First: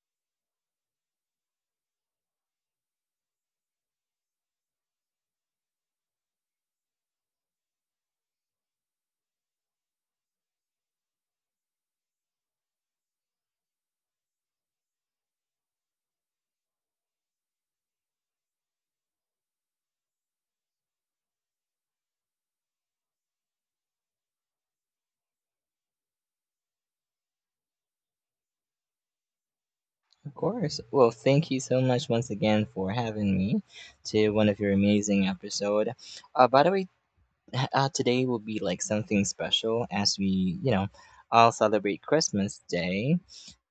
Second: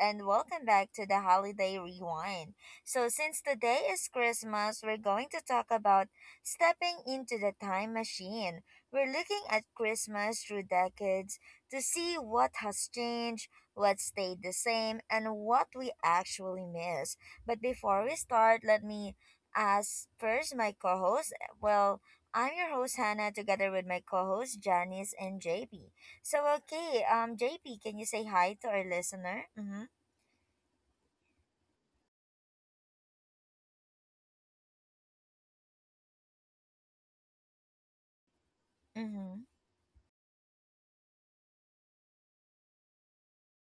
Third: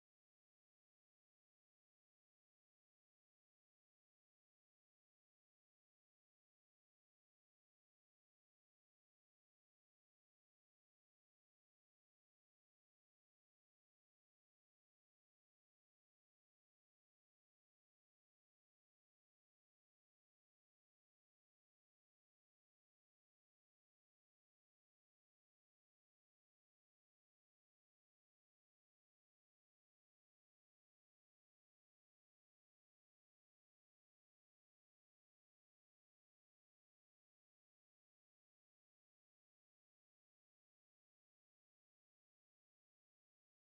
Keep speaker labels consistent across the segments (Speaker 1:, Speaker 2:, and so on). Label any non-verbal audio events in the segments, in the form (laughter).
Speaker 1: and welcome back to the Holiday Rewind. So, since today is Christmas, we're going to talk about stepping into the time machine. We're looking at Christmas through decades to see what has changed, what stayed the same, and what we actually miss. But before we start, let me ask first my co host. Well, I'm your host Hannah together with my co host Janice and JP. So okay, JP, can you say hi to our listener? Mm-hmm.
Speaker 2: Of course. Well, thank you so much once again for having me to one of your amazing episode. By the way, (laughs) today will be like something
Speaker 1: Mm-hmm.
Speaker 2: special as we, all celebrate Christmas Day.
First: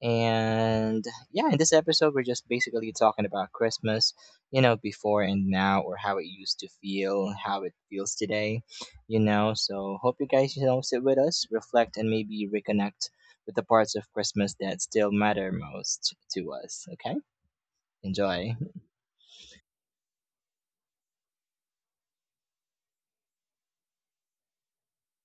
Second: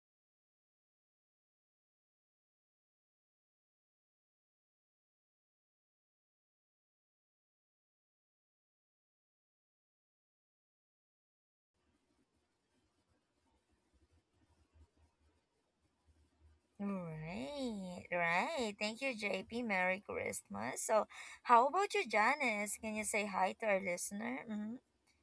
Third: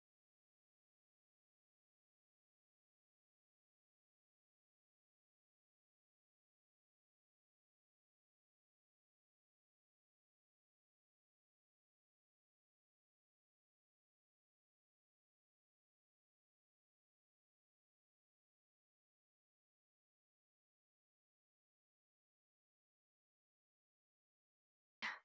Speaker 2: And yeah, in this episode, we're just basically talking about Christmas, you know, before and now, or how it used to feel, how it feels today, you know. So, hope you guys, you know, sit with us, reflect, and maybe reconnect with the parts of Christmas that still matter most to us. Okay?
Speaker 1: Right,
Speaker 2: Enjoy.
Speaker 1: right. Thank you, JP. Merry Christmas. So, how about you, Janice? Can you say hi to our listener? Mm-hmm.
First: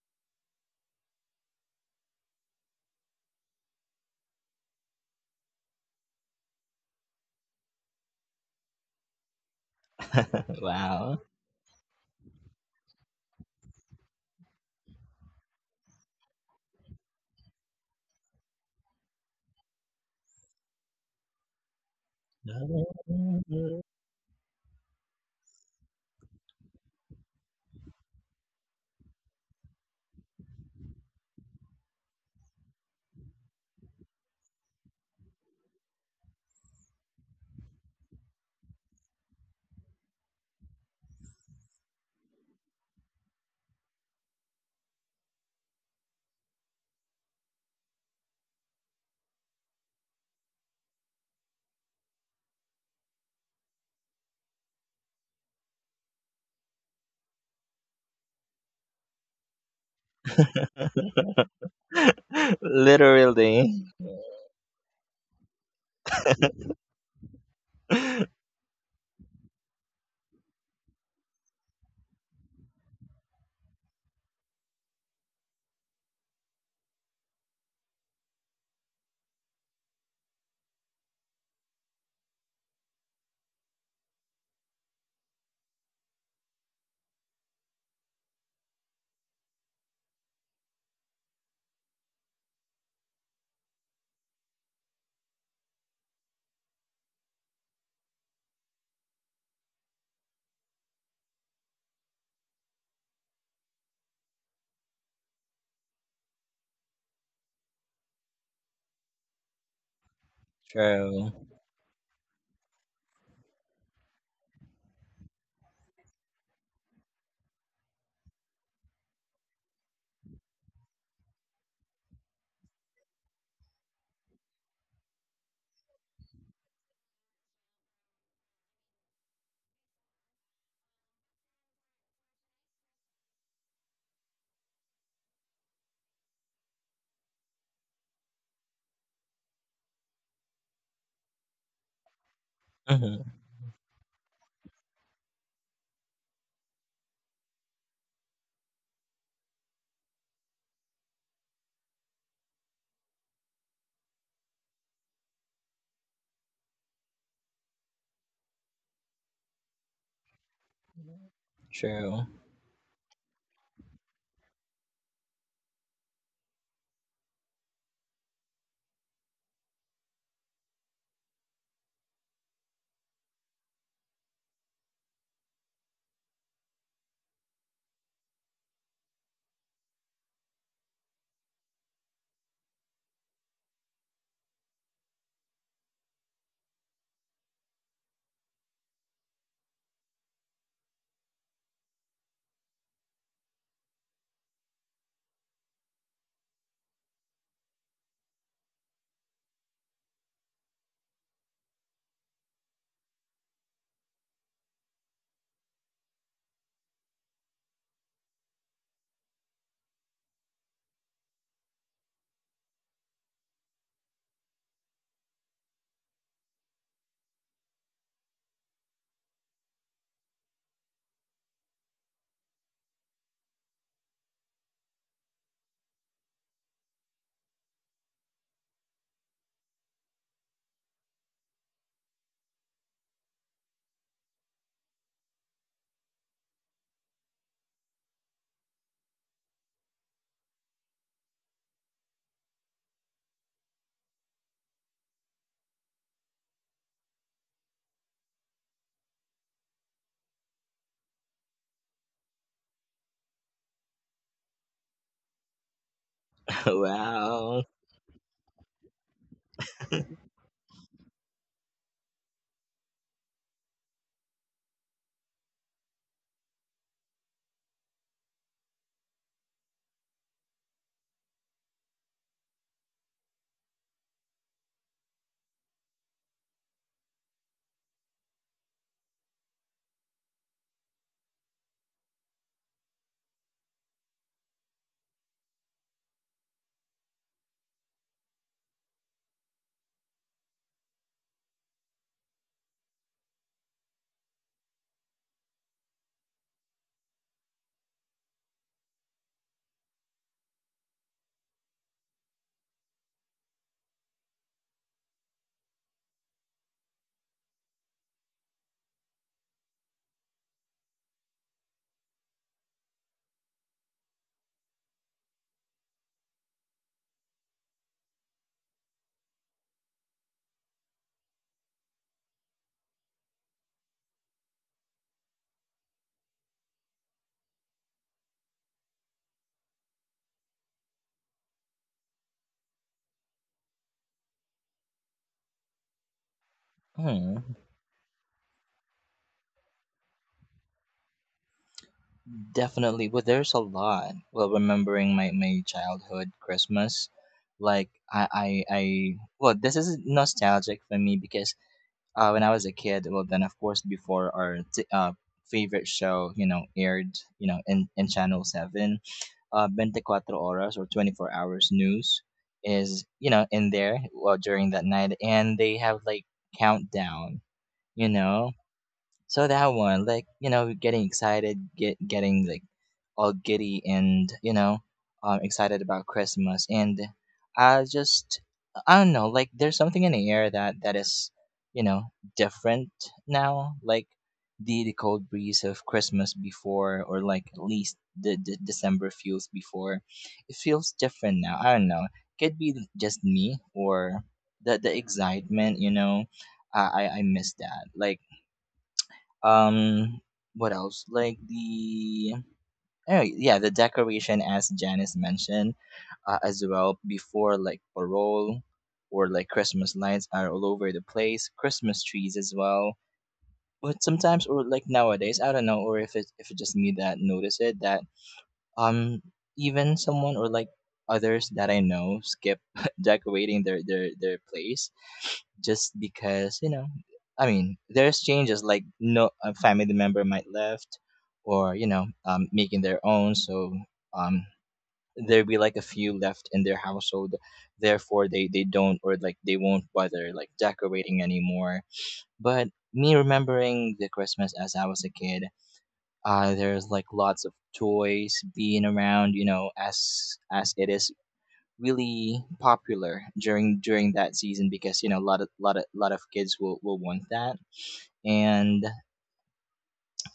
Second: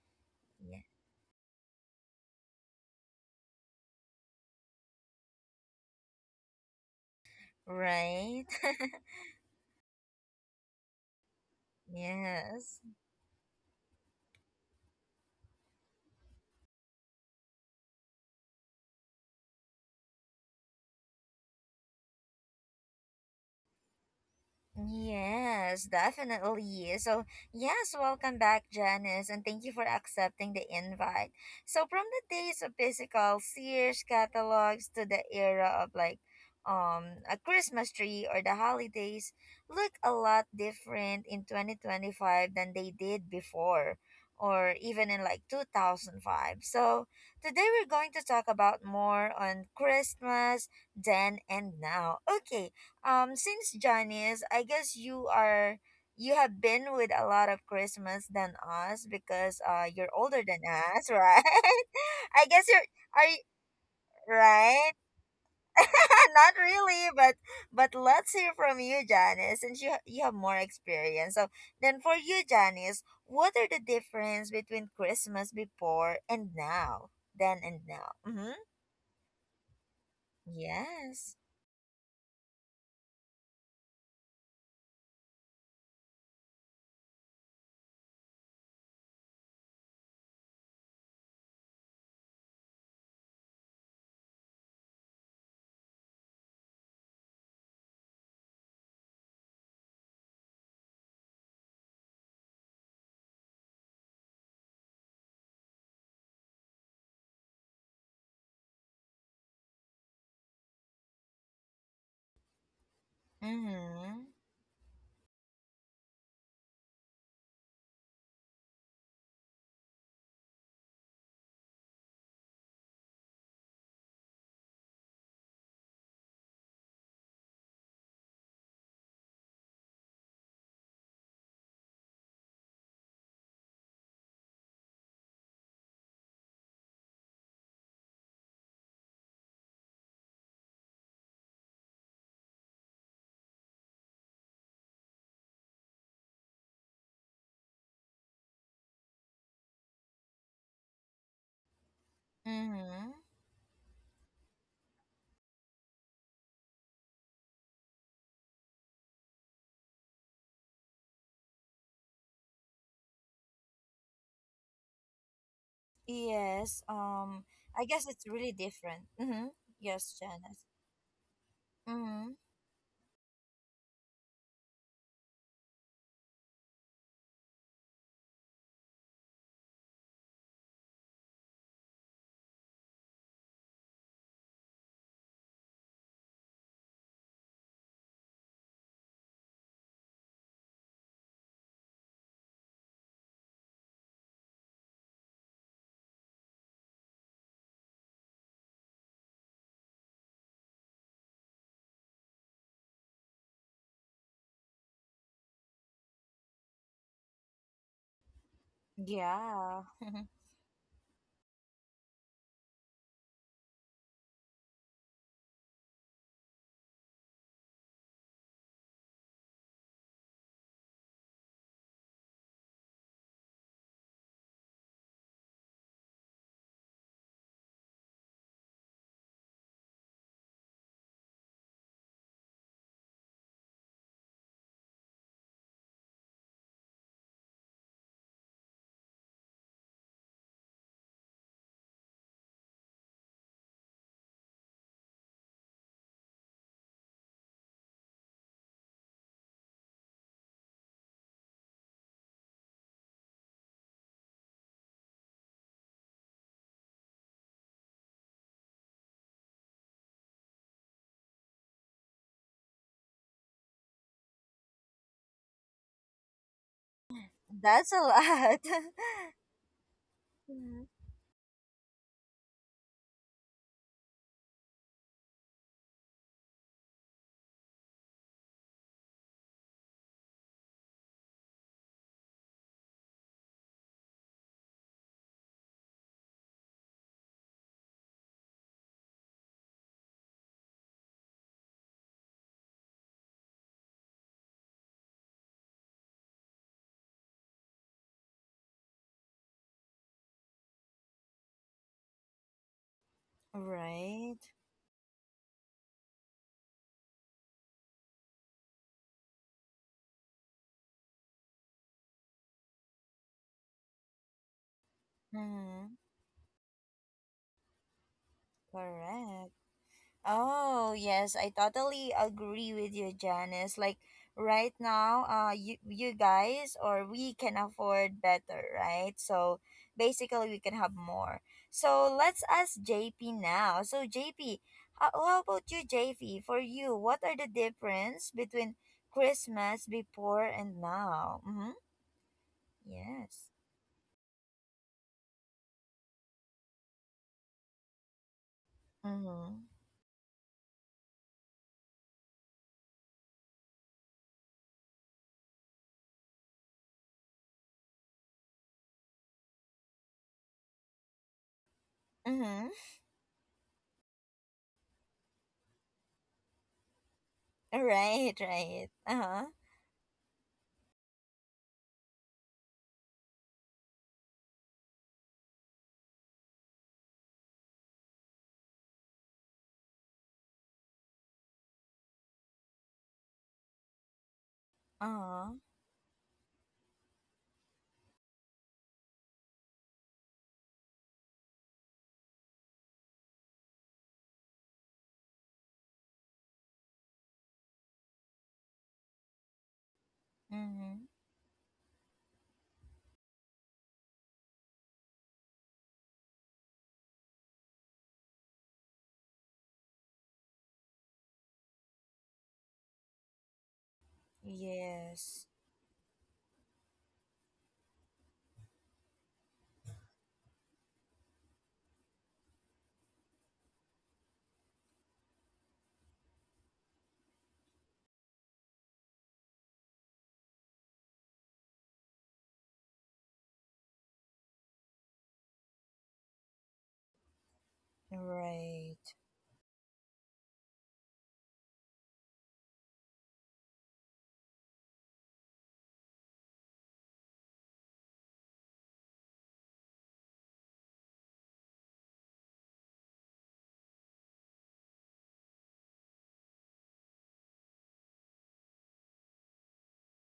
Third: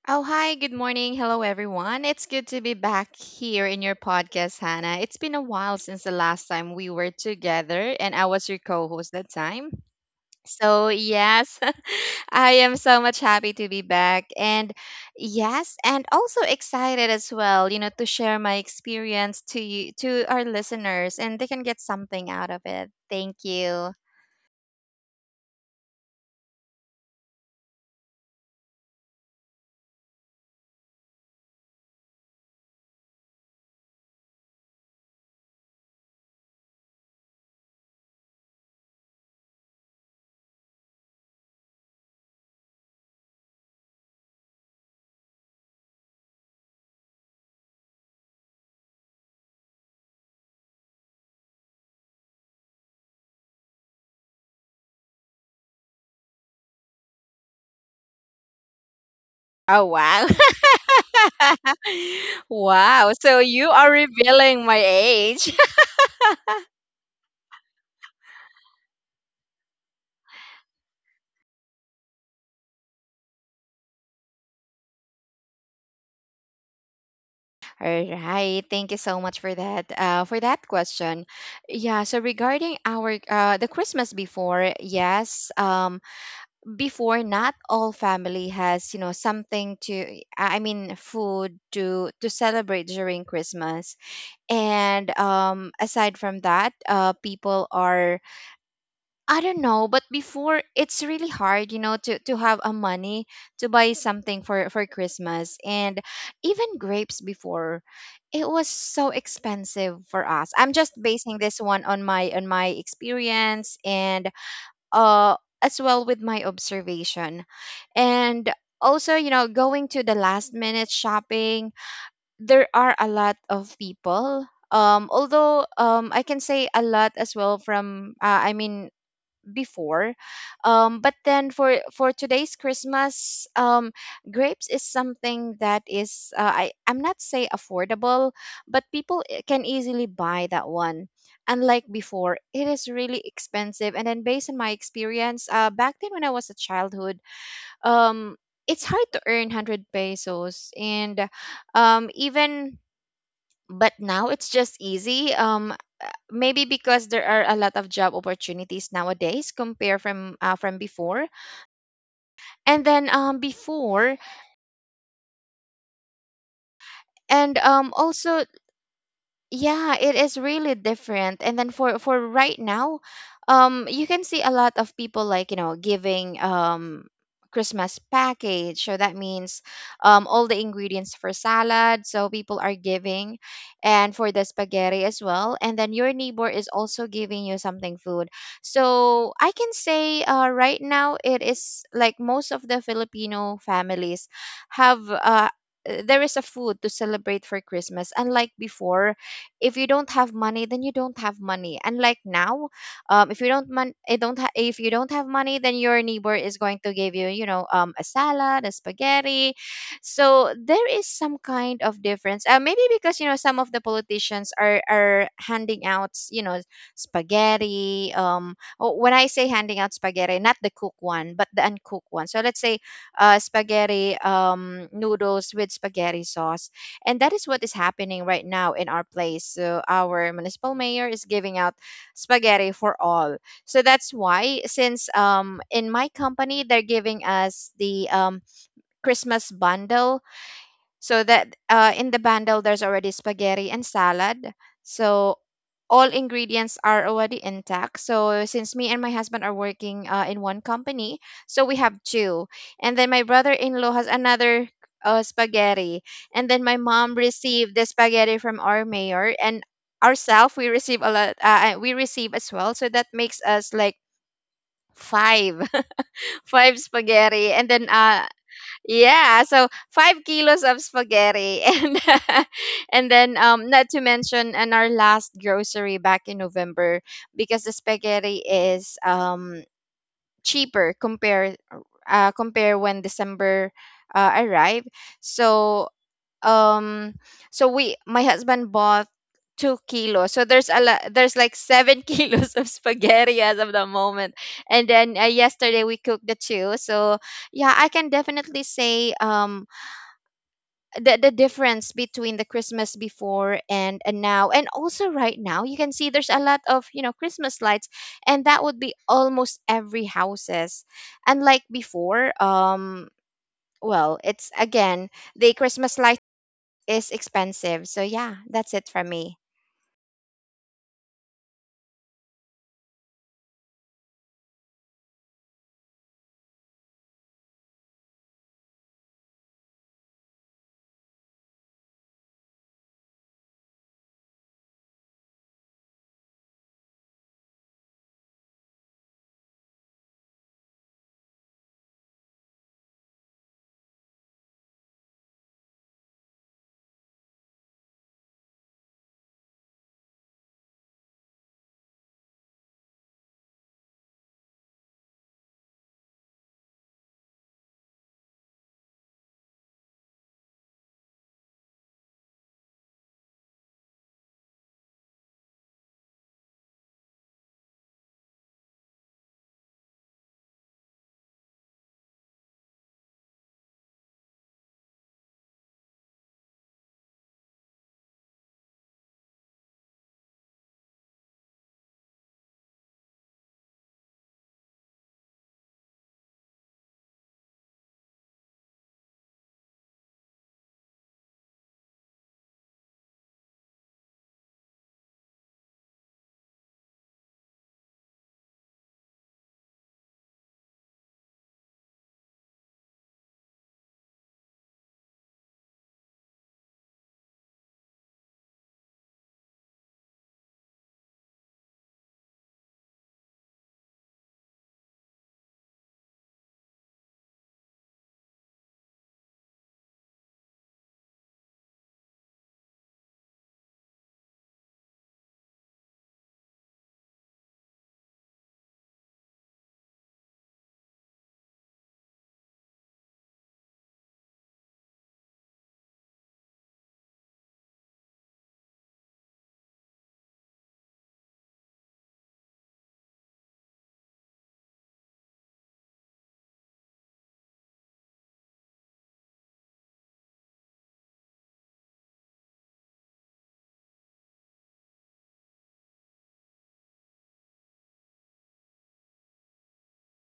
Speaker 3: Oh, hi. Good
Speaker 1: Yeah.
Speaker 3: morning. Hello, everyone. It's good to be back here in your podcast, Hannah. It's been a while since the last time we were together, and I
Speaker 1: Right.
Speaker 3: was your co host that time.
Speaker 2: (laughs)
Speaker 3: So,
Speaker 2: Wow.
Speaker 3: yes,
Speaker 1: (laughs)
Speaker 3: (laughs) I am
Speaker 1: Yes.
Speaker 3: so much happy to be back. And yes, and also excited as well, you know, to share my experience to you, to our listeners, and they can get something out of it. Thank you.
Speaker 1: Yes, definitely. So, yes, welcome back, Janice, and thank you for accepting the invite. So, from the days of physical Sears catalogs to the era of like a Christmas tree, or the holidays look a lot different in 2025 than they did before, or even in like 2005. So, today we're going to talk about more on Christmas then and now. Okay, since Janice, I guess you are you have been with a lot of Christmas than us because
Speaker 3: Oh,
Speaker 1: you're
Speaker 3: wow.
Speaker 1: older than
Speaker 3: (laughs)
Speaker 1: us, (laughs)
Speaker 2: (laughs)
Speaker 1: right? I guess you're are you,
Speaker 3: Wow,
Speaker 2: Literally.
Speaker 3: so you are
Speaker 1: right?
Speaker 3: revealing my
Speaker 1: (laughs)
Speaker 3: age. (laughs)
Speaker 1: Not really, but let's
Speaker 2: (laughs)
Speaker 1: hear from you, Janice, since you have more experience. So then for you, Janice, what are the difference between Christmas before and now? Then and
Speaker 3: All
Speaker 1: now. Mm-hmm.
Speaker 3: right. Thank you so much for that. For that question,
Speaker 1: Yes.
Speaker 3: yeah. So regarding our the Christmas before, yes. Before, not all family has, you know, something to. I mean, food to celebrate during Christmas. And aside from that, people are, I don't know, but before it's really hard, you know, to have a money to buy something for Christmas, and even grapes before, it was so expensive for us. I'm just
Speaker 2: True.
Speaker 3: basing this one on my experience and
Speaker 1: Mm-hmm.
Speaker 3: uh as well with my observation. And also, you know, going to the last minute shopping, there are a lot of people. Although I can say a lot as well from I mean before, but then for today's Christmas, grapes is something that is I'm not say affordable, but people can easily buy that one, unlike before it is really
Speaker 2: Mhm.
Speaker 3: expensive. And then based on my experience, back then when I was a childhood, um, it's hard to earn 100 pesos, and even
Speaker 1: Mm-hmm.
Speaker 3: but now it's just easy, maybe because there are a lot of job opportunities nowadays compared from before.
Speaker 2: True.
Speaker 3: And then before
Speaker 1: Yes,
Speaker 3: and
Speaker 1: I guess it's
Speaker 3: also,
Speaker 1: really different. Mm-hmm.
Speaker 3: yeah,
Speaker 1: Yes,
Speaker 3: it is
Speaker 1: Janice.
Speaker 3: really different. And then for
Speaker 1: Mm-hmm.
Speaker 3: right now, you can see a lot of people, like, you know, giving Christmas package. So that means all the ingredients for salad. So people are giving, and for the spaghetti as well. And then your neighbor is also giving you something food. So I can say right now it is like most of the Filipino families have there is a food to celebrate for Christmas, unlike before. If you don't have money, then you don't have money. And like now, if you don't man- eh, don't ha- if you don't have money, then your neighbor is going to give you, you know, a salad, a spaghetti.
Speaker 1: Yeah, (laughs)
Speaker 3: So there is some kind of difference, maybe because, you know, some of the politicians are handing out, you know, spaghetti. Oh, when I say handing out spaghetti, not the cooked one, but the uncooked one. So let's say, spaghetti, noodles with spaghetti sauce. And that is what is happening right now in our place. So our municipal mayor is giving out spaghetti for all. So that's why, since in my company they're giving us the Christmas bundle. So that in the bundle there's already spaghetti and salad. So all ingredients are already intact. So since me and my husband are working in one company, so we have two. And then my brother-in-law has another, spaghetti. And then
Speaker 2: (laughs)
Speaker 3: my mom
Speaker 2: Wow.
Speaker 3: received the spaghetti from our mayor. And ourselves, we receive a lot. We receive as well. So that makes us like five, (laughs) five spaghetti. And then
Speaker 1: that's a lot. (laughs)
Speaker 3: yeah, so 5 kilos of
Speaker 1: Mhm.
Speaker 3: spaghetti, (laughs) and then not to mention and our last grocery back in November, because the spaghetti is cheaper compare when December arrived. So, um we, my husband bought 2 kilos. So there's a lot, there's like seven (laughs) kilos of spaghetti as of the moment. And then yesterday we cooked the two. So, yeah, I can definitely say, the difference between the Christmas before and
Speaker 1: Right.
Speaker 3: now. And also right now you can see there's a lot of, you know, Christmas lights, and that would be almost every houses, unlike before. Well, it's again, the Christmas
Speaker 1: Mm-hmm.
Speaker 3: light is expensive. So yeah, that's it for me.
Speaker 1: Correct. Oh, yes, I totally agree with you, Janice. Like right now, you guys or we can afford better, right? So basically we can have more. So let's ask JP now. So JP, how about you, JP? For you, what are
Speaker 2: Hmm.
Speaker 1: the difference between Christmas before and now? Mhm.
Speaker 2: Definitely. Well,
Speaker 1: Yes.
Speaker 2: there's a lot. Well, remembering my childhood Christmas, like I well,
Speaker 1: Mhm.
Speaker 2: this is nostalgic for me because when I was a kid, well, then of course before our t- favorite show, you know, aired, you know, in Channel Seven, 24 horas or 24 hours news
Speaker 1: Mhm. (laughs)
Speaker 2: is you know in there well during that night, and they have like countdown, you
Speaker 1: Right,
Speaker 2: know,
Speaker 1: right. Uh-huh.
Speaker 2: so that one like you know getting excited getting like all giddy and you know excited about Christmas. And I just, I don't know, like there's something in the air that is, you know, different now, like the cold
Speaker 1: Uh-huh.
Speaker 2: breeze of Christmas before, or like at least the December feels before, it feels different now. I don't know, could be just me, or the excitement, you know, I miss that. Like um what else,
Speaker 1: Mhm.
Speaker 2: like the oh yeah the decoration, as Janice mentioned, as well before, like parole or like Christmas lights are all over the place, Christmas trees as well. But sometimes or like nowadays
Speaker 1: Yes.
Speaker 2: I don't know, or if it's just me that notice it, that um even someone or like others that I know skip (laughs) decorating their their place just because, you know, I mean there's changes like no a family member might left, or you know making their own. So um there be like a few left in their household, therefore they don't,
Speaker 1: Right.
Speaker 2: or like they won't bother like decorating anymore. But me remembering the Christmas as I was a kid, there's like lots of toys being around, you know, as it is really popular during that season, because you know a lot of lot of kids will want that. And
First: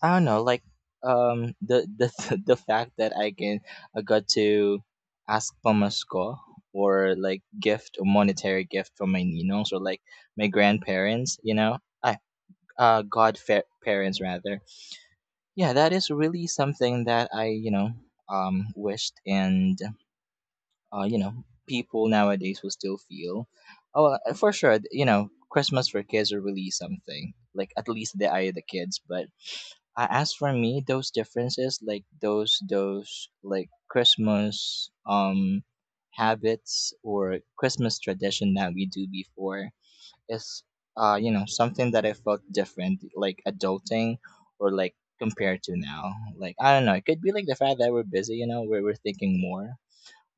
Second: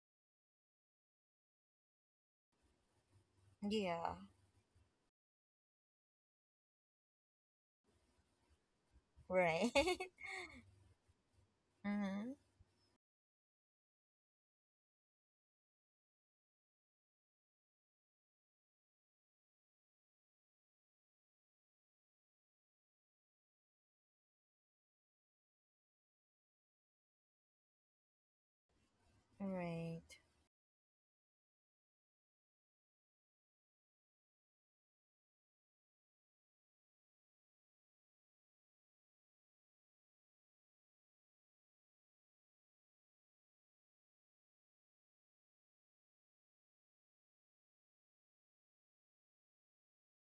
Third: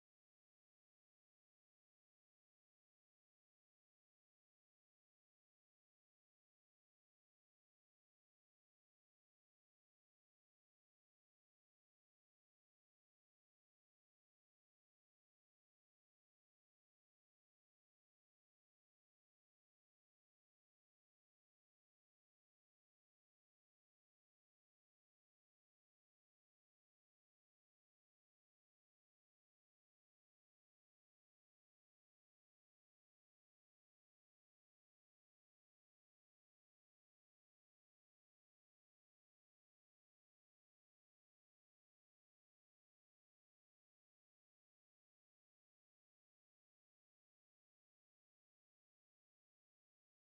Speaker 2: I don't know, like the (laughs) the fact that I can, I
Speaker 1: Yeah.
Speaker 2: got to ask pamasko, or like gift or monetary gift from my
Speaker 1: Right.
Speaker 2: ninos, or like
Speaker 1: (laughs)
Speaker 2: my grandparents, you know, I
Speaker 1: Mm-hmm.
Speaker 2: godfa- parents rather, yeah, that is really something that I, you know, wished and, you know, people nowadays will still feel. Oh, for sure, you know, Christmas for kids are really something. Like at least the eye of the kids. But
Speaker 1: Right.
Speaker 2: as for me, those differences, like those like Christmas habits or Christmas tradition that we do before is uh, you know, something that I felt different, like adulting, or like compared to now. Like I don't know, it could be like the fact that we're busy, you know, where we're thinking more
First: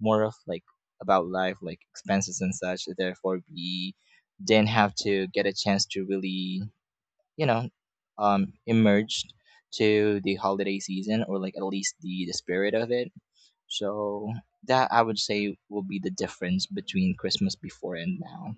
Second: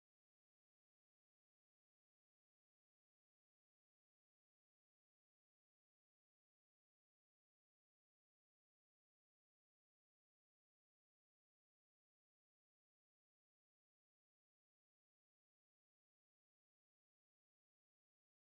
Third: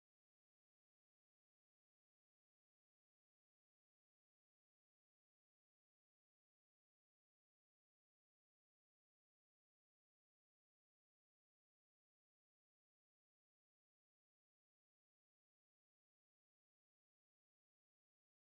Speaker 2: more of like about life, like expenses and such. Therefore, we didn't have to get a chance to really, you know, immersed to the holiday season, or like at least the spirit of it. So that I would say will be the difference between Christmas before and now,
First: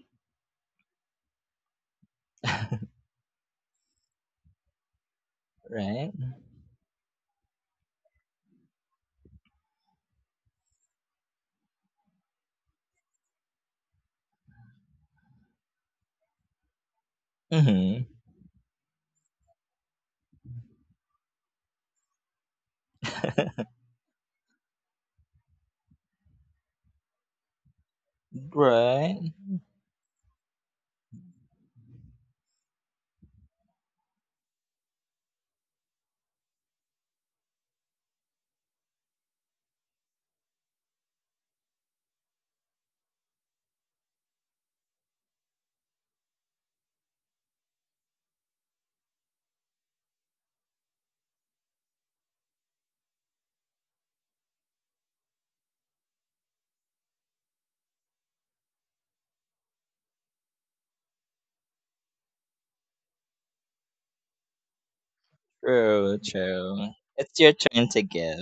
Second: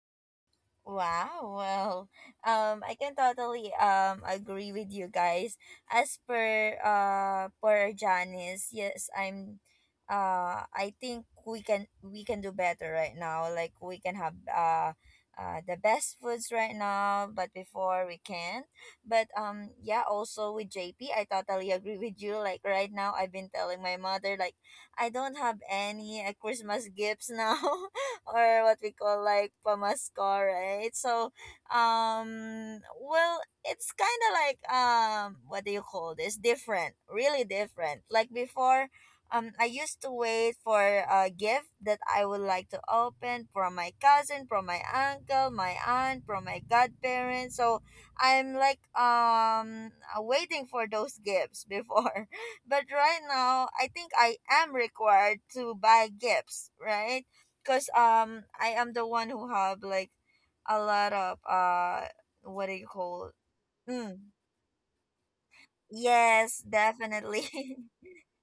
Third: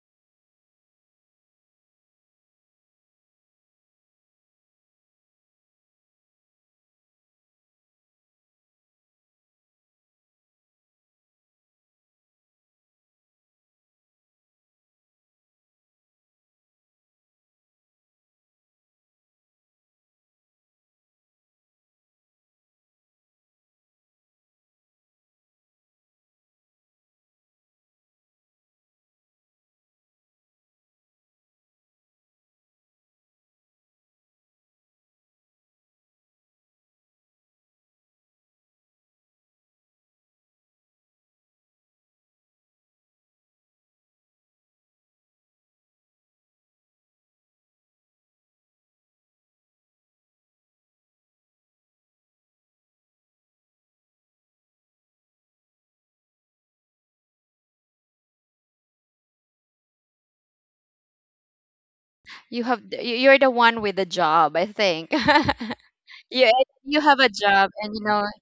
Speaker 1: Wow. Well,
Speaker 2: (laughs)
Speaker 1: I can totally agree with you guys.
Speaker 2: right?
Speaker 1: As per Janice, yes, I'm. I think we can do better right now. Like we can have the best foods right now, but
Speaker 2: Mm-hmm.
Speaker 1: before we can. But yeah. Also with JP, I totally agree with you. Like right now, I've been telling my mother like I don't have any Christmas gifts now (laughs) (laughs) or what we call
Speaker 2: Right?
Speaker 1: like pamasko, right? So, well, it's kind of like what do you call this? Different, really different. Like before, I used to wait for a gift that I would like to open from my cousin, from my uncle, my aunt, from my godparents. So I'm like waiting for those gifts before, (laughs) but right now I think I am required to buy gifts, right? Because I am the one who have like a lot of
Speaker 3: You
Speaker 1: what do
Speaker 3: have
Speaker 1: you call,
Speaker 3: you're the one with the
Speaker 1: mm,
Speaker 3: job, I think. (laughs)
Speaker 2: True,
Speaker 3: you
Speaker 1: yes
Speaker 2: true.
Speaker 3: you have a
Speaker 2: It's your
Speaker 3: job
Speaker 1: definitely.
Speaker 2: turn
Speaker 3: and
Speaker 2: to
Speaker 3: you
Speaker 1: (laughs)
Speaker 3: know
Speaker 2: give.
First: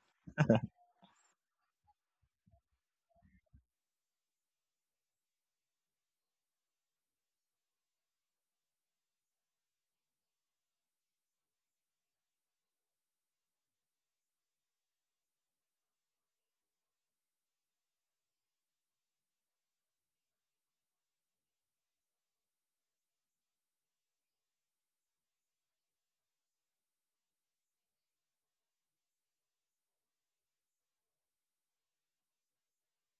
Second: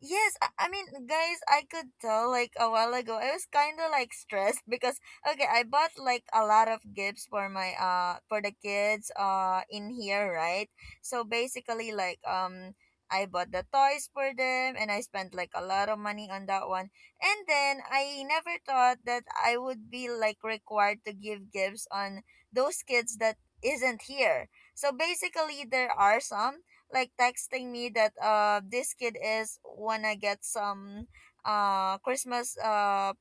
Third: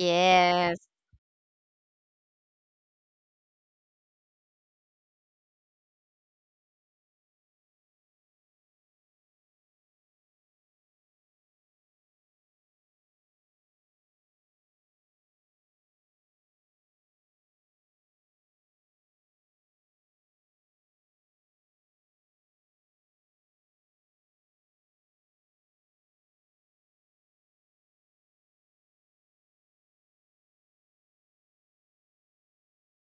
Speaker 1: Yes, I mean, guys, I could tell like a while ago. I was kind of like stressed because okay, I bought like a lot of gifts for my for the kids in here, right? So basically, I bought the toys for them, and I spent like a lot of money on that one. And then I never thought that I would be like required to give gifts on those kids that isn't here. So basically, there are some like texting me that this kid is wanna get some uh Christmas uh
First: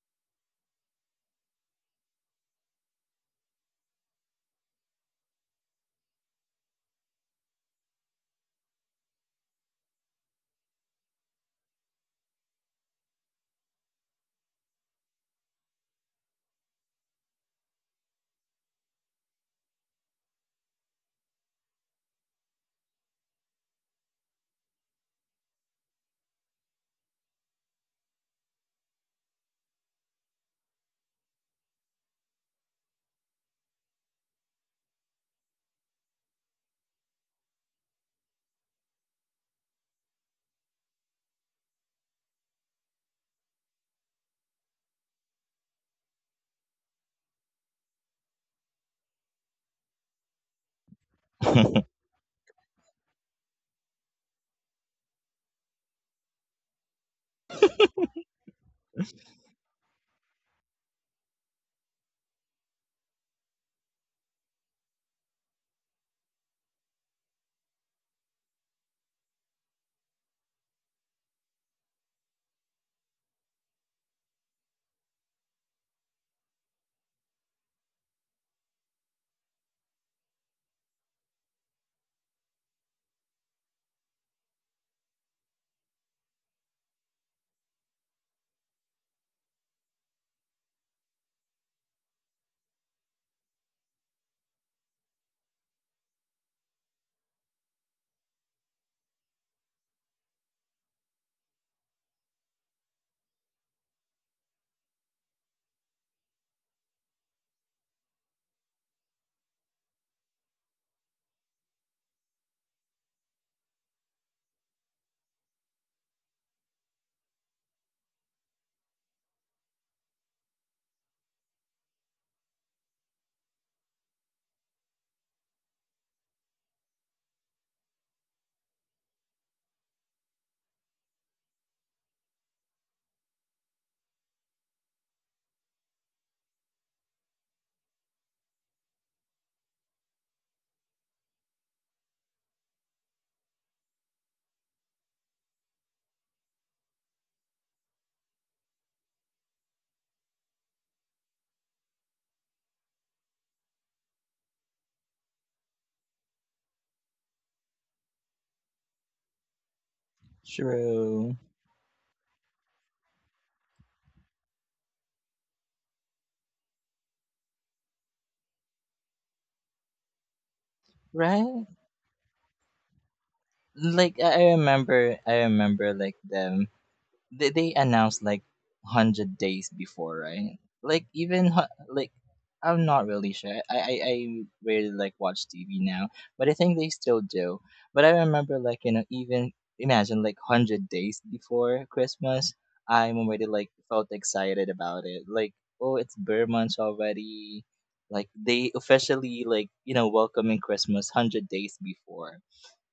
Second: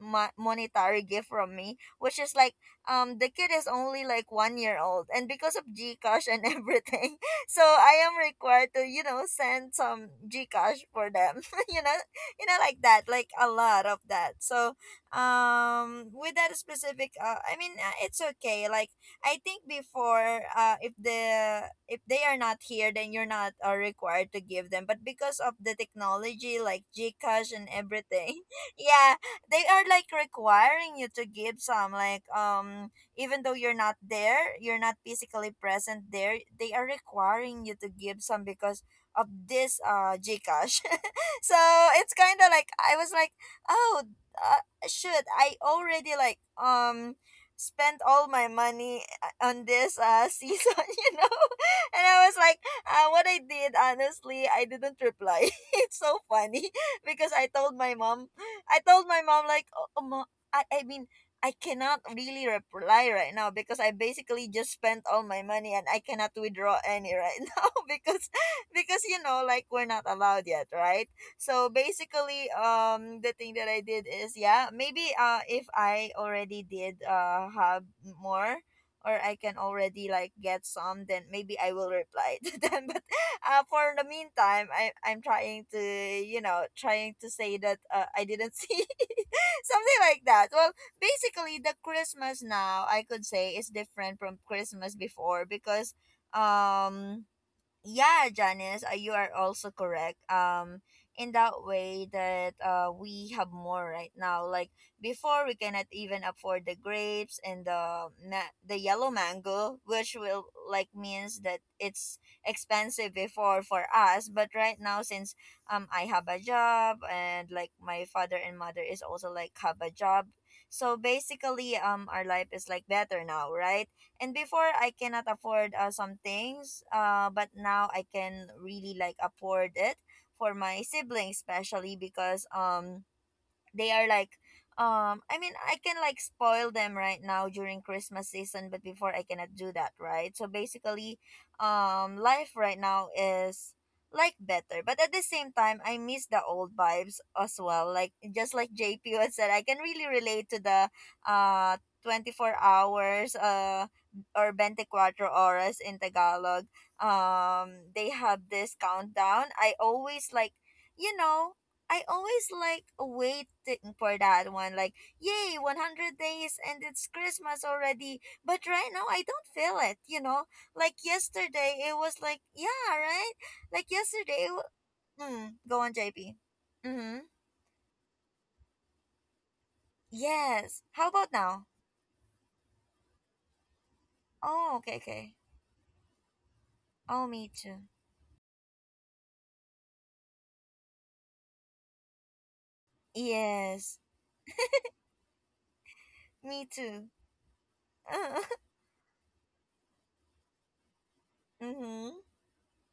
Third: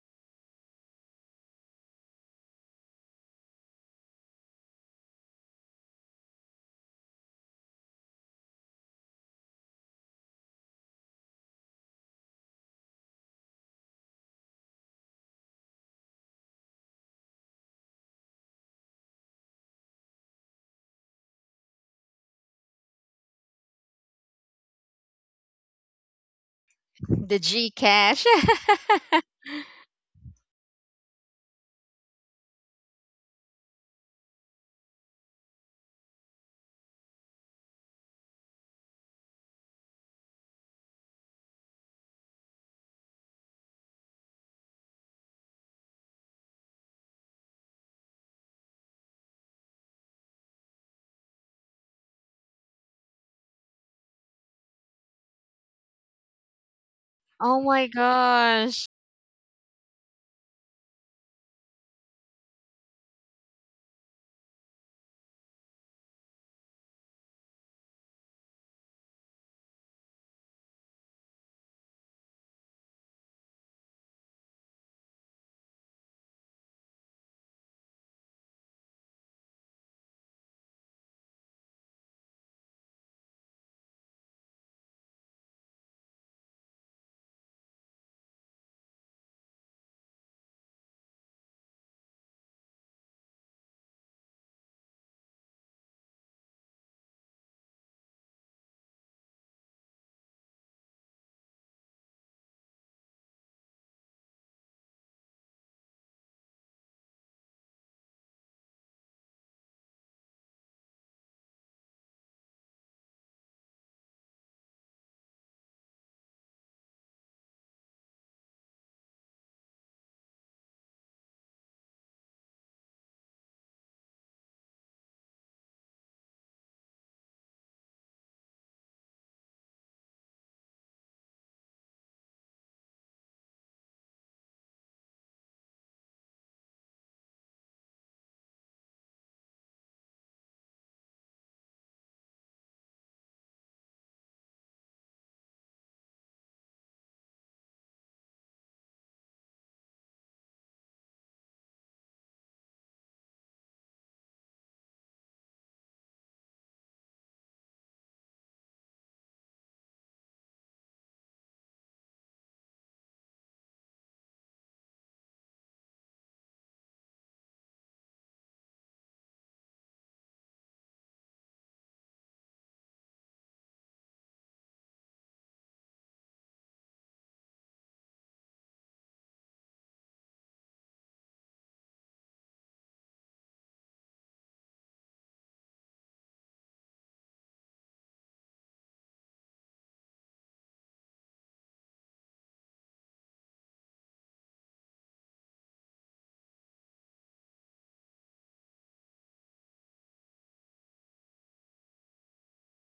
Speaker 1: monetary gift from me, which is like the kid is only like 1 year old, and because of GCash and (laughs) everything, so I am required to, you know, send some GCash for them. (laughs) You know, you know, like that, like a lot of that. So with that specific it's okay. Like I think before if the if they are not here, then you're not required to give them, but because of the technology like
Speaker 3: the
Speaker 1: GCash and
Speaker 3: G cash.
Speaker 1: everything. (laughs) Yeah,
Speaker 3: (laughs)
Speaker 1: they are like requiring you to give some like even though you're not there, you're not physically present there, they are requiring you to give some because of this GCash. (laughs) So it's kind of like I was like, oh, uh, shoot, I already spent all my money on this (laughs) season, you know. (laughs)
Speaker 2: (laughs)
Speaker 1: And I was like, what I did honestly, I didn't reply. (laughs) It's so funny. (laughs) Because I
Speaker 3: Oh
Speaker 1: told
Speaker 3: my
Speaker 1: my mom, I
Speaker 3: gosh.
Speaker 1: told my mom like, oh, oh, ma, I mean, I cannot really reply right now because I basically just spent all my money and I cannot withdraw any right (laughs) now because you know like we're not allowed yet, right? So basically, the thing that I did is yeah, maybe if I already did have more, or I can already like get some, then maybe I will reply (laughs) to them. But (laughs) for the meantime, I'm trying to, you know, trying to say that I didn't see (laughs) something like that. Well, basically, the Christmas now I could say is different from Christmas before, because um yeah Janice, you are also correct, in that way that we have more right now. Like before we cannot even afford the grapes and the yellow mango, which will like means that it's expensive before for us, but right now since I have a job and like my father and mother is also like have a job, so basically our life is like better now, right? And before I cannot afford some things, but now I can really like afford it for my siblings, especially because they are like I mean I can like spoil them right now during Christmas season, but before I cannot do that right? So basically life right now is like better, but at the same time I miss the old vibes as well. Like just like JP had said, I can really relate to the uh 24 hours or 24 horas in Tagalog. They have this countdown. I always like, you
Speaker 2: True.
Speaker 1: know, I always like waiting for that one. Like, yay, 100 days and it's Christmas already. But right now, I don't feel it, you know? Like,
Speaker 2: Right?
Speaker 1: yesterday, it was like, yeah, right? Like,
Speaker 2: Like I
Speaker 1: yesterday,
Speaker 2: I remember I
Speaker 1: go
Speaker 2: remember
Speaker 1: on,
Speaker 2: like
Speaker 1: JP.
Speaker 2: them,
Speaker 1: Mm-hmm.
Speaker 2: they announced like 100 days before, right?
Speaker 1: Yes.
Speaker 2: Like
Speaker 1: How about
Speaker 2: even
Speaker 1: now?
Speaker 2: hu- like I'm not really sure. I
Speaker 1: Oh,
Speaker 2: rarely
Speaker 1: okay,
Speaker 2: like
Speaker 1: okay.
Speaker 2: watch TV now, but I think they still
Speaker 1: Oh, me
Speaker 2: do.
Speaker 1: too.
Speaker 2: But I remember, like, you know, even imagine like 100 days before Christmas, I'm already like
Speaker 1: Yes.
Speaker 2: felt excited about it, like oh it's bear
Speaker 1: Me
Speaker 2: month
Speaker 1: too.
Speaker 2: already. Like they
Speaker 1: (laughs)
Speaker 2: officially like, you know, welcoming Christmas 100 days
Speaker 1: Mm-hmm.
Speaker 2: before.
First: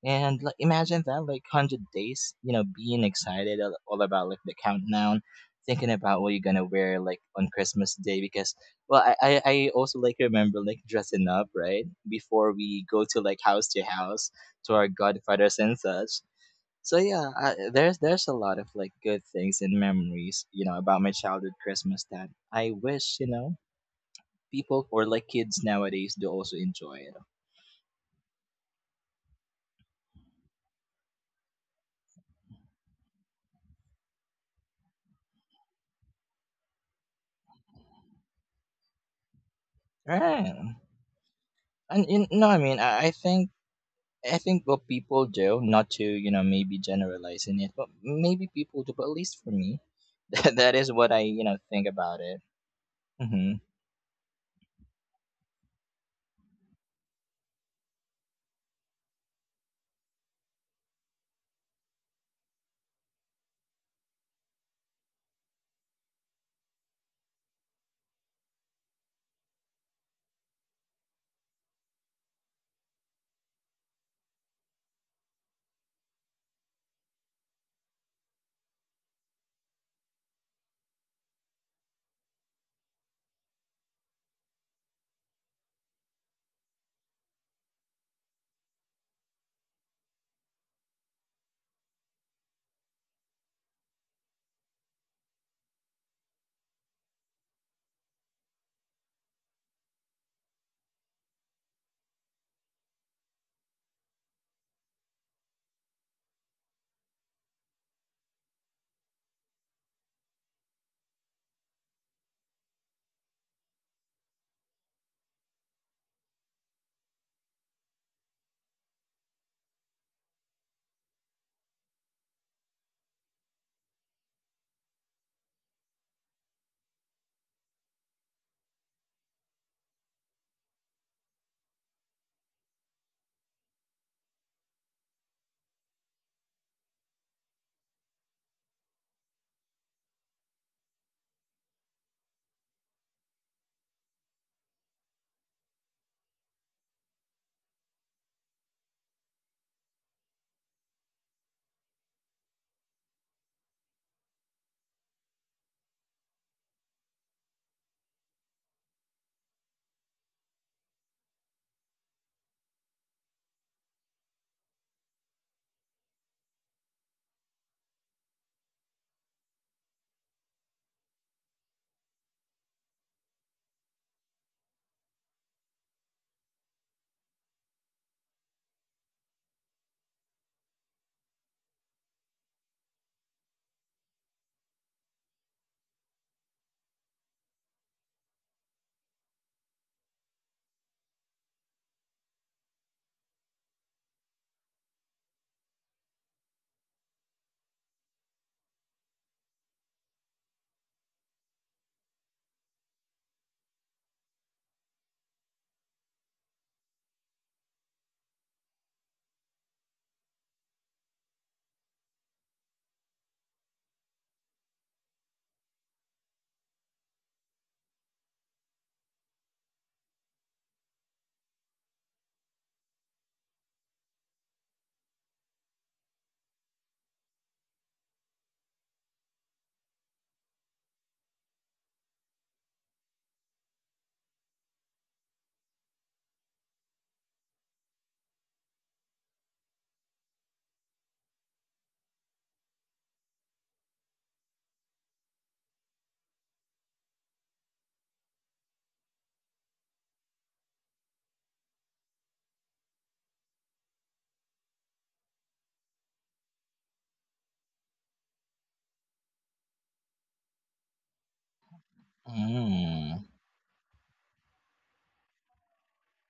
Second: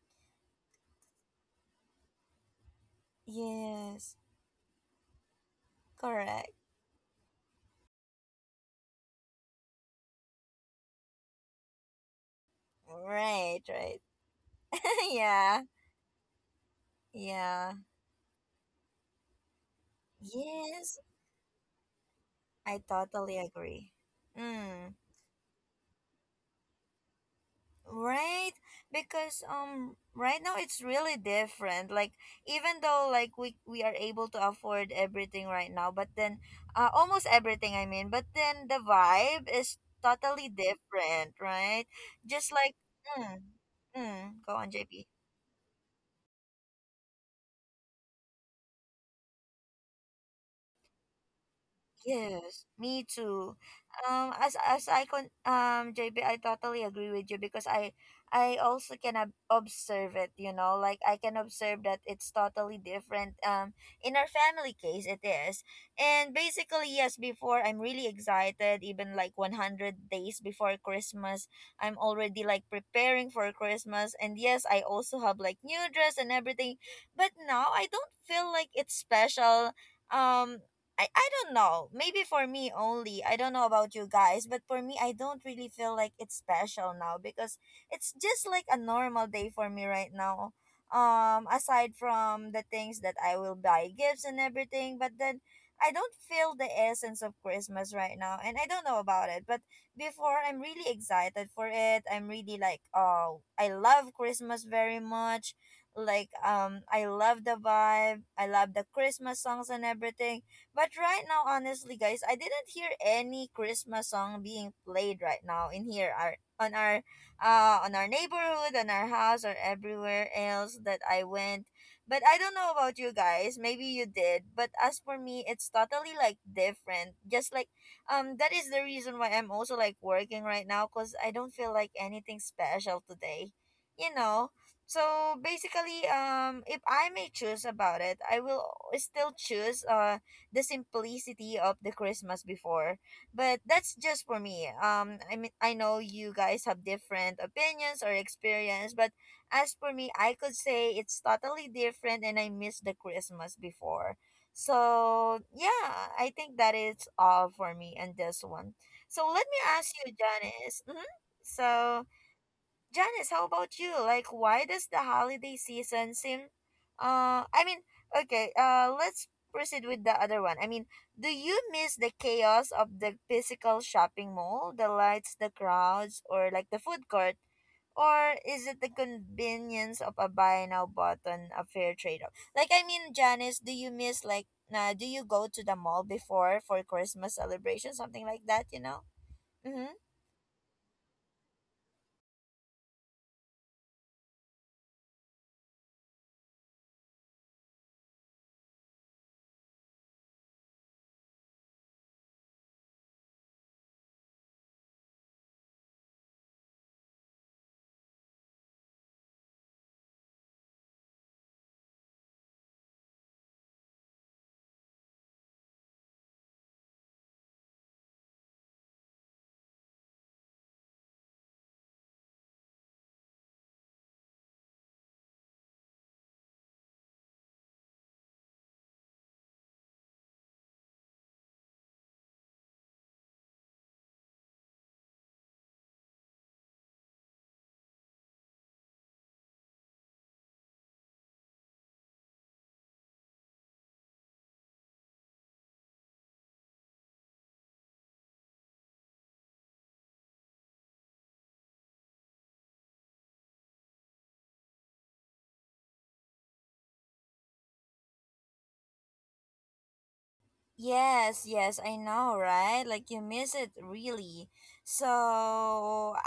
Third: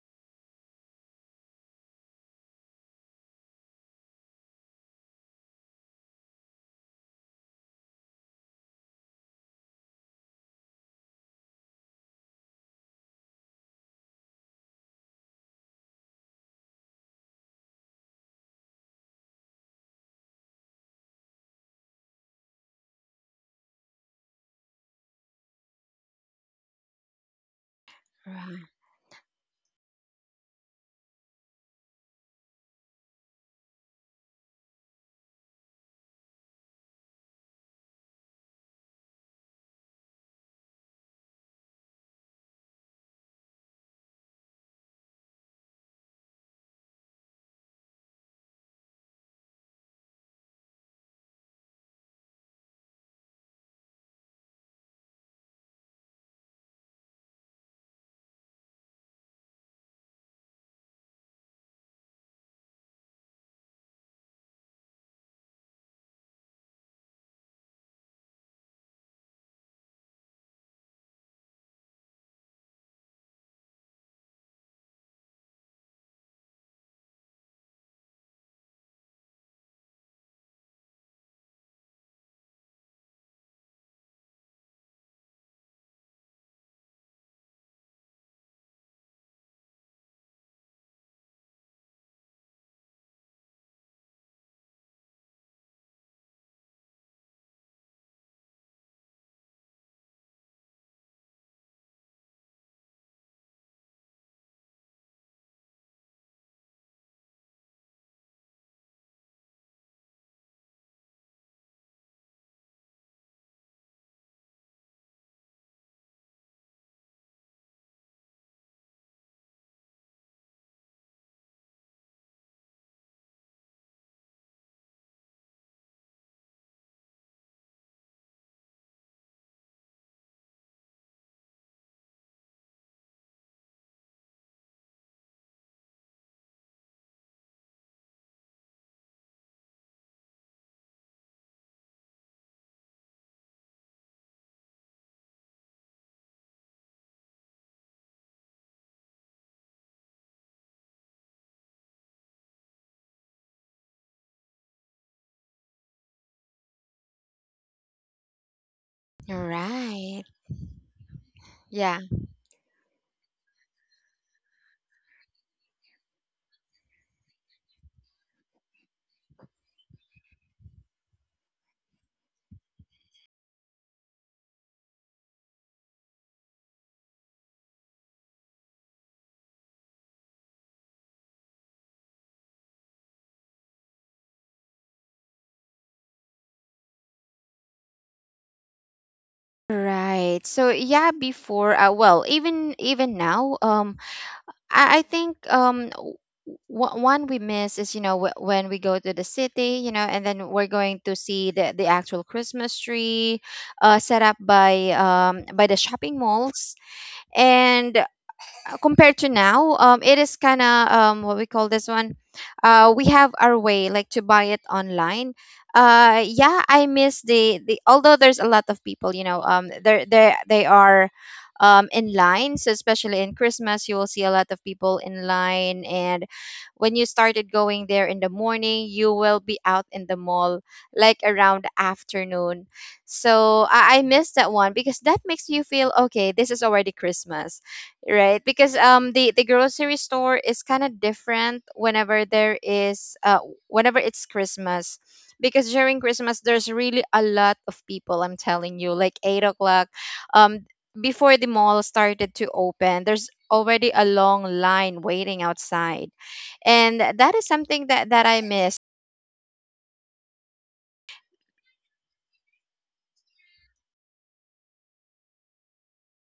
Speaker 2: And like, imagine that, like, 100 days, you know, being excited all
Speaker 1: Yes.
Speaker 2: about, like, the countdown, thinking about what you're
Speaker 1: Correct.
Speaker 2: gonna wear, like, on Christmas Day. Because, well, I also, like, remember, like, dressing up, right? Before we go to, like,
Speaker 1: Right,
Speaker 2: house to
Speaker 1: right.
Speaker 2: house to our
Speaker 1: (laughs)
Speaker 2: godfathers
Speaker 1: Yeah.
Speaker 2: and such. So, yeah, I,
Speaker 1: Yeah.
Speaker 2: there's a lot of, like, good things and memories, you know, about
Speaker 1: Yes.
Speaker 2: my childhood Christmas that I
Speaker 1: I
Speaker 2: wish, you
Speaker 1: totally
Speaker 2: know,
Speaker 1: agree.
Speaker 2: people
Speaker 1: Mm,
Speaker 2: or, like, kids nowadays do also enjoy it.
Speaker 1: right?
Speaker 3: Right.
Speaker 1: Because right now it's really different. Like, even though like we are able to afford everything right now, but then almost everything I mean, but then the vibe is totally
Speaker 2: Right.
Speaker 1: different, right?
Speaker 2: And you know,
Speaker 1: Just
Speaker 2: I
Speaker 1: like
Speaker 2: mean,
Speaker 1: mm,
Speaker 2: I
Speaker 1: go
Speaker 2: think
Speaker 1: on
Speaker 2: what
Speaker 1: JP.
Speaker 2: people do, not to, you know, maybe generalizing it, but maybe people do, but at least for me, (laughs) that, that is what I, you know, think about it.
Speaker 1: Yes, me
Speaker 2: Mm-hmm.
Speaker 1: too. As I con JB, I totally agree with you because I also can ob observe it. You know, like I can observe that it's totally different. In our family case, it is, and basically yes. Before I'm really excited, even like 100 days before Christmas, I'm already like preparing for Christmas, and yes, I also have like new dress and everything. But now I don't feel like it's special. um I don't know. Maybe for me only. I don't know about you guys, but for me, I don't really feel like it's special now because it's just like a normal day for me right now. Aside from the things that I will buy gifts and everything, but then I don't feel the essence of Christmas right now, and I don't know about it. But before, I'm really excited for it. I'm really like, oh, I love Christmas very much. Like, I love the vibe. I love the Christmas songs and everything, but right now, honestly, guys, I didn't hear any Christmas song being played right now in on our neighborhood, on our house, or everywhere else that I went. But I don't know about you guys. Maybe you did. But as for me, it's totally like different. Just like that is the reason why I'm also like working right now, cuz I don't feel like anything special today. You know. So basically if I may choose about it, I will still choose the simplicity of the Christmas before. But that's just for me. I mean, I know you guys have different opinions or experience, but as for me, I could say it's totally different, and I miss the Christmas before. So yeah, I think that is all for me on this one. So let me ask you,
Speaker 3: Right.
Speaker 1: Janice. Hmm.
Speaker 3: Yeah.
Speaker 1: So Janice, how about you? Like, why does the holiday season seem? Uh, I mean, okay. Let's proceed with the other one. Do you miss the chaos of the physical shopping mall, the lights, the crowds, or like the food court? Or is it the convenience of a buy now button, a fair trade off? Janice, do you miss like do you go to the mall before for Christmas celebration, something like that? You know. Mm-hmm.
Speaker 3: Right. So yeah, before, well, even even now, I think one we miss is, you know, when we go to the city, you know, and then we're going to see the actual Christmas tree set up by the shopping malls. And compared to now, it is kind of, what we call this one. We have our way, like, to buy it online. Yeah, I miss the the. Although there's a lot of people, you know, they they are, in line. So especially in Christmas, you will see a lot of people in line. And when you started going there in the morning, you will be out in the mall like around afternoon. So I miss that one because that makes you feel okay. This is already Christmas, right? Because the grocery store is kind of different whenever there is whenever it's Christmas. Because during Christmas there's really a lot of people. I'm telling you, like, 8 o'clock, um before the mall started to open, there's already a long line waiting outside. And that is something that that I miss.
Speaker 1: Yes, yes, I know, right? Like
Speaker 2: Mm,
Speaker 1: you miss it really. So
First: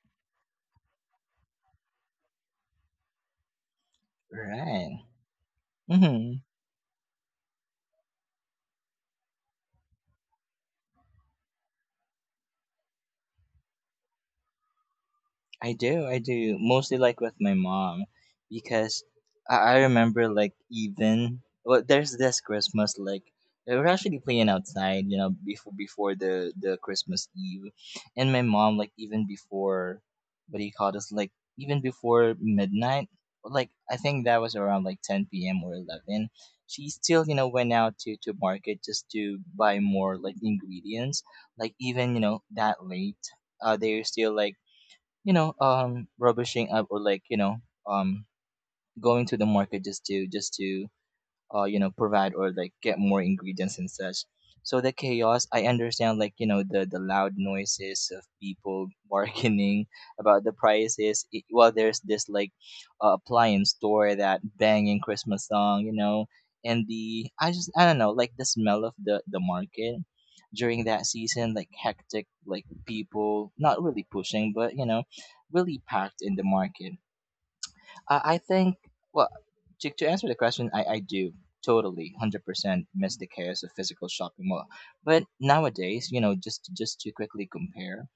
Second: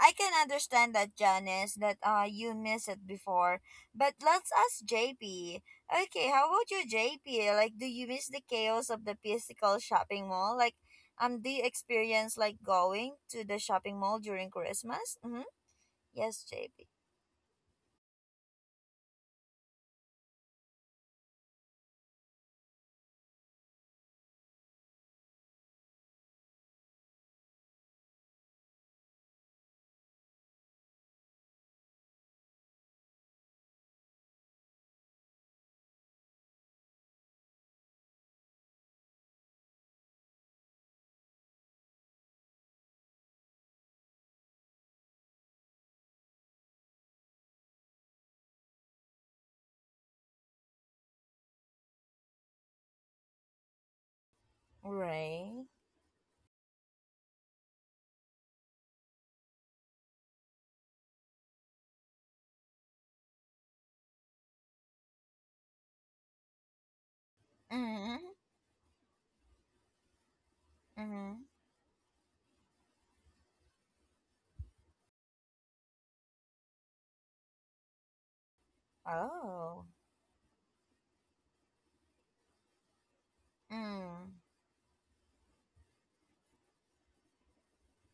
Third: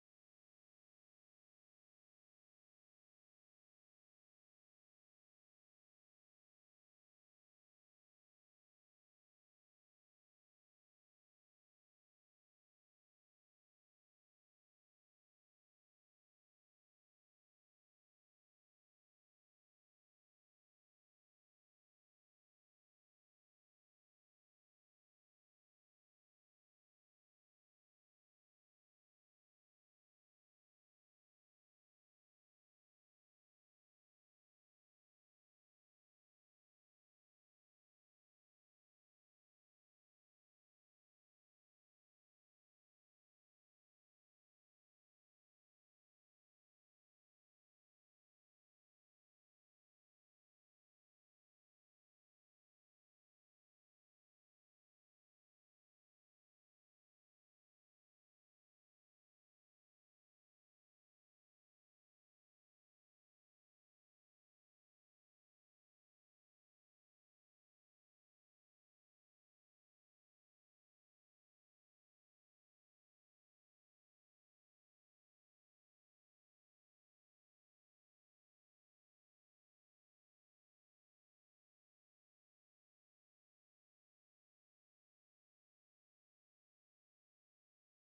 Speaker 1: I can understand that, Janice, that you miss it before. But let's ask
Speaker 2: right.
Speaker 1: JP. Okay, how
Speaker 2: Mm-hmm.
Speaker 1: about you, JP? Like, do you miss the chaos of the physical shopping mall? Like, do you experience like going to the shopping mall during Christmas? Mm-hmm.
Speaker 2: I do, I
Speaker 1: Yes,
Speaker 2: do.
Speaker 1: JP.
Speaker 2: Mostly like with my mom because I remember like even well there's this Christmas like we were actually playing outside, you know, before the Christmas Eve. And my mom like even before what do you call this? Like even before midnight, like I think that was around like 10 p.m. or 11. She still, you know, went out to market just to buy more like ingredients. Like even, you know, that late they're still like you know, rubbishing up, or like you know um going to to. The market just to you know, provide or like get more ingredients and such. So the chaos, I
Speaker 1: Right.
Speaker 2: understand, like you know, the loud noises of people (laughs) bargaining about the prices. It, well, there's this like appliance store that banging Christmas song, you know, and the I just I don't know,
Speaker 1: Mm-hmm.
Speaker 2: like the smell of the market during that
Speaker 1: Mm-hmm.
Speaker 2: season, like hectic, like people not really pushing, but you know, really packed in the market. I think, well,
Speaker 1: Oh.
Speaker 2: to answer the question, I do totally 100% miss the chaos of physical
Speaker 1: Mm.
Speaker 2: shopping mall. But nowadays, you know, just to quickly compare,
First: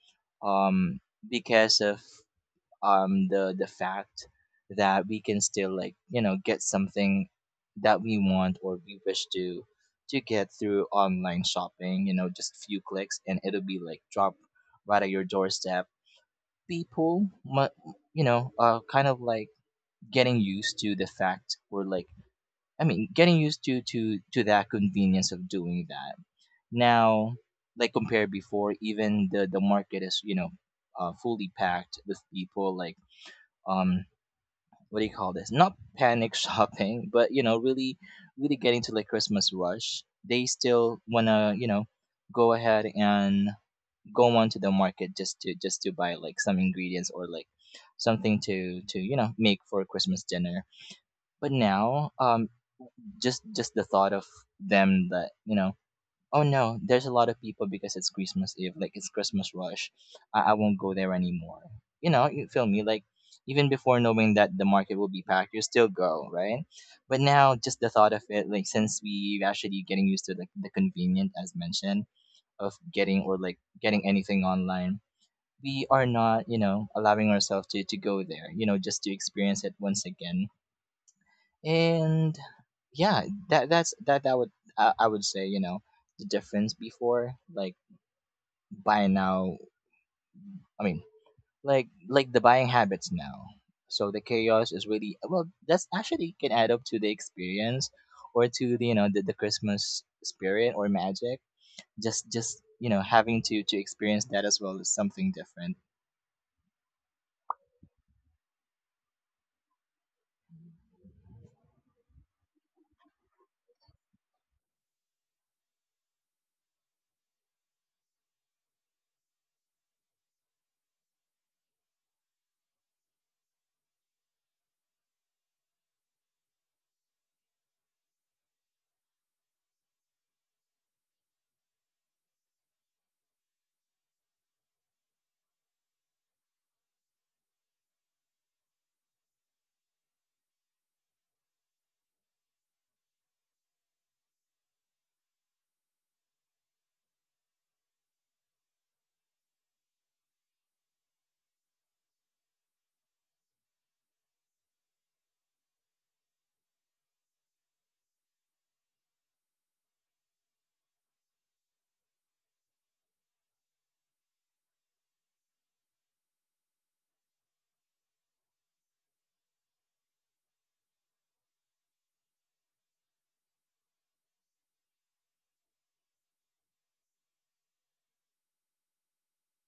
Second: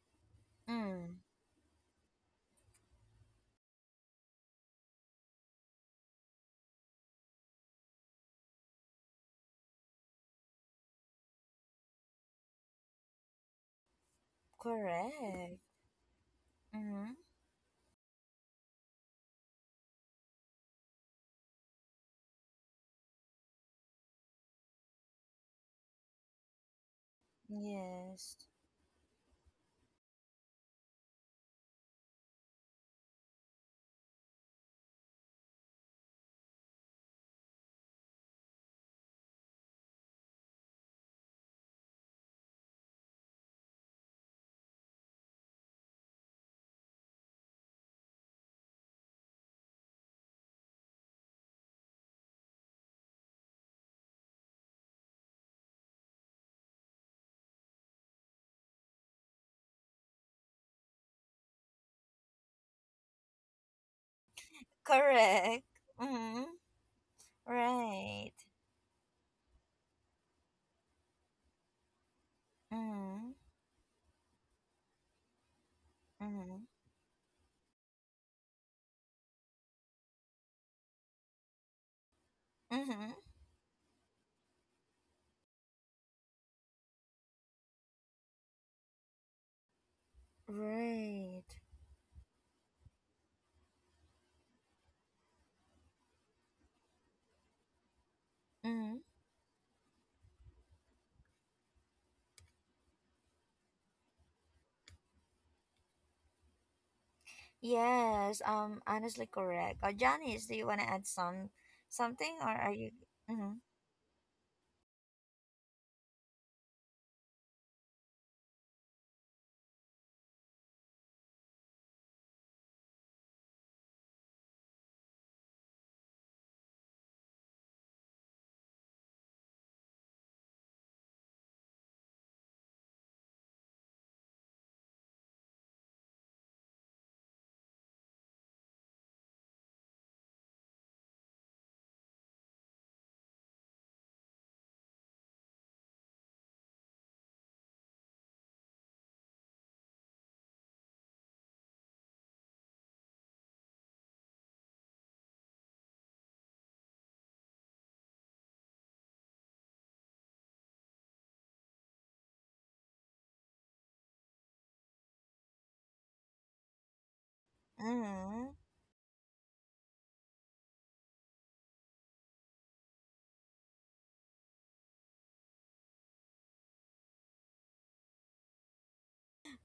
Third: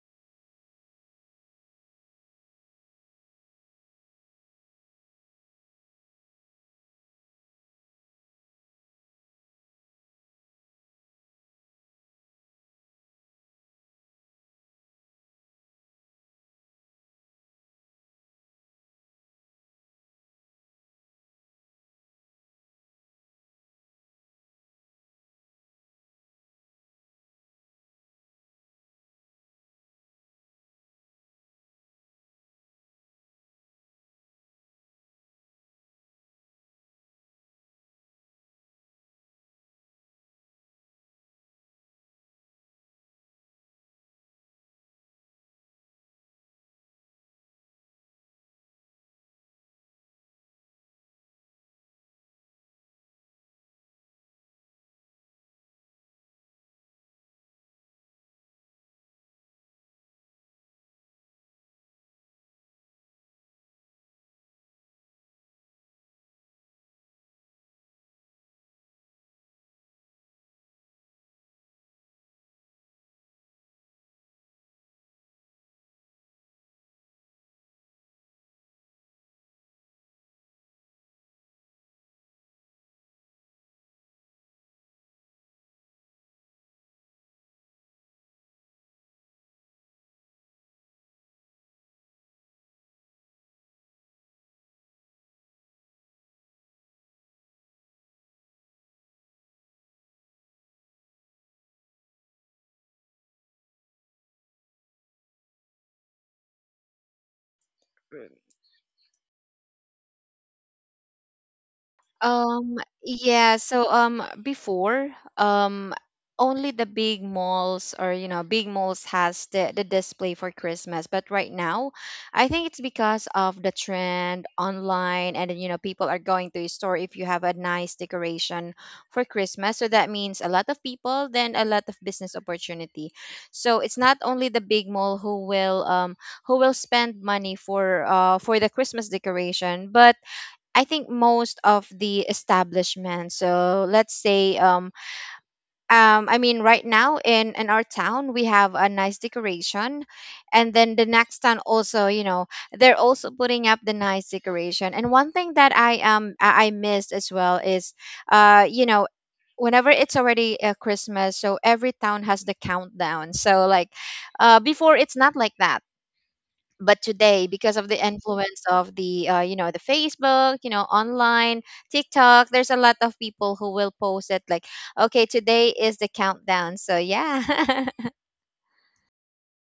Speaker 2: um,
Speaker 1: Mm.
Speaker 2: because of the fact that we can still like you know get something that we want or we wish to get through online shopping, you know, just few clicks and it'll be like drop right at your
Speaker 1: Correct.
Speaker 2: doorstep.
Speaker 1: Mhm.
Speaker 2: People, you know, kind of like getting used to the fact, or like I mean getting used to to that convenience of doing that. Now, like compared
Speaker 1: Yes.
Speaker 2: before, even the market is you know fully packed with people like um what do you call this? Not panic (laughs) shopping, but you know really getting to like Christmas rush. They still wanna you know go ahead and go on to the market just to buy like some ingredients, or like something to you know make for Christmas dinner but now, just the thought of them that you know, oh no, there's a lot of people because it's Christmas Eve, like it's Christmas rush. I won't go there anymore. You know, you feel me? Like even before knowing that the market will be packed, you
Speaker 1: Correct.
Speaker 2: still go,
Speaker 1: Mm-hmm.
Speaker 2: right? But now, just the thought of
Speaker 1: Right.
Speaker 2: it, like since we actually getting used to the convenient as mentioned of getting, or
Speaker 1: Mm-hmm.
Speaker 2: like getting anything online, we are not you
Speaker 1: Mm-hmm.
Speaker 2: know allowing ourselves to go there you know just to experience it once again, and
Speaker 1: Mm-hmm.
Speaker 2: yeah that that's that would I would say you know the difference before like by now, I mean
Speaker 1: Right.
Speaker 2: like the buying habits now, so the chaos is really well that's actually can add up to the experience or to the you
Speaker 1: Mm-hmm.
Speaker 2: know the Christmas spirit or magic, just you know having to experience that as well is something different.
Speaker 1: Yes. Honestly, correct. Janice, do you want to add something, or
Speaker 3: Um,
Speaker 1: are you?
Speaker 3: yeah,
Speaker 1: Mm-hmm.
Speaker 3: so before, um only the big malls, or, you know, big malls has the display for Christmas. But right now, I think it's because of the trend online, and then, you know, people are going to a store if you have a nice decoration for Christmas. So that means a lot of people, then a lot of business opportunity. So it's not only the big mall who will spend money for the Christmas decoration, but I think most of the establishments. So let's say, I mean, right now in our town we have a nice decoration, and then the next town also, you know, they're also putting up the nice decoration. And one thing that I I missed as well is, you know. Whenever it's already Christmas, so every town has the countdown. So, like, before it's not like that, but today because of the
Speaker 1: Mm-hmm.
Speaker 3: influence of the you know, the Facebook, you know, online, TikTok, there's a lot of people who will post it like, okay, today is the countdown. So yeah. (laughs)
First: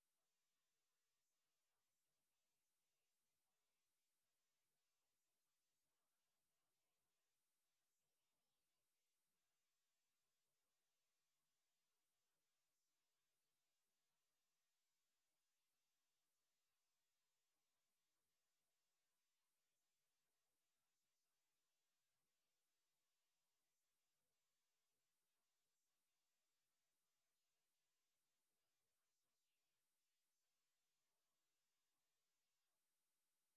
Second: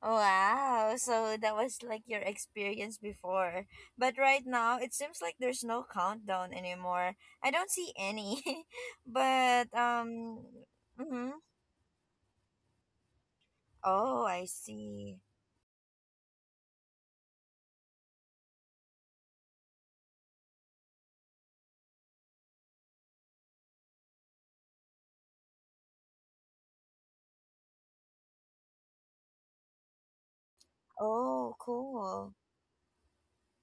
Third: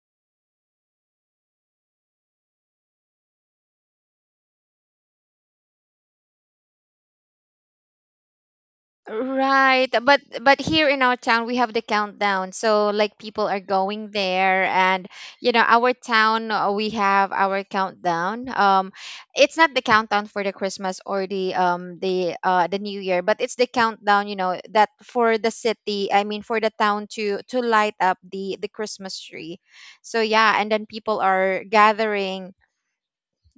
Speaker 1: Wow. So that was like your experience before, but right now it seems like there's no countdown anymore. I don't see any, (laughs) but
Speaker 3: Right,
Speaker 1: um.
Speaker 3: but here in our
Speaker 1: Mm-hmm.
Speaker 3: town we have the countdown. So like people are going
Speaker 1: Oh, I
Speaker 3: there and
Speaker 1: see.
Speaker 3: you know our town, we have our countdown. It's not the countdown for the Christmas or the New Year, but it's the countdown, you know, that for the city, I mean for the town to light up the Christmas tree. So yeah, and then people
Speaker 1: Oh,
Speaker 3: are
Speaker 1: cool.
Speaker 3: gathering.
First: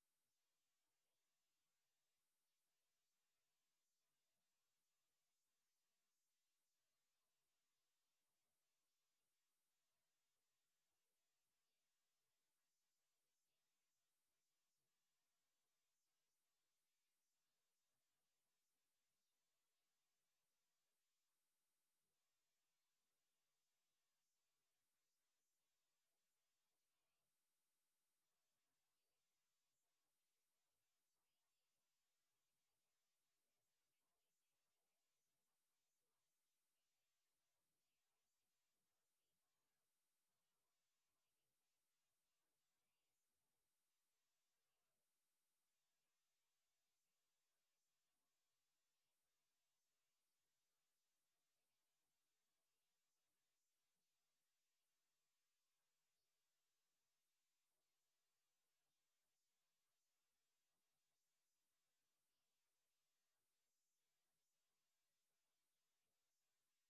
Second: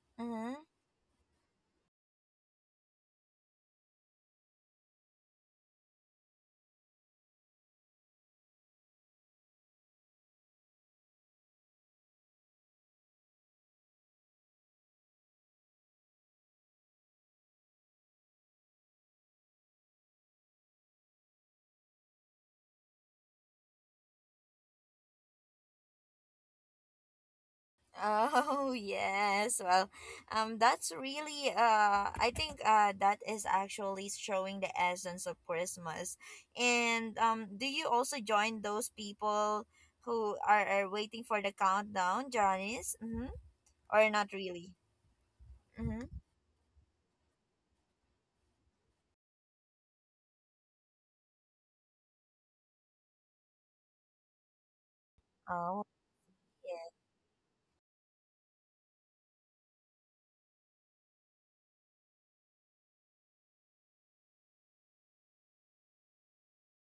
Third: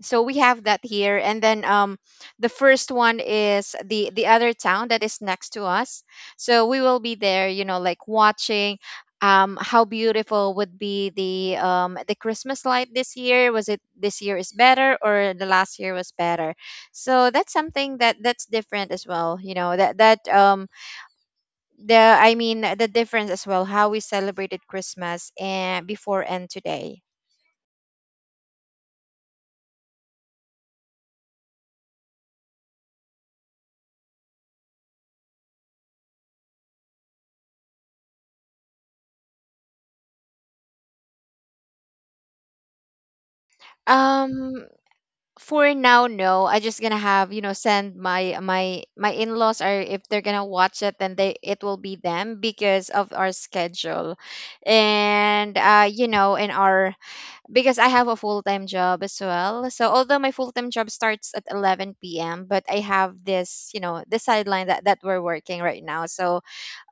Speaker 3: So we
Speaker 1: Mm-hmm.
Speaker 3: have that here, and then the first one is the other town that is next to us. So we will be there, you know, like watching how beautiful would be the Christmas light this year. Was it this year is better or the last year was better? So that's something that that's different as well, you know, that that the I mean the difference as well how we celebrated Christmas and before and today.
Speaker 1: Oh, (laughs) yes. Well, that's really I think that is actually showing the essence of Christmas. And do you also join those people who are waiting for the countdown, Johnny's? Mm-hmm. Or not really?
Speaker 3: Um, for now,
Speaker 1: Mm-hmm.
Speaker 3: no, I just gonna have, you know, send my my in-laws are, if they're gonna watch it, then they it will be them because of our schedule. And
Speaker 1: Oh,
Speaker 3: you know, in
Speaker 1: yeah.
Speaker 3: our, because I have a full-time job as well. So although my full-time job starts at 11 p.m. but I have this, you know, this sideline that that we're working right now. So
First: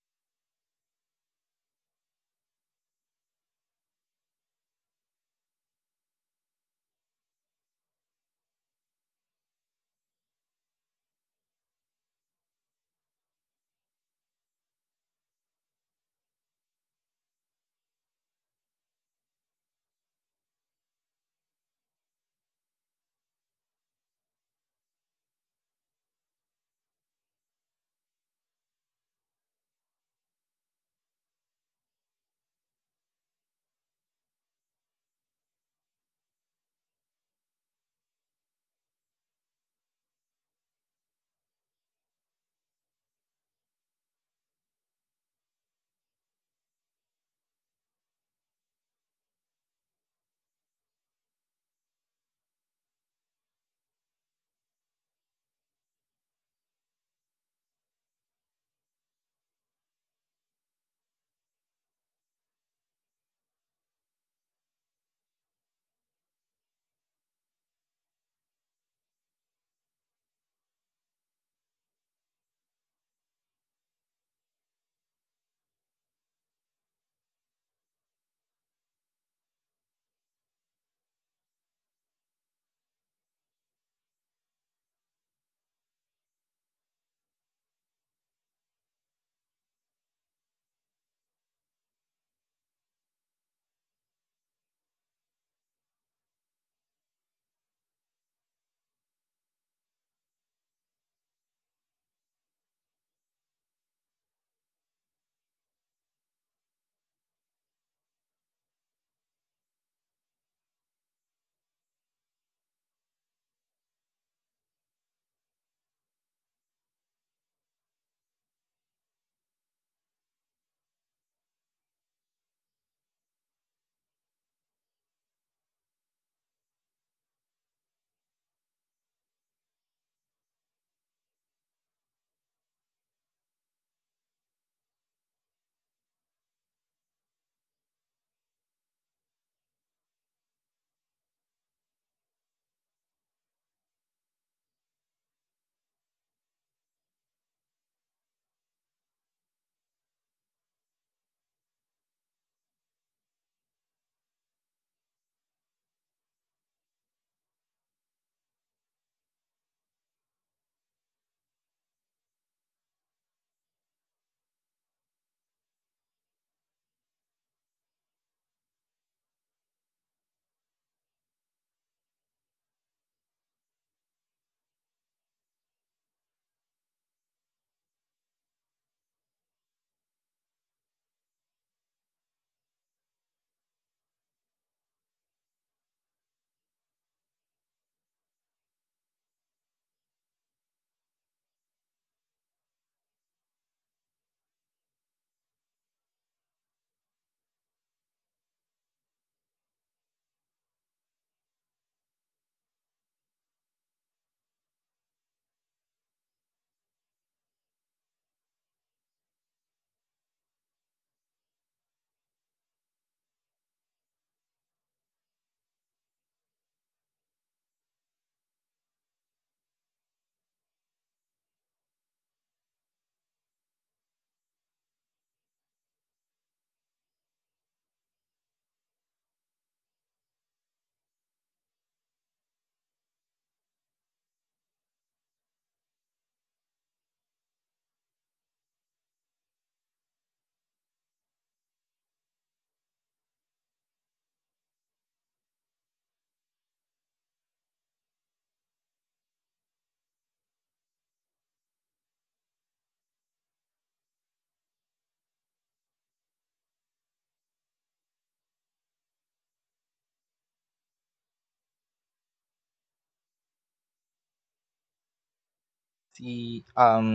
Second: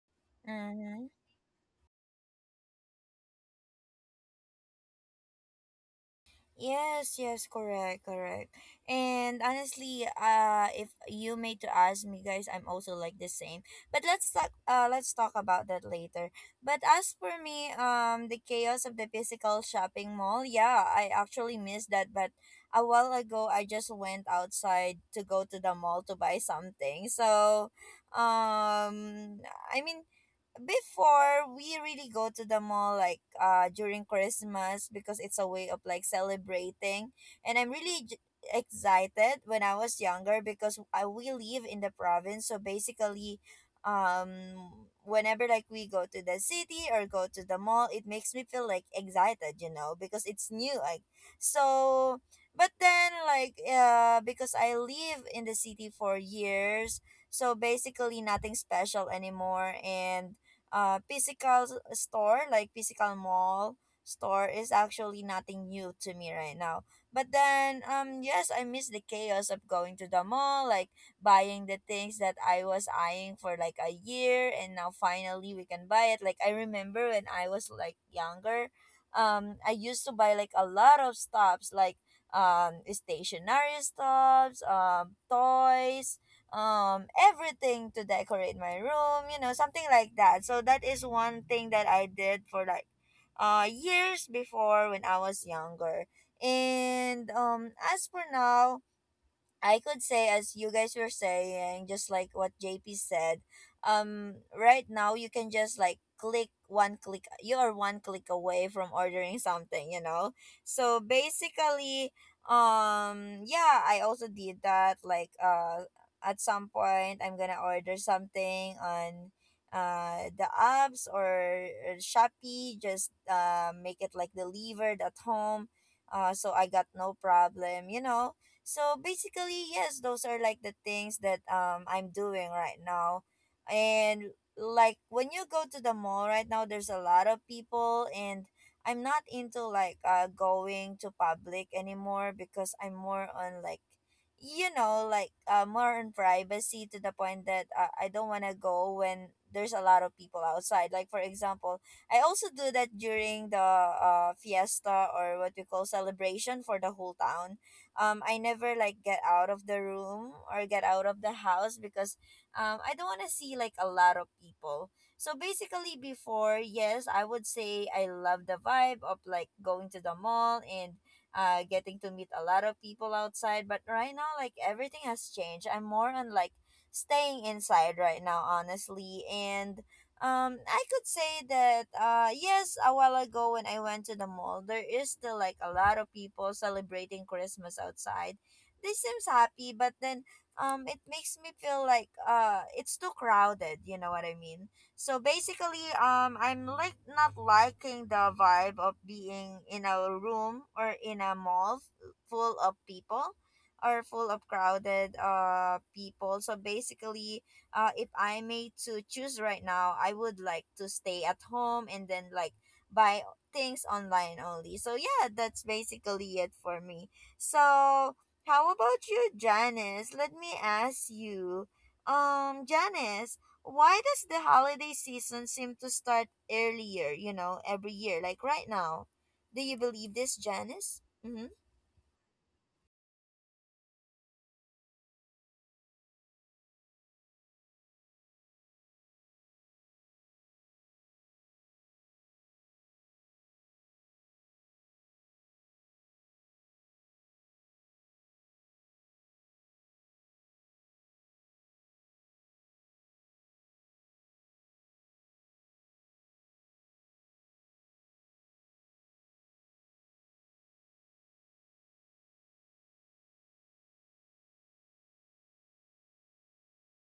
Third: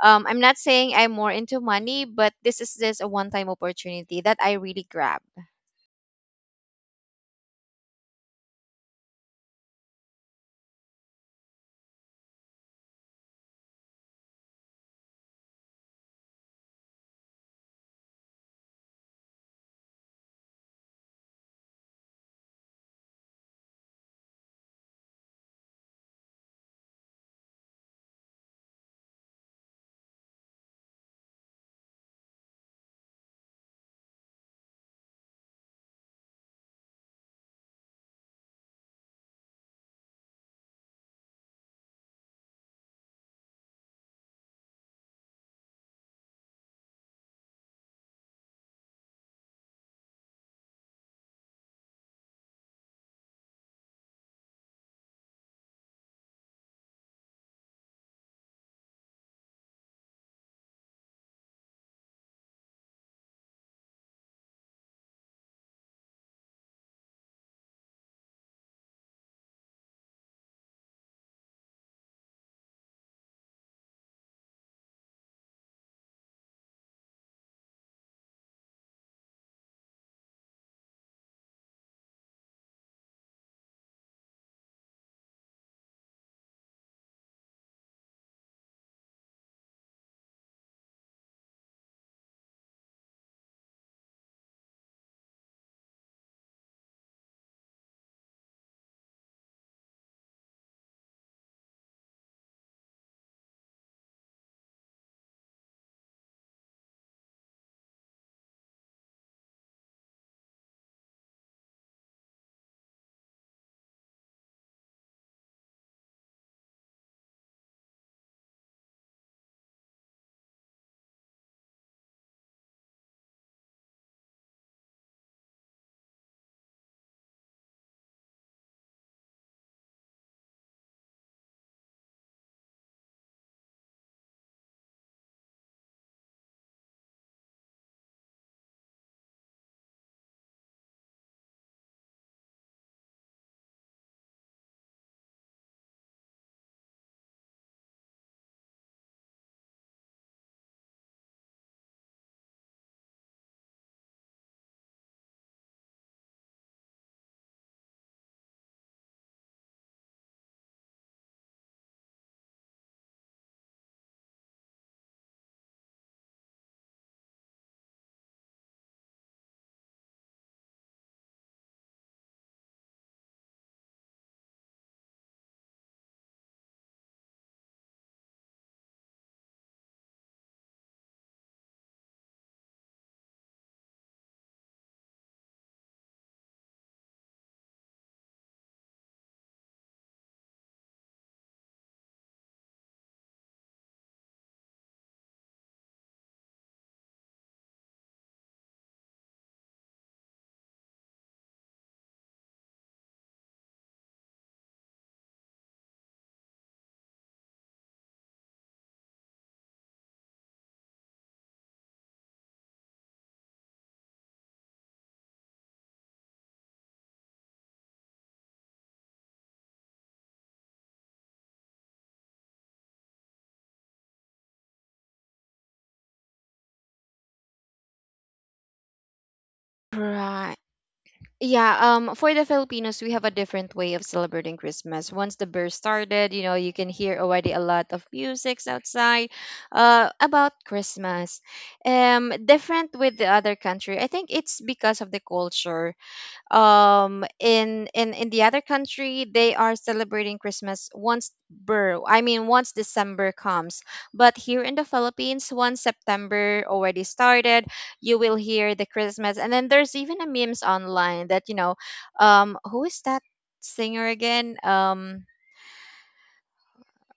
Speaker 3: I'm not saying
Speaker 1: Mm-hmm.
Speaker 3: I'm more into money, but this is just a one-time opportunity that I really grab.
Speaker 1: Yes, yes, correct, correct. And honestly, if you made to ask me guys, I'm also like the same. But let's talk about that later. But as for me, the chaos of the physical shopping mall, yeah, I actually missed that, but a while ago I just went outside to go to the mall to buy something. So, um I mean, before we really go to the mall like during Christmas, because it's a way of like celebrating, and excited when I was younger, because I we live in the province. So basically, um whenever like we go to the city or go to the mall, it makes me feel like excited, you know, because it's new. Like, so, but then like because I live in the city for years, so basically nothing special anymore. And store, like physical mall store, is actually nothing new to me right now. But then yes, I miss the chaos of going to the mall, like buying the things that I was eyeing for like a year, and now finally we can buy it. Like, I remember when I was like younger, I used to buy like a lot of stuffs, like stationary stuffs, toys, everything to decorate my room, you know, something like that. So that is one thing that I did for like years before when I was younger. And as for now, I could say, as you guys were saying, just like what JP said, right now you can just like click one click, you are one click away from ordering something, you know? So basically, yeah, I also did that. Like, at some point, I'm gonna order something on the apps or Shopee, just make it like delivered at home. So I got no problem, you know. So basically, yes, those are like the things that I'm doing right now. And like when you go to the mall right now, there's a lot of people, and I'm not into like going to public anymore, because I'm more on like, you know, like more on privacy, to the point that I don't want to go when there's a lot of people outside. Like, for example, I also do that during the fiesta or what we call celebration for the whole town. I never like get out of the room or get out of the house because I don't want to see like a lot of people. So basically, before, yes, I would say I love the vibe of like going to the mall and getting to meet a lot of people outside. But right now, like, everything has changed. I'm more on like staying inside right now, honestly. And I could say that yes, a while ago when I went to the mall, there is still like a lot of people celebrating Christmas outside. They seems happy, but then it makes me feel like it's too crowded, you know what I mean? So basically, I'm like not liking the vibe of being in a room or in a mall full of people or full of crowded people. So basically if I may to choose right now, I would like to stay at home and then like buy things online only. So yeah, that's basically it for me. So how about you, Janice? Let me ask you, Janice, why does the holiday season seem to start earlier? You know, every year, like right now. Do you believe this,
Speaker 3: Right.
Speaker 1: Janice? Mm-hmm.
Speaker 3: Yeah, for the Filipinos, we have a different way of celebrating Christmas. Once the birth started, you know, you can hear already a lot of musics outside, about Christmas. Different with the other country. I think it's because of the culture in the other country. They are celebrating Christmas once bur I mean once December comes, but here in the Philippines, once September already started, you will hear the Christmas. And then there's even a memes online that who is that singer again?
Speaker 2: The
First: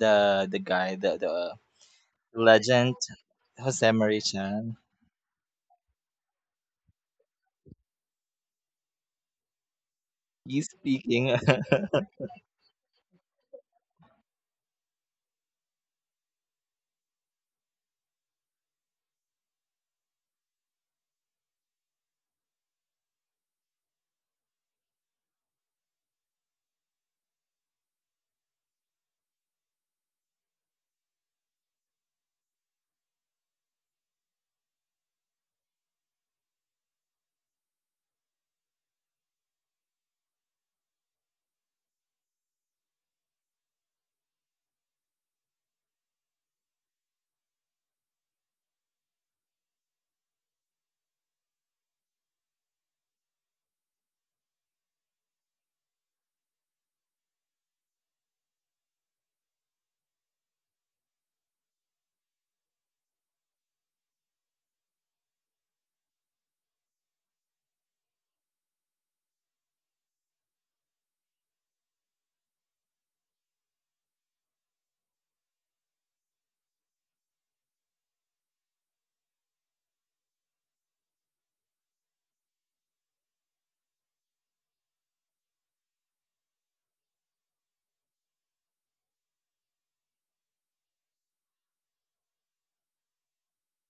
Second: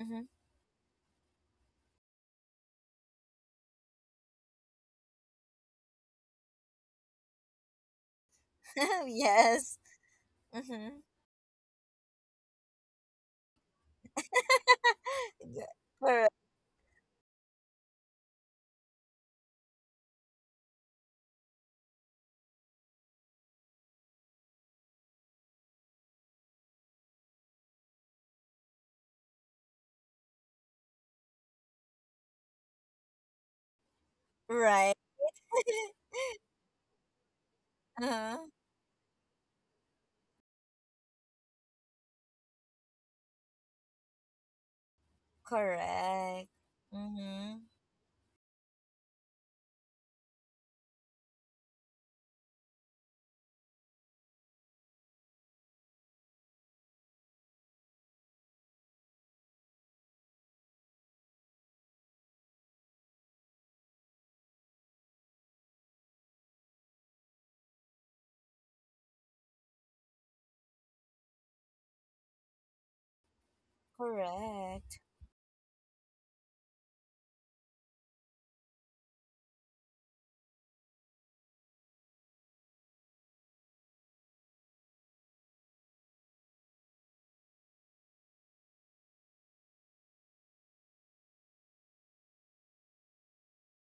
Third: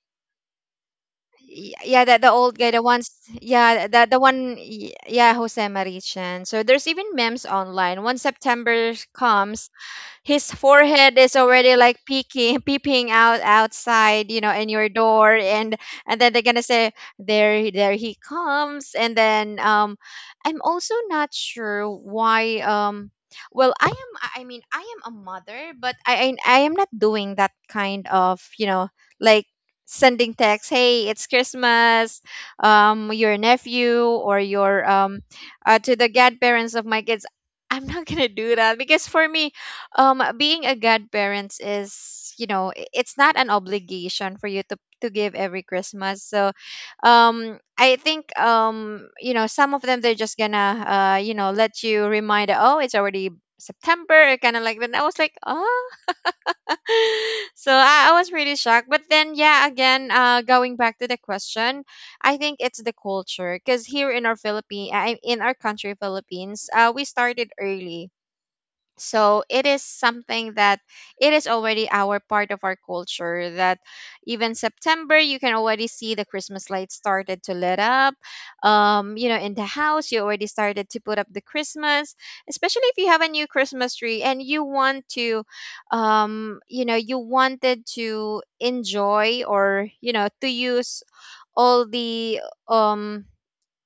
Speaker 2: the the guy, the
Speaker 3: Yeah, that the old guy, the
Speaker 2: legend,
Speaker 3: ones. Yeah,
Speaker 2: Jose
Speaker 3: that the
Speaker 2: Marie
Speaker 3: one,
Speaker 2: Chan.
Speaker 3: yeah, Jose Marichan. So there's even memes online once September
Speaker 1: Mm-hmm. (laughs)
Speaker 3: comes,
Speaker 1: yes.
Speaker 3: his
Speaker 2: He's
Speaker 1: Mm-hmm.
Speaker 3: forehead
Speaker 2: speaking.
Speaker 3: is
Speaker 2: (laughs)
Speaker 3: already like peeking (laughs) peeping out outside, you know, in your door.
Speaker 1: Yeah.
Speaker 3: And then
Speaker 1: Correct.
Speaker 3: they're gonna say, there he comes. And then I'm also not sure why. Well, I mean, I am a mother, but I am not doing that kind of, you know, like sending text, hey, it's Christmas, your nephew or your
Speaker 1: Right.
Speaker 3: to the godparents of my kids. I'm
Speaker 1: (laughs)
Speaker 3: not gonna
Speaker 1: uh-huh.
Speaker 3: do that, because for me, being a godparents is, you know, it's not an obligation for you to give every Christmas. So
Speaker 1: Correct. Mm-hmm.
Speaker 3: I think, you know, some of them, they're just gonna you know, let you remind, oh, it's already September, kind of like that. And I was like, oh. (laughs) So I was really shocked, but then yeah, again, going back to the question, I think it's the culture, because here in our philippine in our country Philippines, we started early. So it is something that it is already our part of our culture, that even
Speaker 1: Correct.
Speaker 3: September, you can already see the Christmas lights started to lit up you know, in the house. You already started to put up the Christmas, especially if you have a new Christmas tree and you want to, you know, you wanted to enjoy or, you know, to use all the um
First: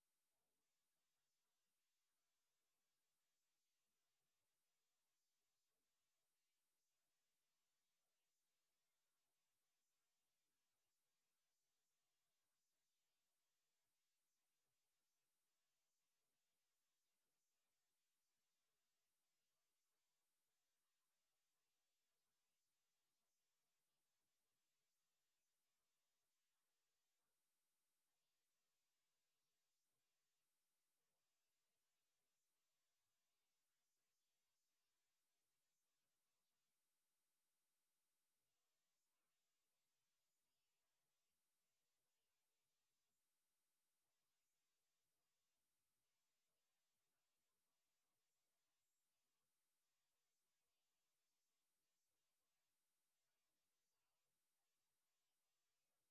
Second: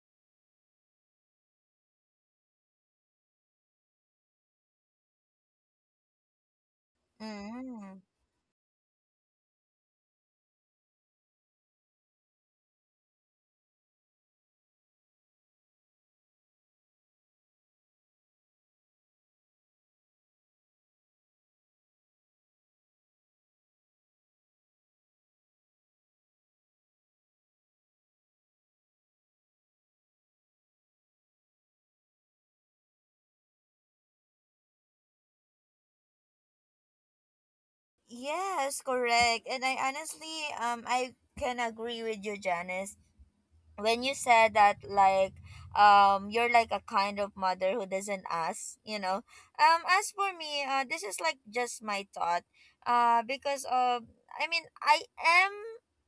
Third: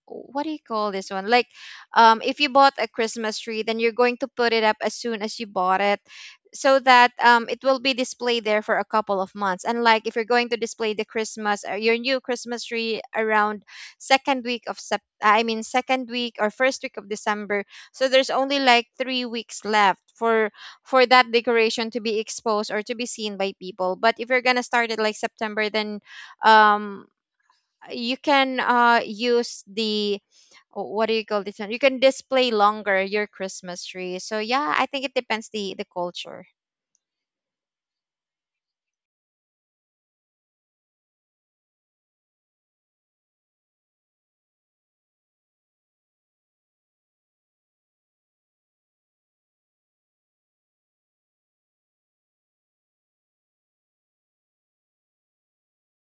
Speaker 3: what do you call this one? Like, if you bought a Christmas tree, then you're going to put it up as soon as you bought it, so that it will be
Speaker 1: Mm.
Speaker 3: displayed there for a couple of months. And like, if you're going to display the Christmas, your new Christmas tree around second week or first week of December, so there's only like 3 weeks left for that decoration to be exposed or to be seen by people. But if you're gonna start it like September, then um you can use the what do you call this one? You can display longer your Christmas tree. So yeah, I think it depends the culture.
Speaker 1: Yes, correct. And I honestly, I can agree with you, Janice, when you said that like you're like a kind of mother who doesn't ask, you know. As for me, this is like just my thought, because of I mean I am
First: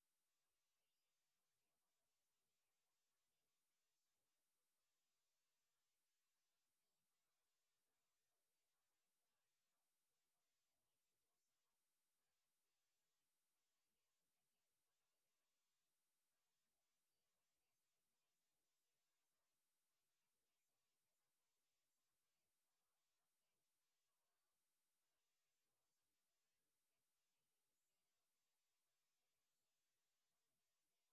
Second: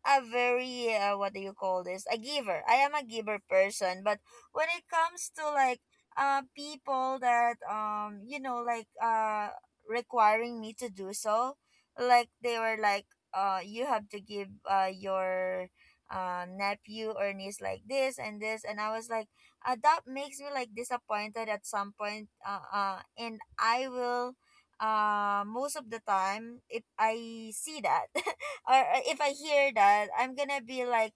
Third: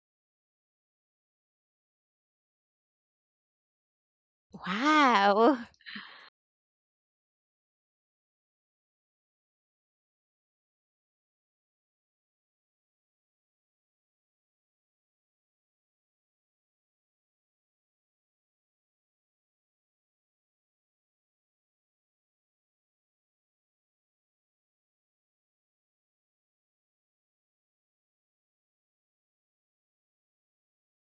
Speaker 1: a very what do you call this a giver. I am a giver person, but when it comes to
Speaker 3: Wow.
Speaker 1: like people that requiring me to do so, like they were like, you have to give your nephew or niece like this and this, and I was like, that makes me like disappointed at some point. And I will, most of the time if I see that (laughs) or if I hear that, I'm gonna be like,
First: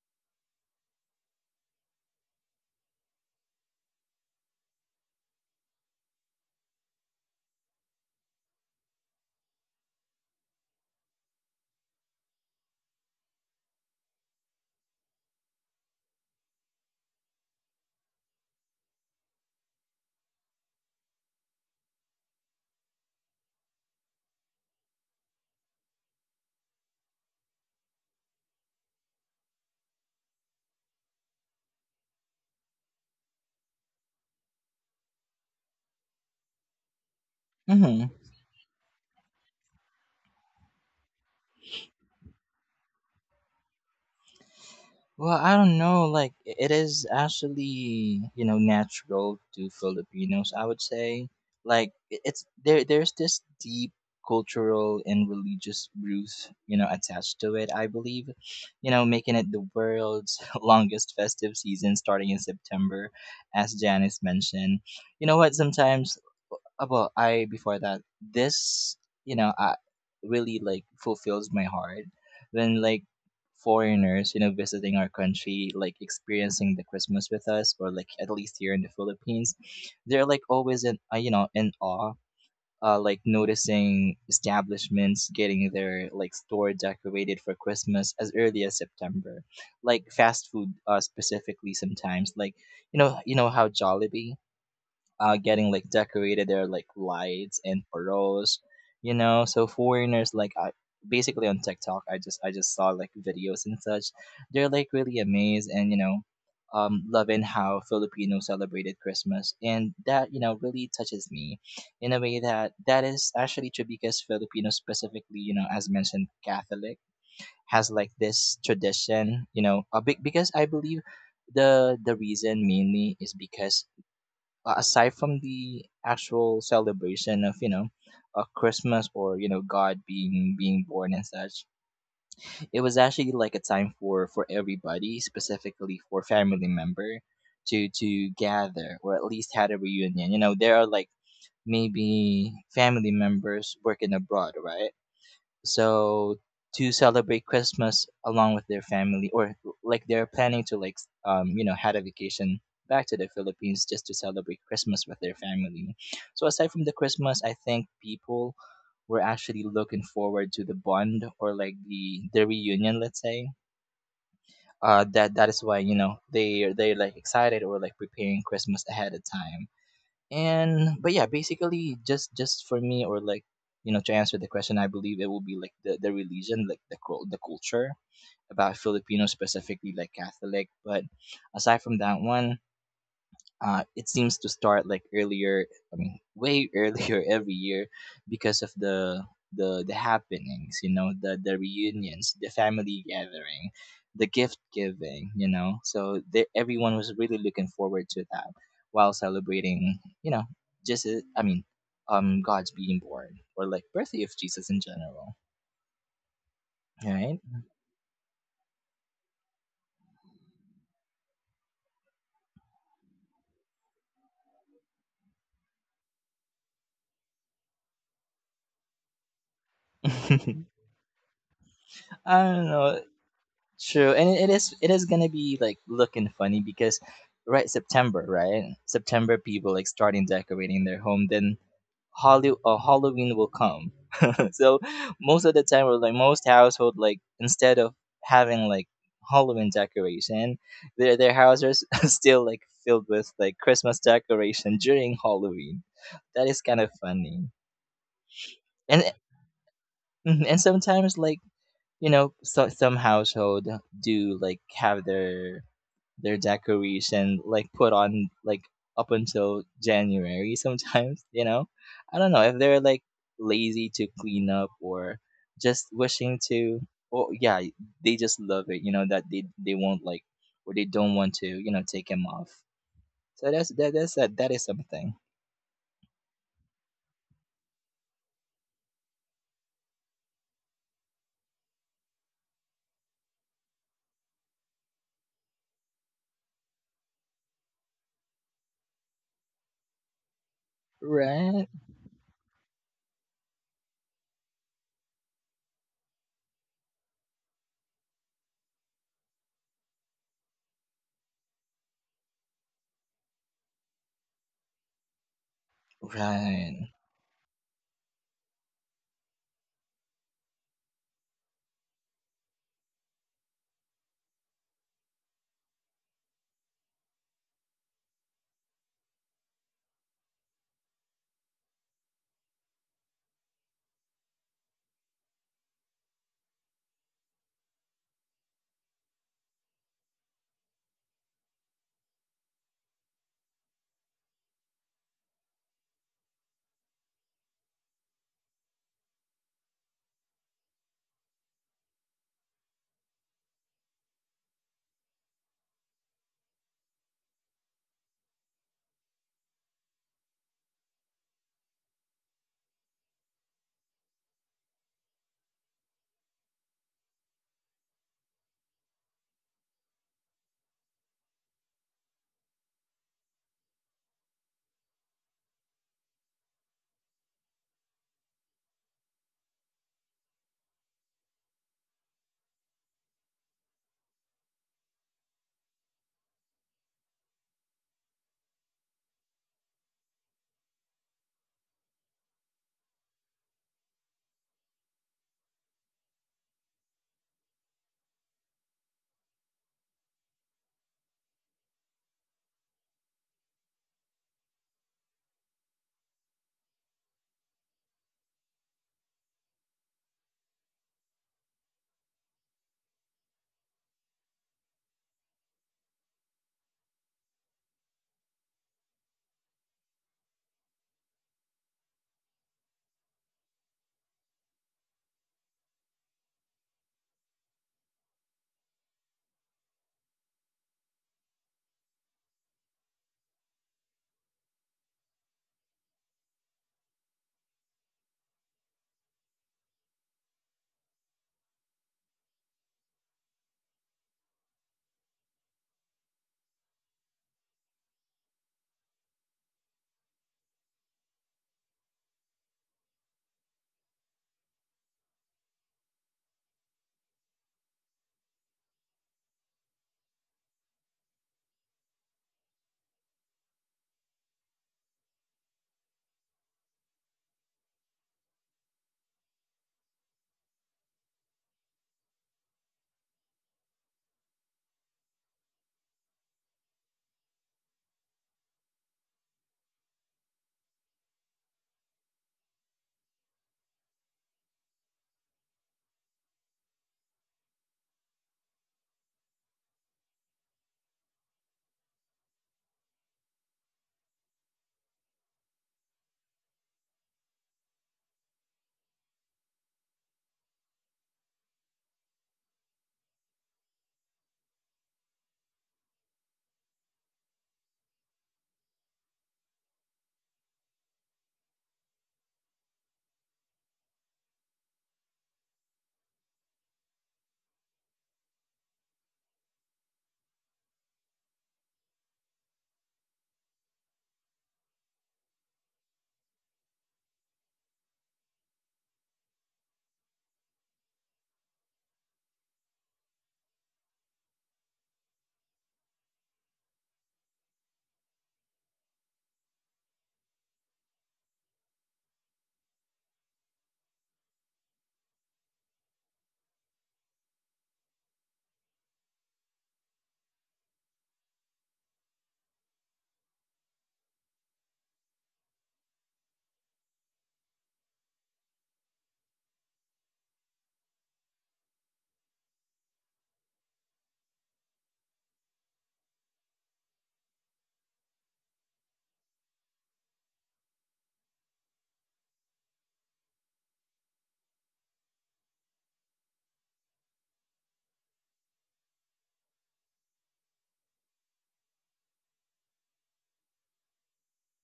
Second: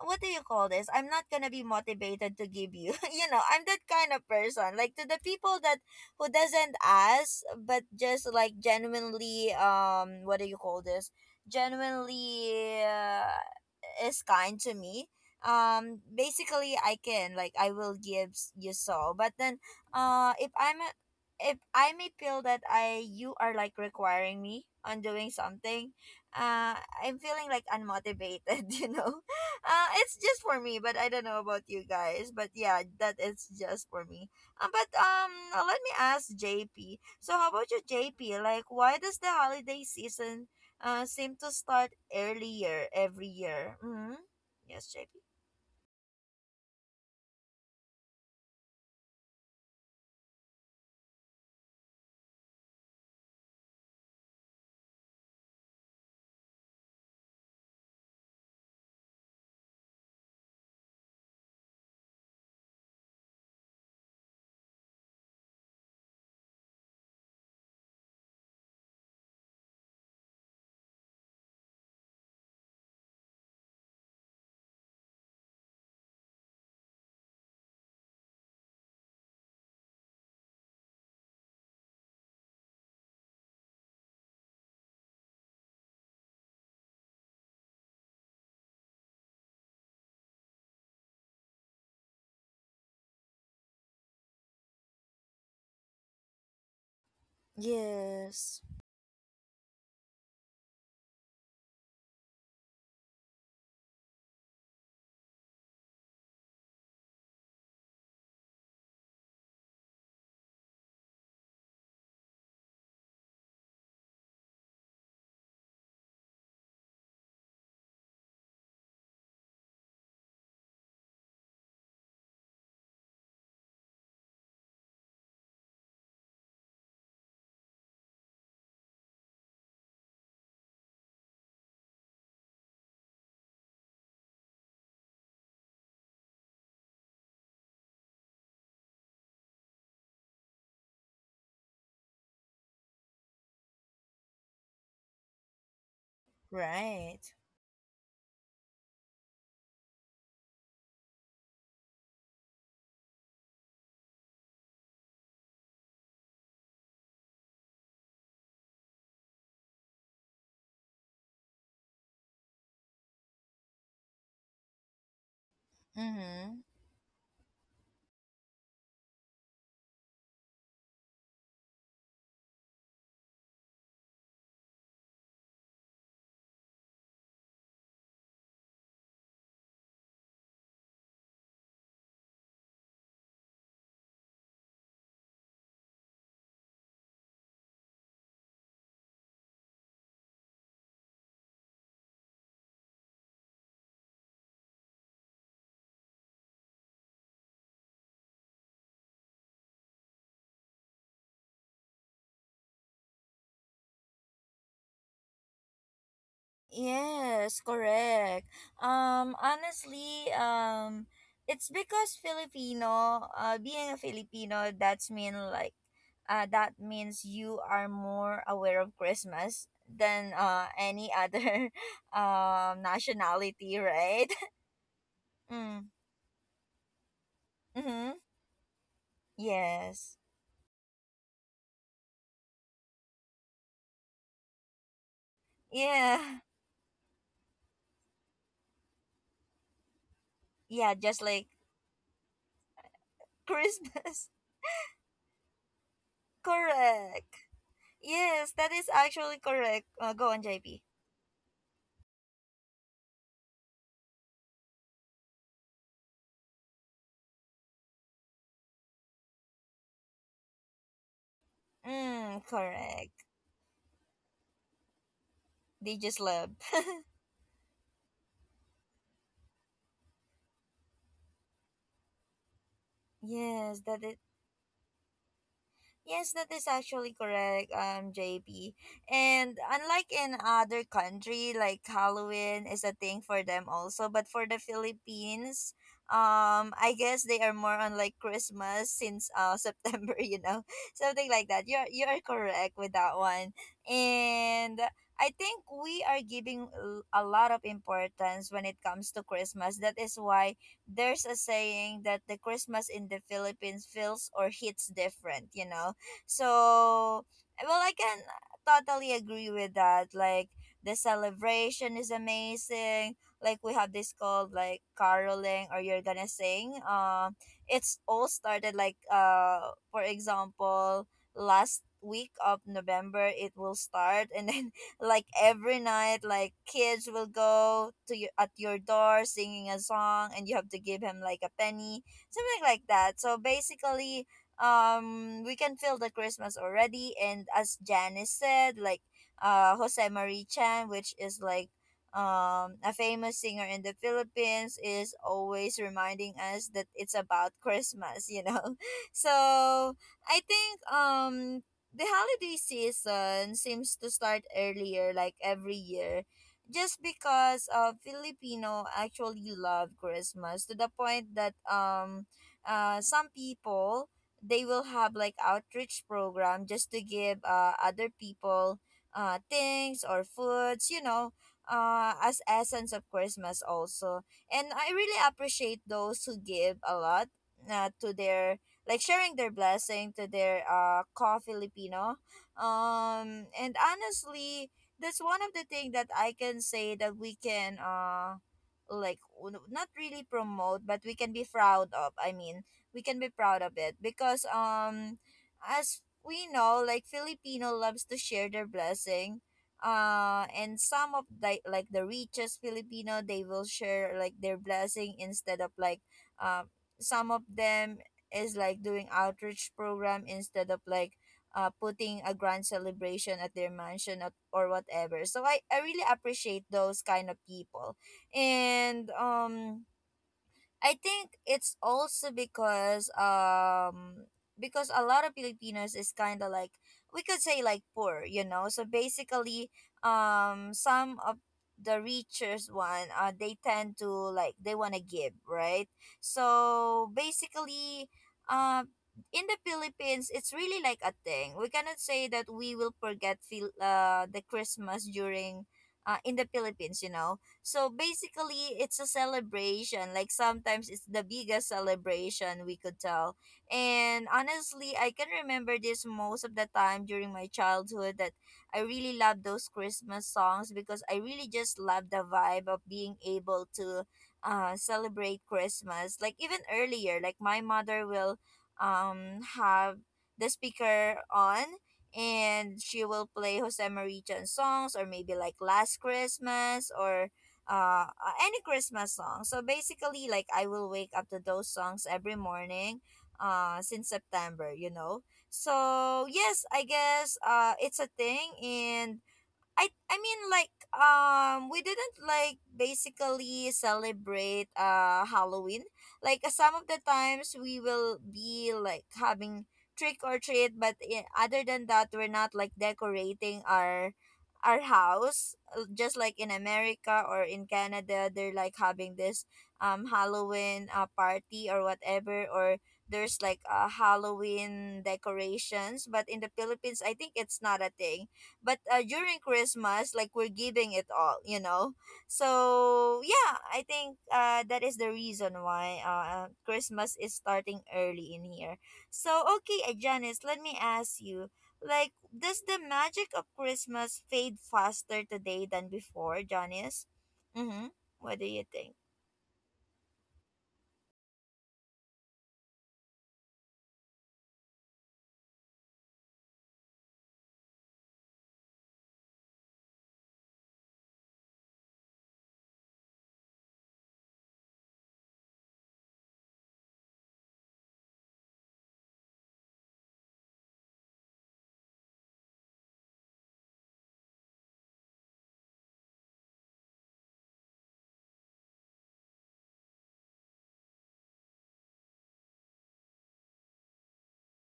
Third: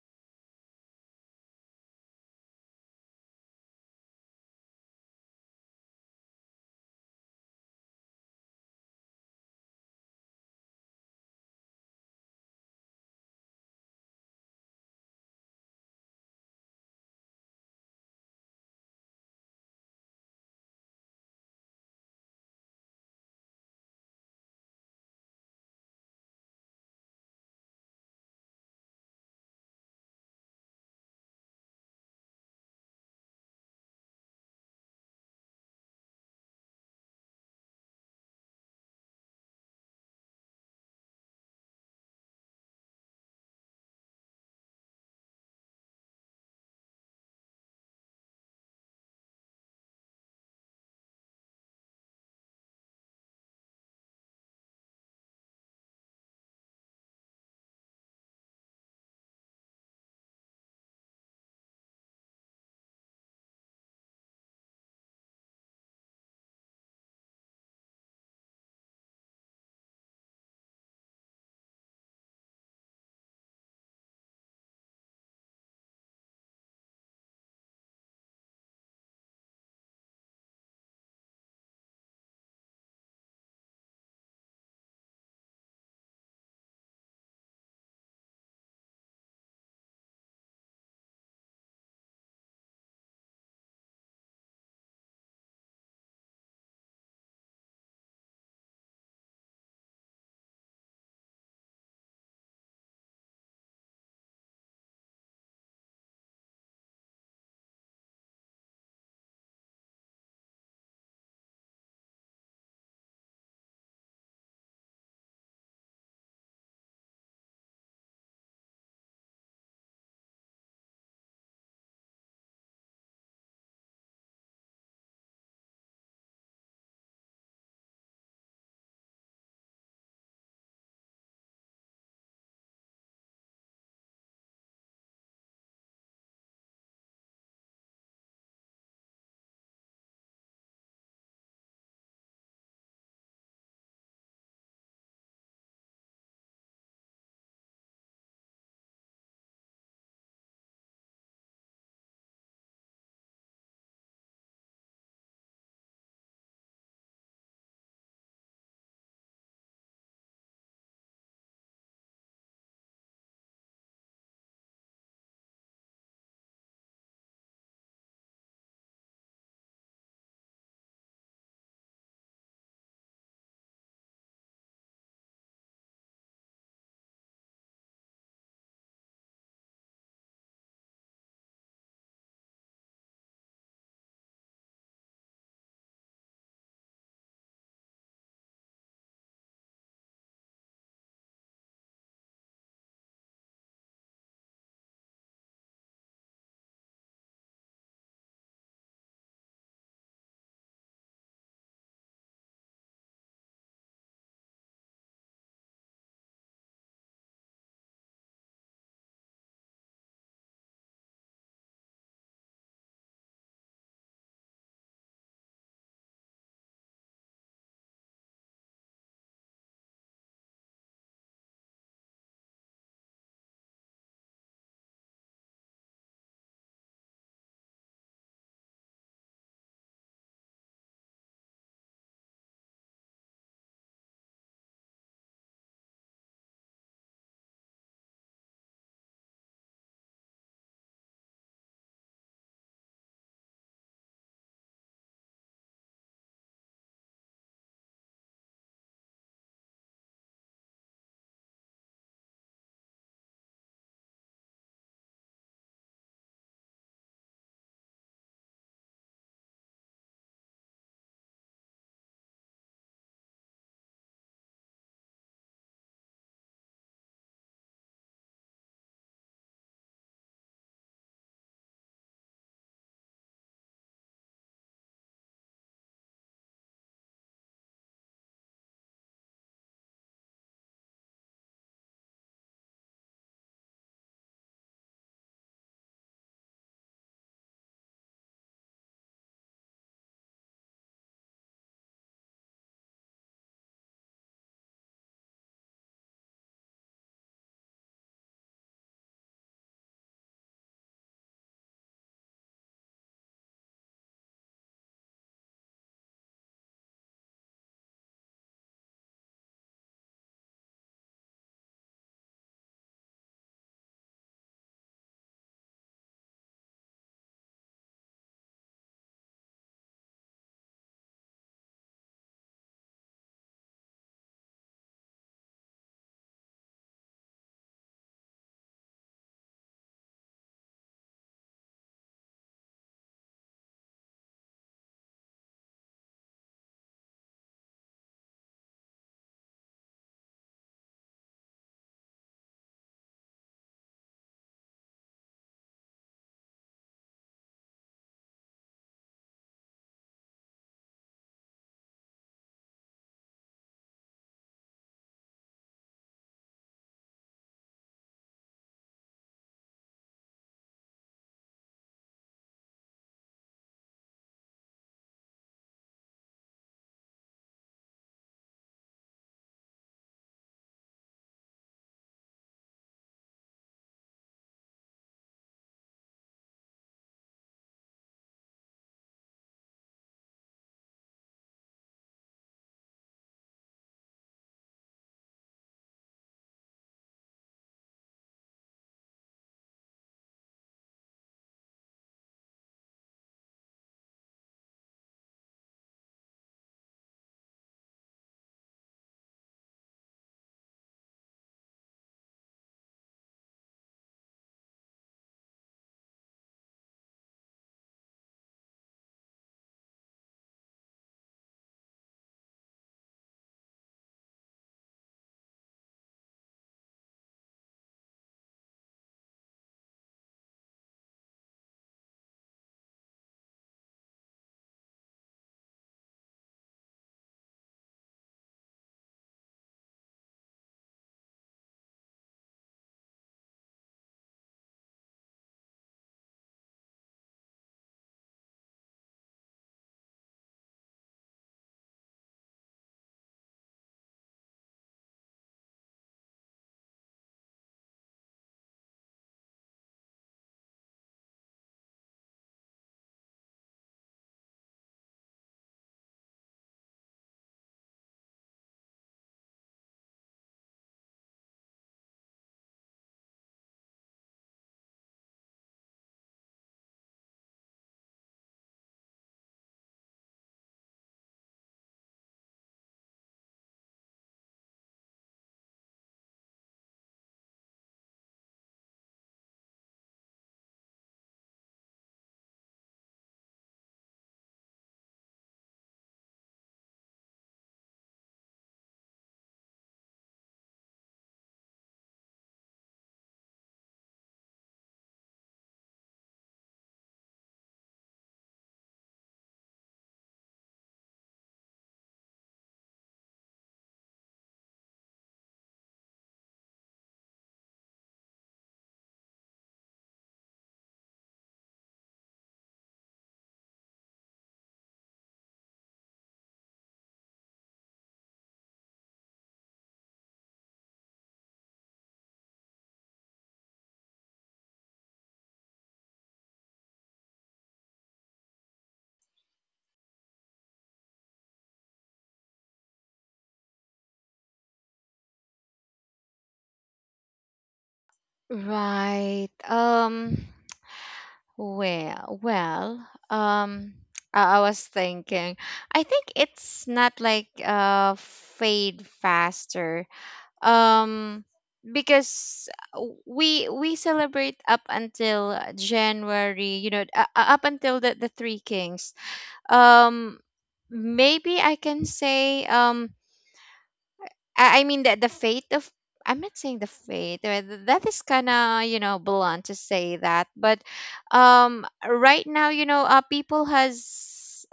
Speaker 1: what do you call this? I'm not gonna be motivated to give you. (laughs) You know, I'm that kind of person. Like, to the people that who doesn't ask, but just like genuinely, what do you call this? Genuinely uh, is kind to me. Basically, I can like I will you so. But then uh if I'm a, if I may feel that I you are like requiring me on doing something, uh I'm feeling like unmotivated, (laughs) you know. It's just for me, but I don't know about you guys. But yeah, that is just for me. But Let me ask JP. So how about you,
Speaker 2: Mm-hmm.
Speaker 1: JP? Like, why does the holiday season seem to start earlier every year? Mm-hmm. Yes, JP.
Speaker 2: Well, I don't know. Like, I- it is actually, you know, natural to Filipinos, I would say. Like, I- it's there, there's this deep cultural and religious roots, you know, attached to it, I believe, you know, making it the world's (laughs) longest festive season starting in September, as Janice mentioned. You know what? Sometimes well, I before that, this you know, I really like fulfills my heart when like foreigners, you know, visiting our country, like experiencing the Christmas with us, or like at least here in the Philippines, they're like always in, you know, in awe. Like noticing establishments getting their like store decorated for Christmas as early as September, like fast food specifically sometimes like you know how Jollibee getting like decorated their like lights and
Speaker 1: Yes.
Speaker 2: paroles, you know. So foreigners like I basically on TikTok, I just saw like videos and such. They're like really amazed and loving how Filipinos celebrated Christmas, and that you know really touches me in a way that is actually true because Filipinos specifically, you know, as mentioned, Catholic has like this tradition, you know, a big because I believe the reason mainly is because aside from the actual celebration of christmas or you know god being born and such. It was actually like a time for everybody, specifically for family member to gather or at least had a reunion. You know, there are like maybe family members working abroad, right? So to
Speaker 1: Right.
Speaker 2: celebrate christmas along with their family, or like they're planning to like you know had a vacation back to the philippines just to celebrate christmas with their family. So aside from the christmas, I think people were actually looking forward to the bond or like the reunion, let's say. That is why you know
Speaker 1: Mm-hmm.
Speaker 2: they're like excited or like preparing christmas ahead of time. And But yeah, basically just for me, or like you know, to answer the question, I believe it will be like the religion, like the the culture about filipino, specifically like catholic. But aside from that one, it seems to start like earlier. I mean way (laughs) earlier every year because of the happenings, you know, the reunions, the family gathering, the gift giving, so everyone was really looking forward to that while celebrating you know, just I mean god's being born or like birthday of jesus in general, right?
Speaker 1: Yes, correct. Honestly, it's because Filipino, being a Filipino, that's mean like, that means you are more aware of Christmas than
Speaker 2: (laughs)
Speaker 1: any other, (laughs)
Speaker 2: I don't know.
Speaker 1: nationality,
Speaker 2: True, and
Speaker 1: right?
Speaker 2: it is gonna
Speaker 1: (laughs)
Speaker 2: be like
Speaker 1: mm.
Speaker 2: looking funny because
Speaker 1: Mm-hmm.
Speaker 2: Right? September people like
Speaker 1: Yes.
Speaker 2: starting decorating their home, then Holly, Halloween will come. (laughs) So most of the time, or like
Speaker 1: Yeah.
Speaker 2: most household, like instead of having like Halloween decoration,
Speaker 1: Yeah.
Speaker 2: their
Speaker 1: Just
Speaker 2: their
Speaker 1: like
Speaker 2: houses (laughs) still like filled with like Christmas
Speaker 1: Christmas.
Speaker 2: decoration during Halloween.
Speaker 1: (laughs)
Speaker 2: That is kind of
Speaker 1: correct.
Speaker 2: funny,
Speaker 1: Yes, that is
Speaker 2: and
Speaker 1: actually correct. Go on,
Speaker 2: mhm, and
Speaker 1: JP.
Speaker 2: sometimes like you know so, some household do like have their decories and like put on like up until January sometimes, (laughs) you know? I don't
Speaker 1: Mm,
Speaker 2: know if they're like
Speaker 1: correct.
Speaker 2: lazy to clean up or just
Speaker 1: They just
Speaker 2: wishing
Speaker 1: love.
Speaker 2: to
Speaker 1: (laughs)
Speaker 2: oh yeah, they just love it, you know, that they won't like or they don't want to, you know, take him off. So
Speaker 1: Yes, that it,
Speaker 2: that is something.
Speaker 1: Yes, that is actually correct, JP. And unlike in other country, like Halloween is a thing for them also, but for the Philippines, I guess they are more on like Christmas since (laughs) September, you know, something like
Speaker 2: Right?
Speaker 1: that. You're correct with that one, and I think we are giving a lot of importance when it comes to Christmas. That is why there's a saying that the Christmas in the Philippines feels or hits different, you know.
Speaker 2: Right.
Speaker 1: So, well, I can totally agree with that. Like, the celebration is amazing. Like, we have this called like caroling, or you're gonna sing. It's all started like, for example, last week of November, it will start. And then, (laughs) like, every night, like, kids will go to your, at your door singing a song, and you have to give him like a penny, something like that. So, basically, we can feel the Christmas already. And as Janice said, like, Jose Marie Chan, which is like a famous singer in the Philippines, is always reminding us that it's about Christmas. (laughs) So I think, the holiday season seems to start earlier like every year, just because Filipino actually love Christmas to the point that some people, they will have like outreach program just to give other people things or foods, as essence of Christmas also. And I really appreciate those who give a lot, to their, like, sharing their blessing to their co Filipino. And honestly, that's one of the thing that I can say that we can like not really promote, but we can be proud of. I mean, we can be proud of it because as we know, like, Filipino loves to share their blessing. Uh, and some of the, like, the richest Filipino, they will share like their blessing instead of like um some of them is like doing outreach program instead of like, putting a grand celebration at their mansion, or whatever. So I really appreciate those kind of people. And I think it's also because a lot of Filipinos is kind of like, we could say like poor, you know. So basically, some of the richest one, they tend to like, they want to give, right? So basically, uh, in the Philippines, it's really like a thing. We cannot say that we will forget feel the Christmas during. In the Philippines, you know, so basically, it's a celebration. Like, sometimes it's the biggest celebration we could tell. And honestly, I can remember this most of the time during my childhood that I really love those Christmas songs because I really just love the vibe of being able to celebrate Christmas. Like, even earlier, like my mother will have the speaker on, and she will play Jose Marichan's songs, or maybe like Last Christmas, or any Christmas song. So basically, like, I will wake up to those songs every morning, since September. You know, so yes, I guess it's a thing. And I mean, like, we didn't like basically celebrate Halloween. Like, some of the times we will be like having trick or treat, but other than that, we're not like decorating our house. Just like in America or in Canada, they're like having this Halloween party or whatever, or there's like a Halloween decorations, but in the Philippines, I think it's not a thing. But during Christmas, like, we're giving it all, you know. So yeah, I think that is the reason why Christmas is starting early in here. So okay, Janice, let me ask you, like, does the magic of Christmas fade faster today than before, Janice? Mm-hmm. What do you think?
Speaker 3: Right. Well, I was thinking, I think it's not like fade faster. Um, because we celebrate up until January, you know, up until the Three Kings. Um, maybe I can say, I mean that the fate of, I'm not saying the fate that is kind of, you know, blunt to say that, but right now, you know, people has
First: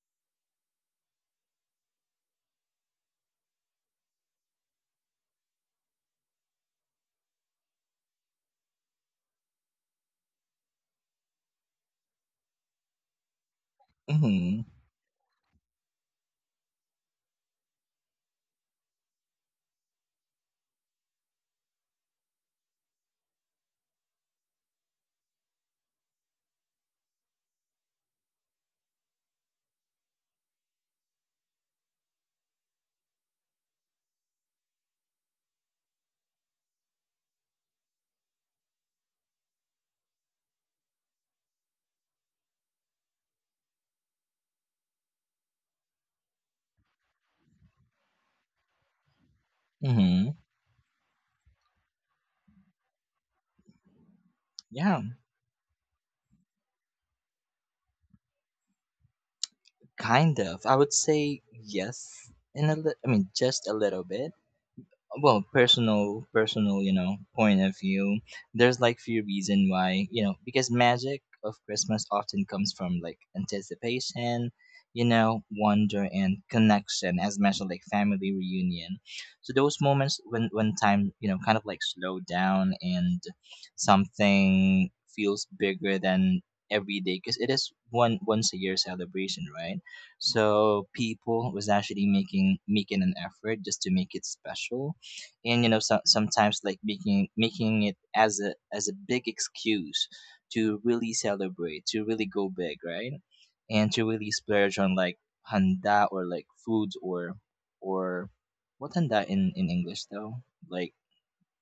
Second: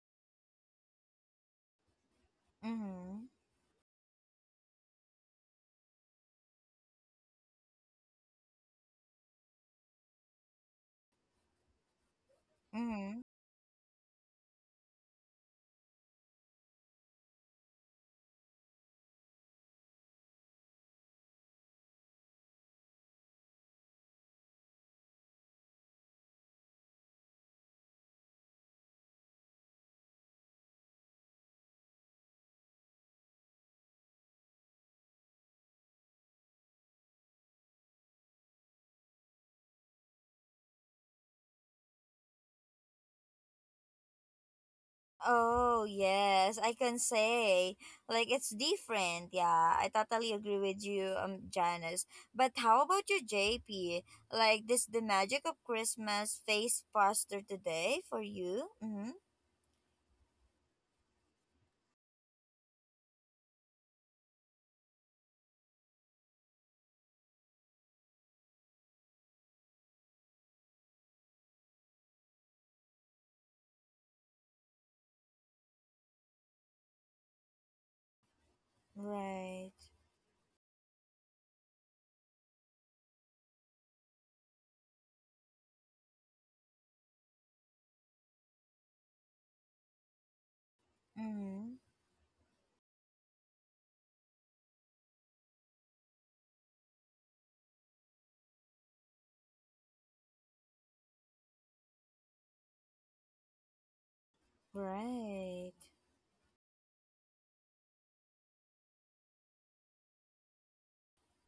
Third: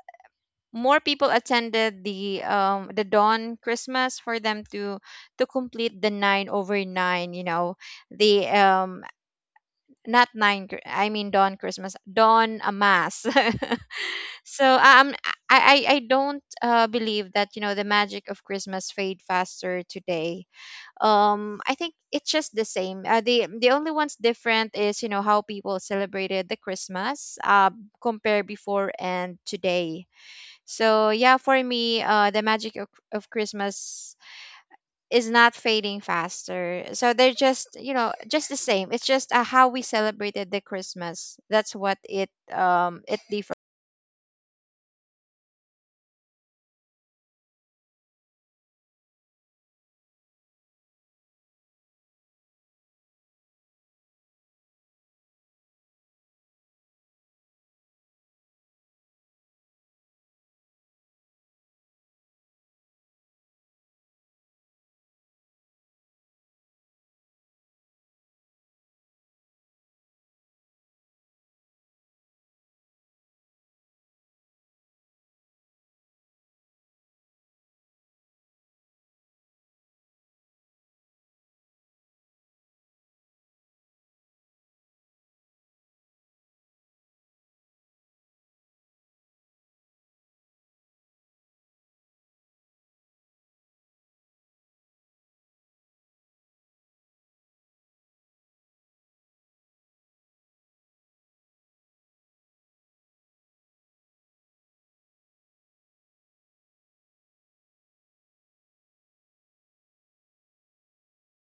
Speaker 3: more people attended the
Speaker 1: Mm-hmm.
Speaker 3: dawn Christmas for them to complete the 9 over 9, you know, the not 9 Chri- I mean dawn Christmas, dawn a
Speaker 1: Mm-hmm.
Speaker 3: mass. (laughs)
Speaker 2: Mm-hmm.
Speaker 3: So I don't believe that, you know, the magic of Christmas fade faster today. I think it's just the same, the only ones different is, you know, how people celebrated the Christmas, compare before and today. So yeah, for me, the magic of, Christmas is not fading faster, so they're just, you know, just the same. It's just, how we celebrated the Christmas, that's what it, it differs.
Speaker 1: Oh, yes, I can say. Like, it's different. Yeah, I
Speaker 2: Mm-hmm.
Speaker 1: totally agree with you, Janice. But how about you, JP? Like, this the
Speaker 2: Yeah,
Speaker 1: magic of Christmas face poster today for you? Mm-hmm.
Speaker 2: kind of. I would say yes, in a I mean just a little bit. Well, personal you know point of view, there's like few reason why you know, because magic of christmas often comes from like anticipation, you know, wonder and connection as much like family reunion. So those
Speaker 1: Right.
Speaker 2: moments when time you know kind of like slow down and something feels bigger than every day because it is one once a year celebration, right? So people was
Speaker 1: Mm-hmm.
Speaker 2: actually making an effort just to make it special. And you know so, sometimes like making it as a big excuse to really celebrate, to really go big, right? And to really splurge on like
Speaker 1: Right.
Speaker 2: handa or like foods, or what handa in english though, like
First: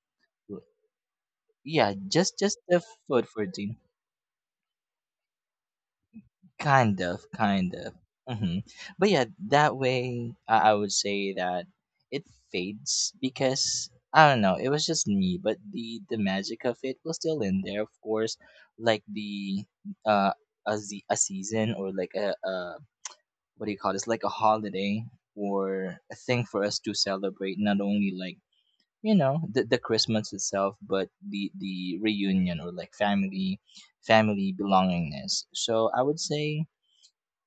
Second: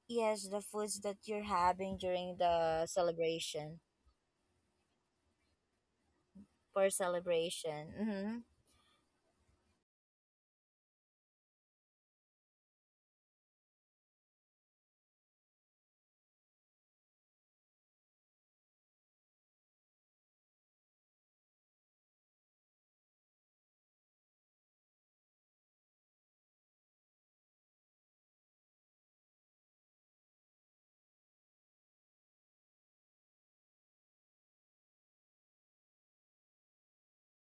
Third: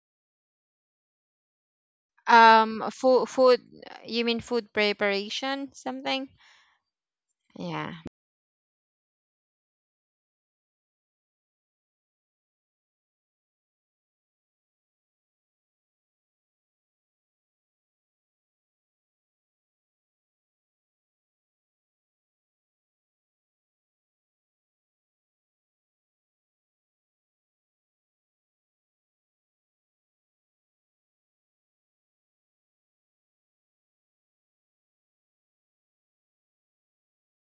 Speaker 1: Yes, the foods that you're
Speaker 2: yeah,
Speaker 1: having during
Speaker 2: just the
Speaker 1: the
Speaker 3: Food,
Speaker 2: food for dinner.
Speaker 1: celebration,
Speaker 3: you mean food preparation something.
Speaker 1: for
Speaker 2: Kind of, kind
Speaker 1: celebration.
Speaker 3: Yeah.
Speaker 2: of.
Speaker 1: Mm-hmm.
Speaker 2: Hmm. But yeah, that way I would say that it fades because I don't know. It was just me, but the magic of it was still in there. Of course, like the uh a, a season, or like a what do you call this? Like a holiday or a thing for us to celebrate. Not only like you know the Christmas itself, but the reunion, or like family belongingness. So I would say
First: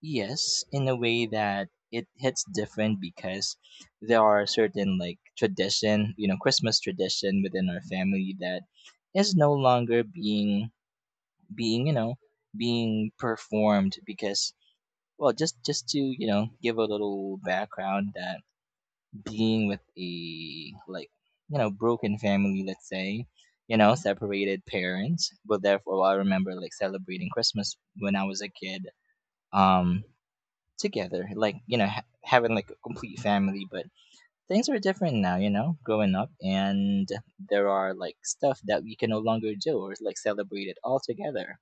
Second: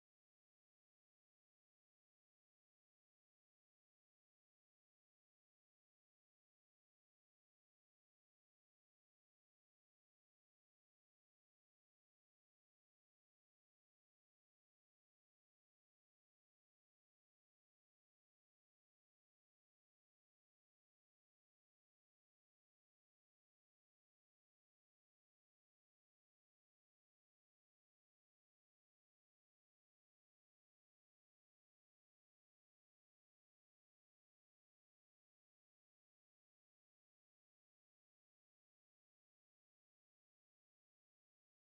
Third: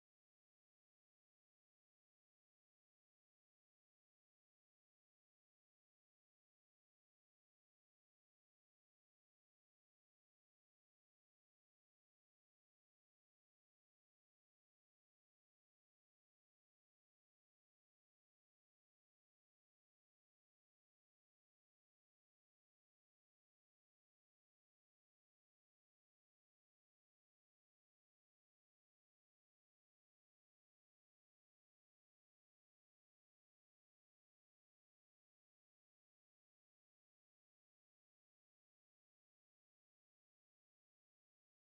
Speaker 2: yes, in a way that it hits different because there are certain like tradition, you know, Christmas tradition within our family that is no longer being, you know, being performed because well, just to, you know, give a little background that being with a like, you know, broken family, let's say, you know, separated parents, but therefore well, I remember like celebrating Christmas when I was a kid. Um Together, like you know, having like a complete family. But things are different now, you know, growing up, and there are like stuff that we can no longer do or like celebrate it all together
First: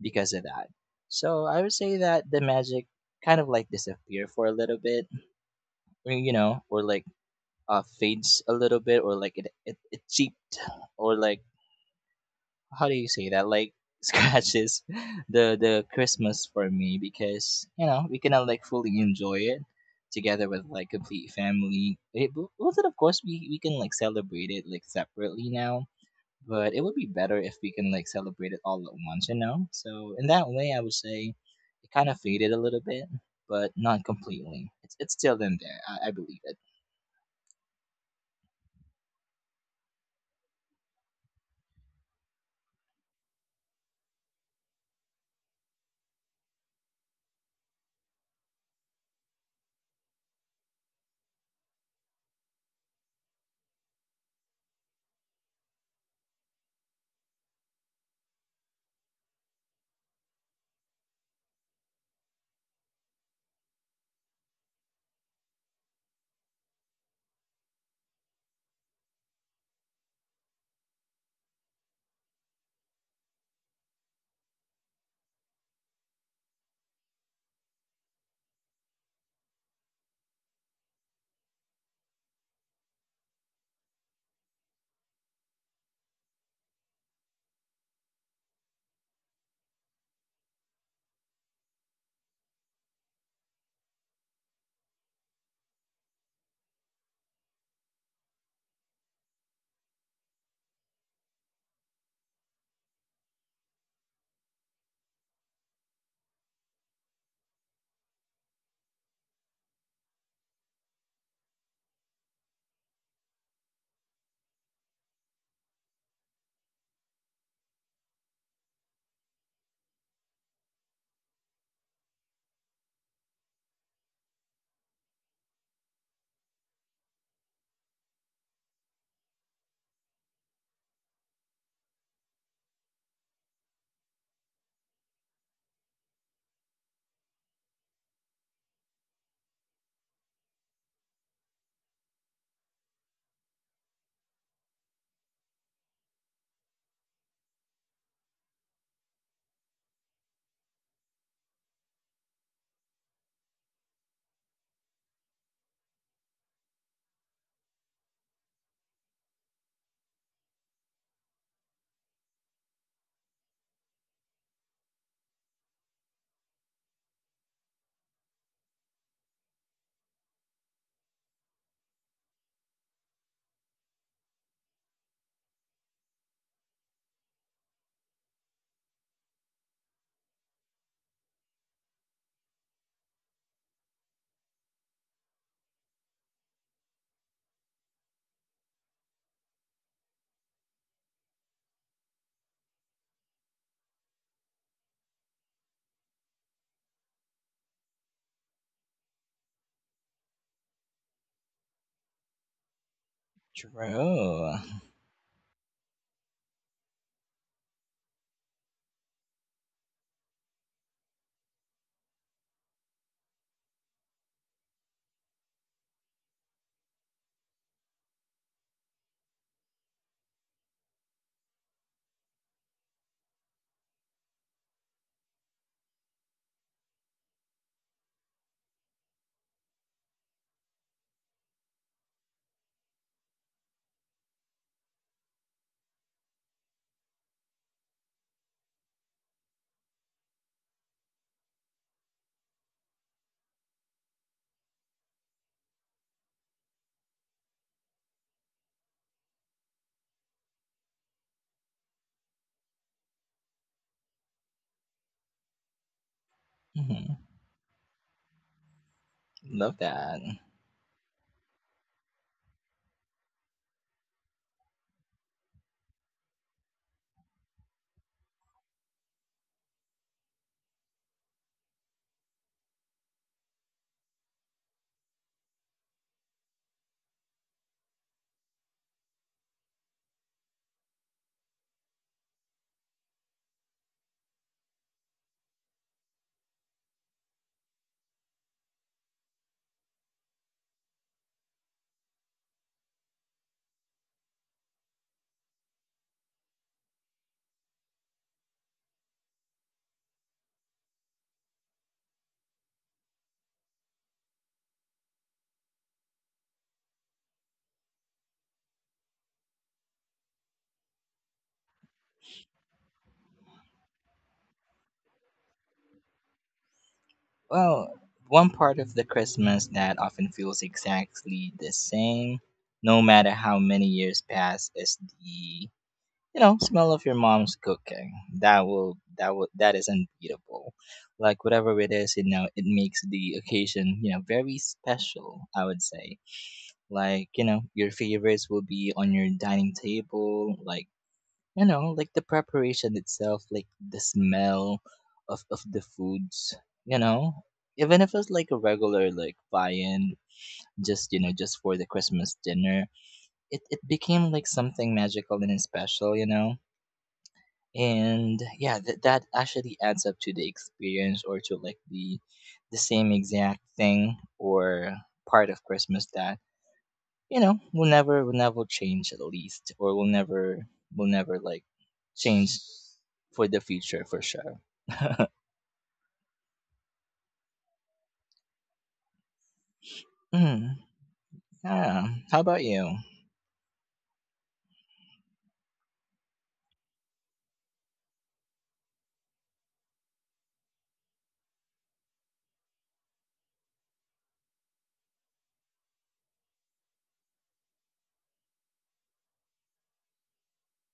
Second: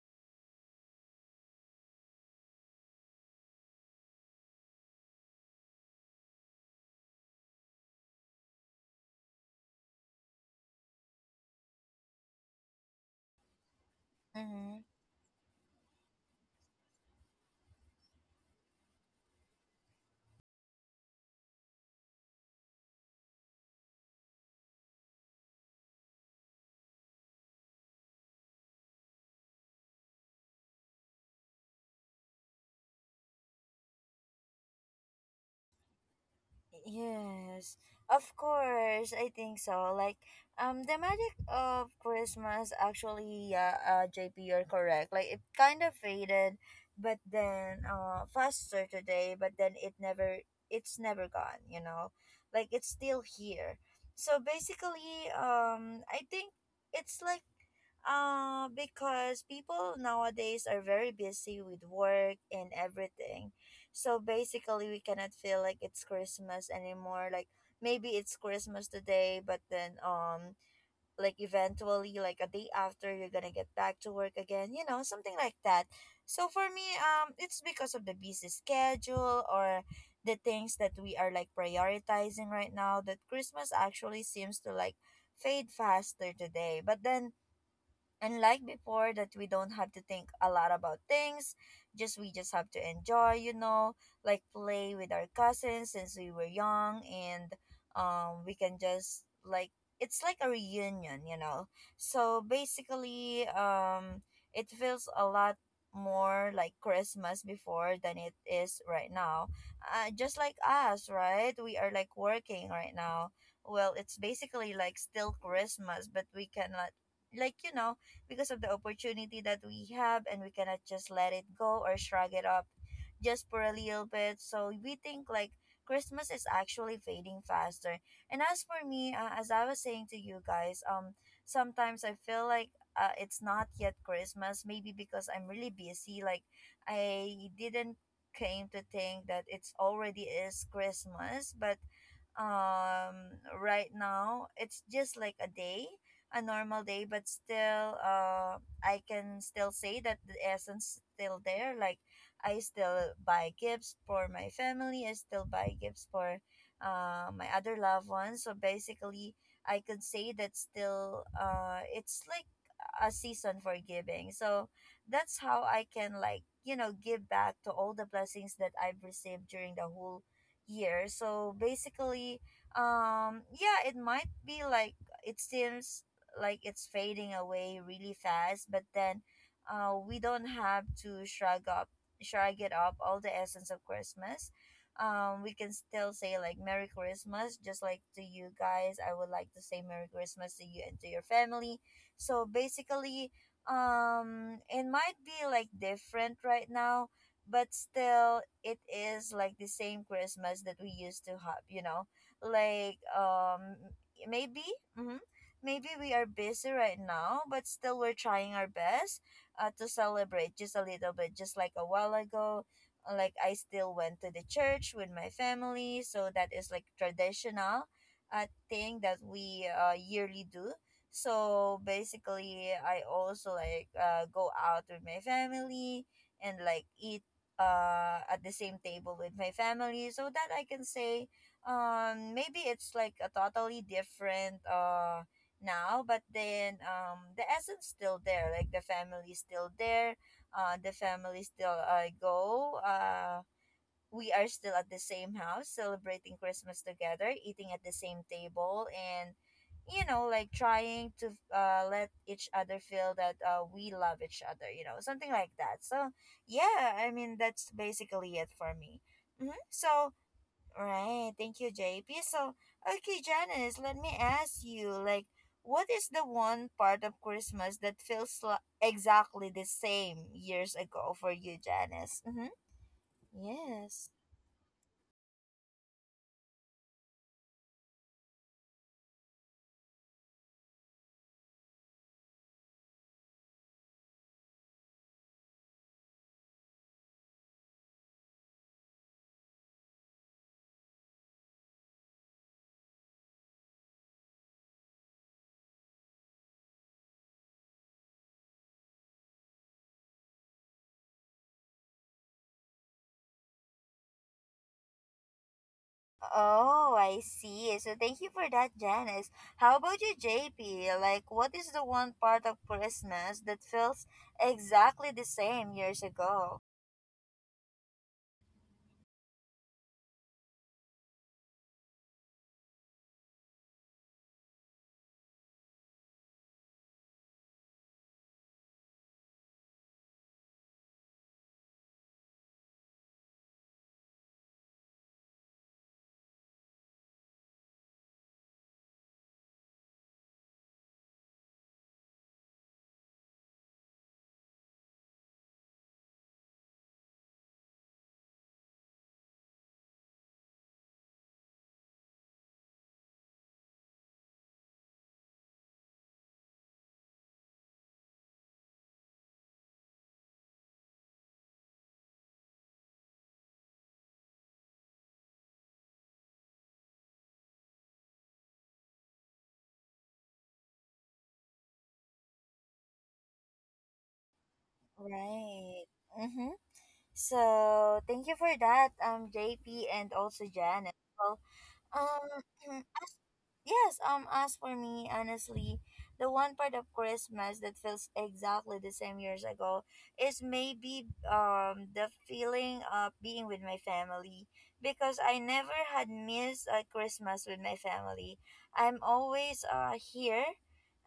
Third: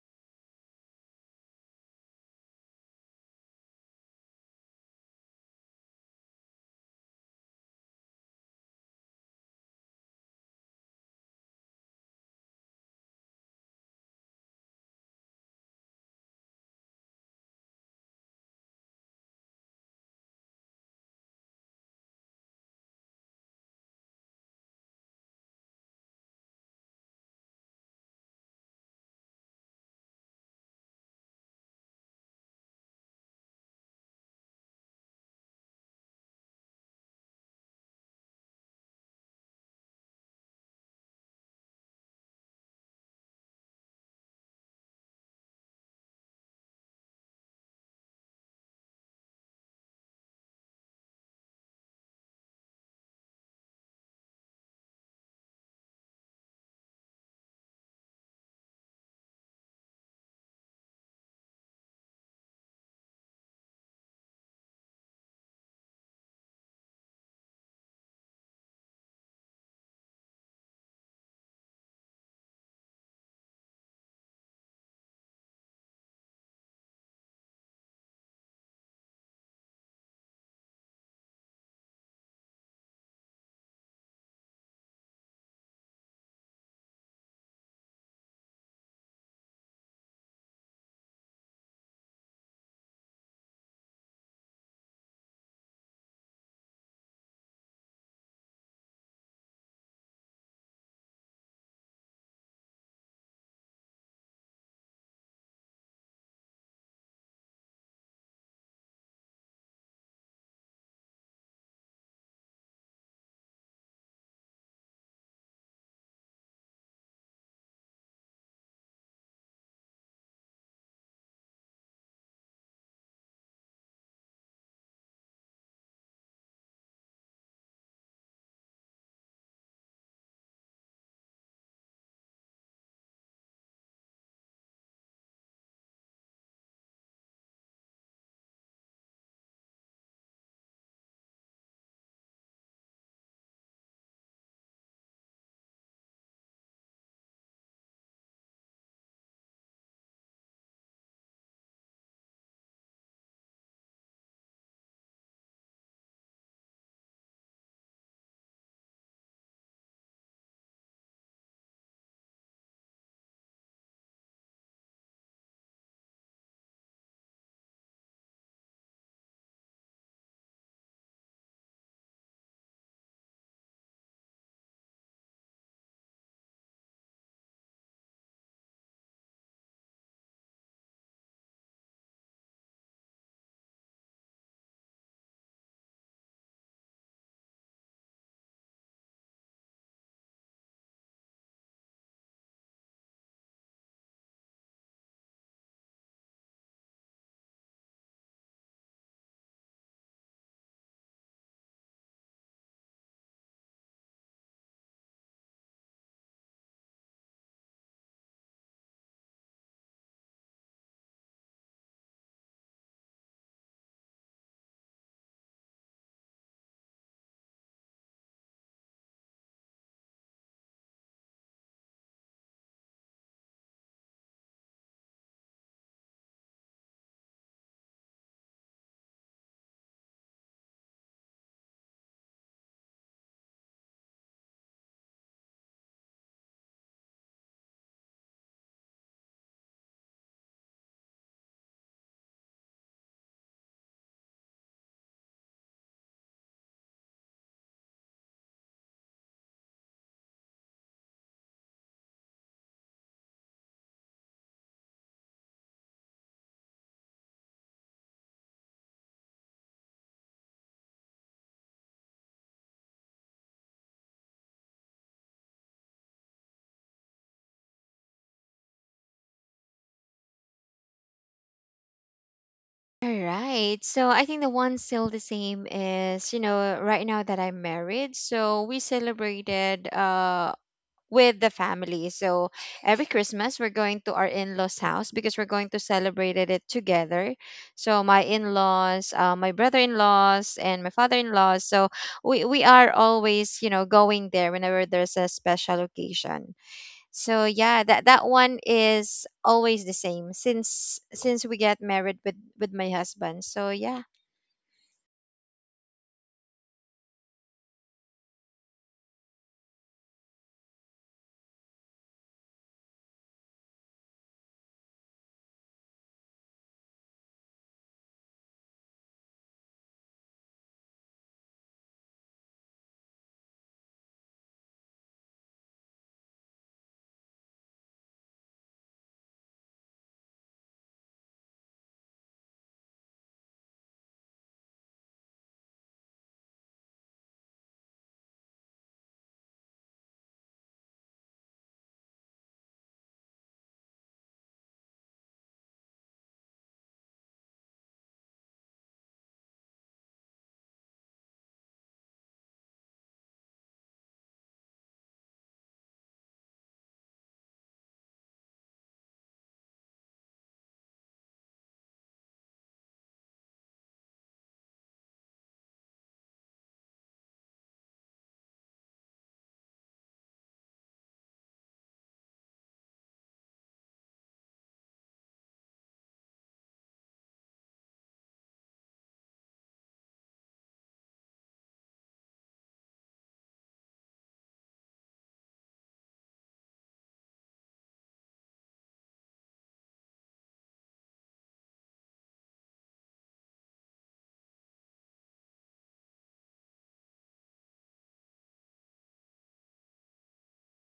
Speaker 2: because of that. So I would say that the magic kind of like disappear for a little bit, or, you know, or like fades a little bit, or like it cheaped, or like how do you say that, like (laughs)
Speaker 1: Mm-hmm.
Speaker 2: scratches the christmas for me because you know we cannot like fully enjoy it together with like complete family. It well, then of course we can like celebrate it like separately now, but it would be better if we can like celebrate it all at once, you know. So in that way, I would say it kind of faded a little bit, but not completely. It's still in there. I believe it.
Speaker 1: Yes, of course, I think so. Like, the magic of Christmas actually, yeah, JP, you're correct. Like, it kind of faded, but then, faster today, but then it never, it's never gone, you know? Like, it's still here. So basically, I think it's like, because people nowadays are very busy with work and everything, so basically, we cannot feel like it's Christmas anymore. Like, maybe it's Christmas today, but then like eventually, like a day after, you're gonna get back to work again. You know, something like that. So for me, it's because of the busy schedule or the things that we are like prioritizing right now. That Christmas actually seems to like fade faster today. But then, and like before, that we don't have to think a lot about things. Just we just have to enjoy, you know, like play with our cousins since we were young, and we can just like, it's like a reunion, you know. So basically, it feels a lot more like Christmas before than it is right now. Just like us, right? We are like working right now. Well, it's basically like still Christmas, but we cannot, like, you know, because of the opportunity that we have, and we cannot just let it go or shrug it up just for a little bit. So we think like Christmas is actually fading faster. And as for me, as I was saying to you guys, sometimes I feel like it's not yet Christmas, maybe because I'm really busy, like I didn't came to think that it's already is Christmas. But um right now it's just like a day, a normal day. But still, I can still say that the essence still there. Like, I still buy gifts for my family, I still buy gifts for my other loved ones. So basically, I could say that still, it's like a season for giving. So that's how I can, like, you know, give back to all the blessings that I've received during the whole year. So basically, yeah, it might be like, it seems like it's fading away really fast, but then we don't have to shrug up, shrug it up all the essence of Christmas. We can still say like Merry Christmas, just like to you guys. I would like to say Merry Christmas to you and to your family. So basically, it might be like different right now, but still it is like the same Christmas that we used to have, you know, like
Speaker 2: True.
Speaker 1: maybe. Mm-hmm, maybe we are busy right now, but still we're trying our best to celebrate just a little bit, just like a while ago. Uh, like, I still went to the church with my family, so that is like traditional thing that we yearly do. So basically, I also like go out with my family and like eat at the same table with my family, so that I can say maybe it's like a totally different now, but then the essence still there. Like, the family still there, the family still go we are still at the same house celebrating Christmas together, eating at the same table, and you know, like trying to let each other feel that we love each other, you know, something like that. So,
Speaker 2: (laughs)
Speaker 1: yeah, I
Speaker 2: Mhm.
Speaker 1: mean, that's basically it for me. Hmm.
Speaker 2: Love
Speaker 1: So,
Speaker 2: that.
Speaker 1: right, thank you, JP. So, okay, Janice, let me ask you, like, what is the one part of Christmas that feels exactly the same years ago for you, Janice? Mm-hmm.
Speaker 3: All right. So
Speaker 1: Yes.
Speaker 3: I think the one still the same is, you know, right now that I'm married, so we celebrated with the family. So every Christmas we're going to our in-laws' house because we're going to celebrate it together. So my in-laws, my brother-in-laws and my father-in-laws. So we are always, you know, going there whenever there's a special occasion. So yeah, that that one is always the same since we get married with my husband. So yeah.
Speaker 1: Oh, I see. So thank you for that, Janice. How about you, JP? Like, what is the one part of Christmas that feels exactly the same years ago?
Speaker 2: Well, one part of the Christmas that often feels exactly the same, no matter how many years pass, is the you know smell of your mom's cooking. That is unbeatable. Like whatever it is, you know, it makes the occasion you know very special. I would say, like you know, your favorites will be on your dining table, like you know, like the preparation itself, like the smell of the foods, you know, even if it's like a regular like viand, just you know, just for the christmas dinner, it became like something magical and special, you know. And yeah, that actually adds up to the experience or to like the same exact thing or part of christmas that you know we will never change, at least, or we will never like change for the future for sure.
Speaker 1: Right. Mm-hmm. So thank you for that, JP, and also
Speaker 2: Mm,
Speaker 1: Janice. Well,
Speaker 2: yeah,
Speaker 1: Um,
Speaker 2: how about
Speaker 1: (clears throat)
Speaker 2: you?
Speaker 1: as, yes, as for me, honestly, the one part of Christmas that feels exactly the same years ago is maybe the feeling of being with my family, because I never had missed a Christmas with my family. I'm always here,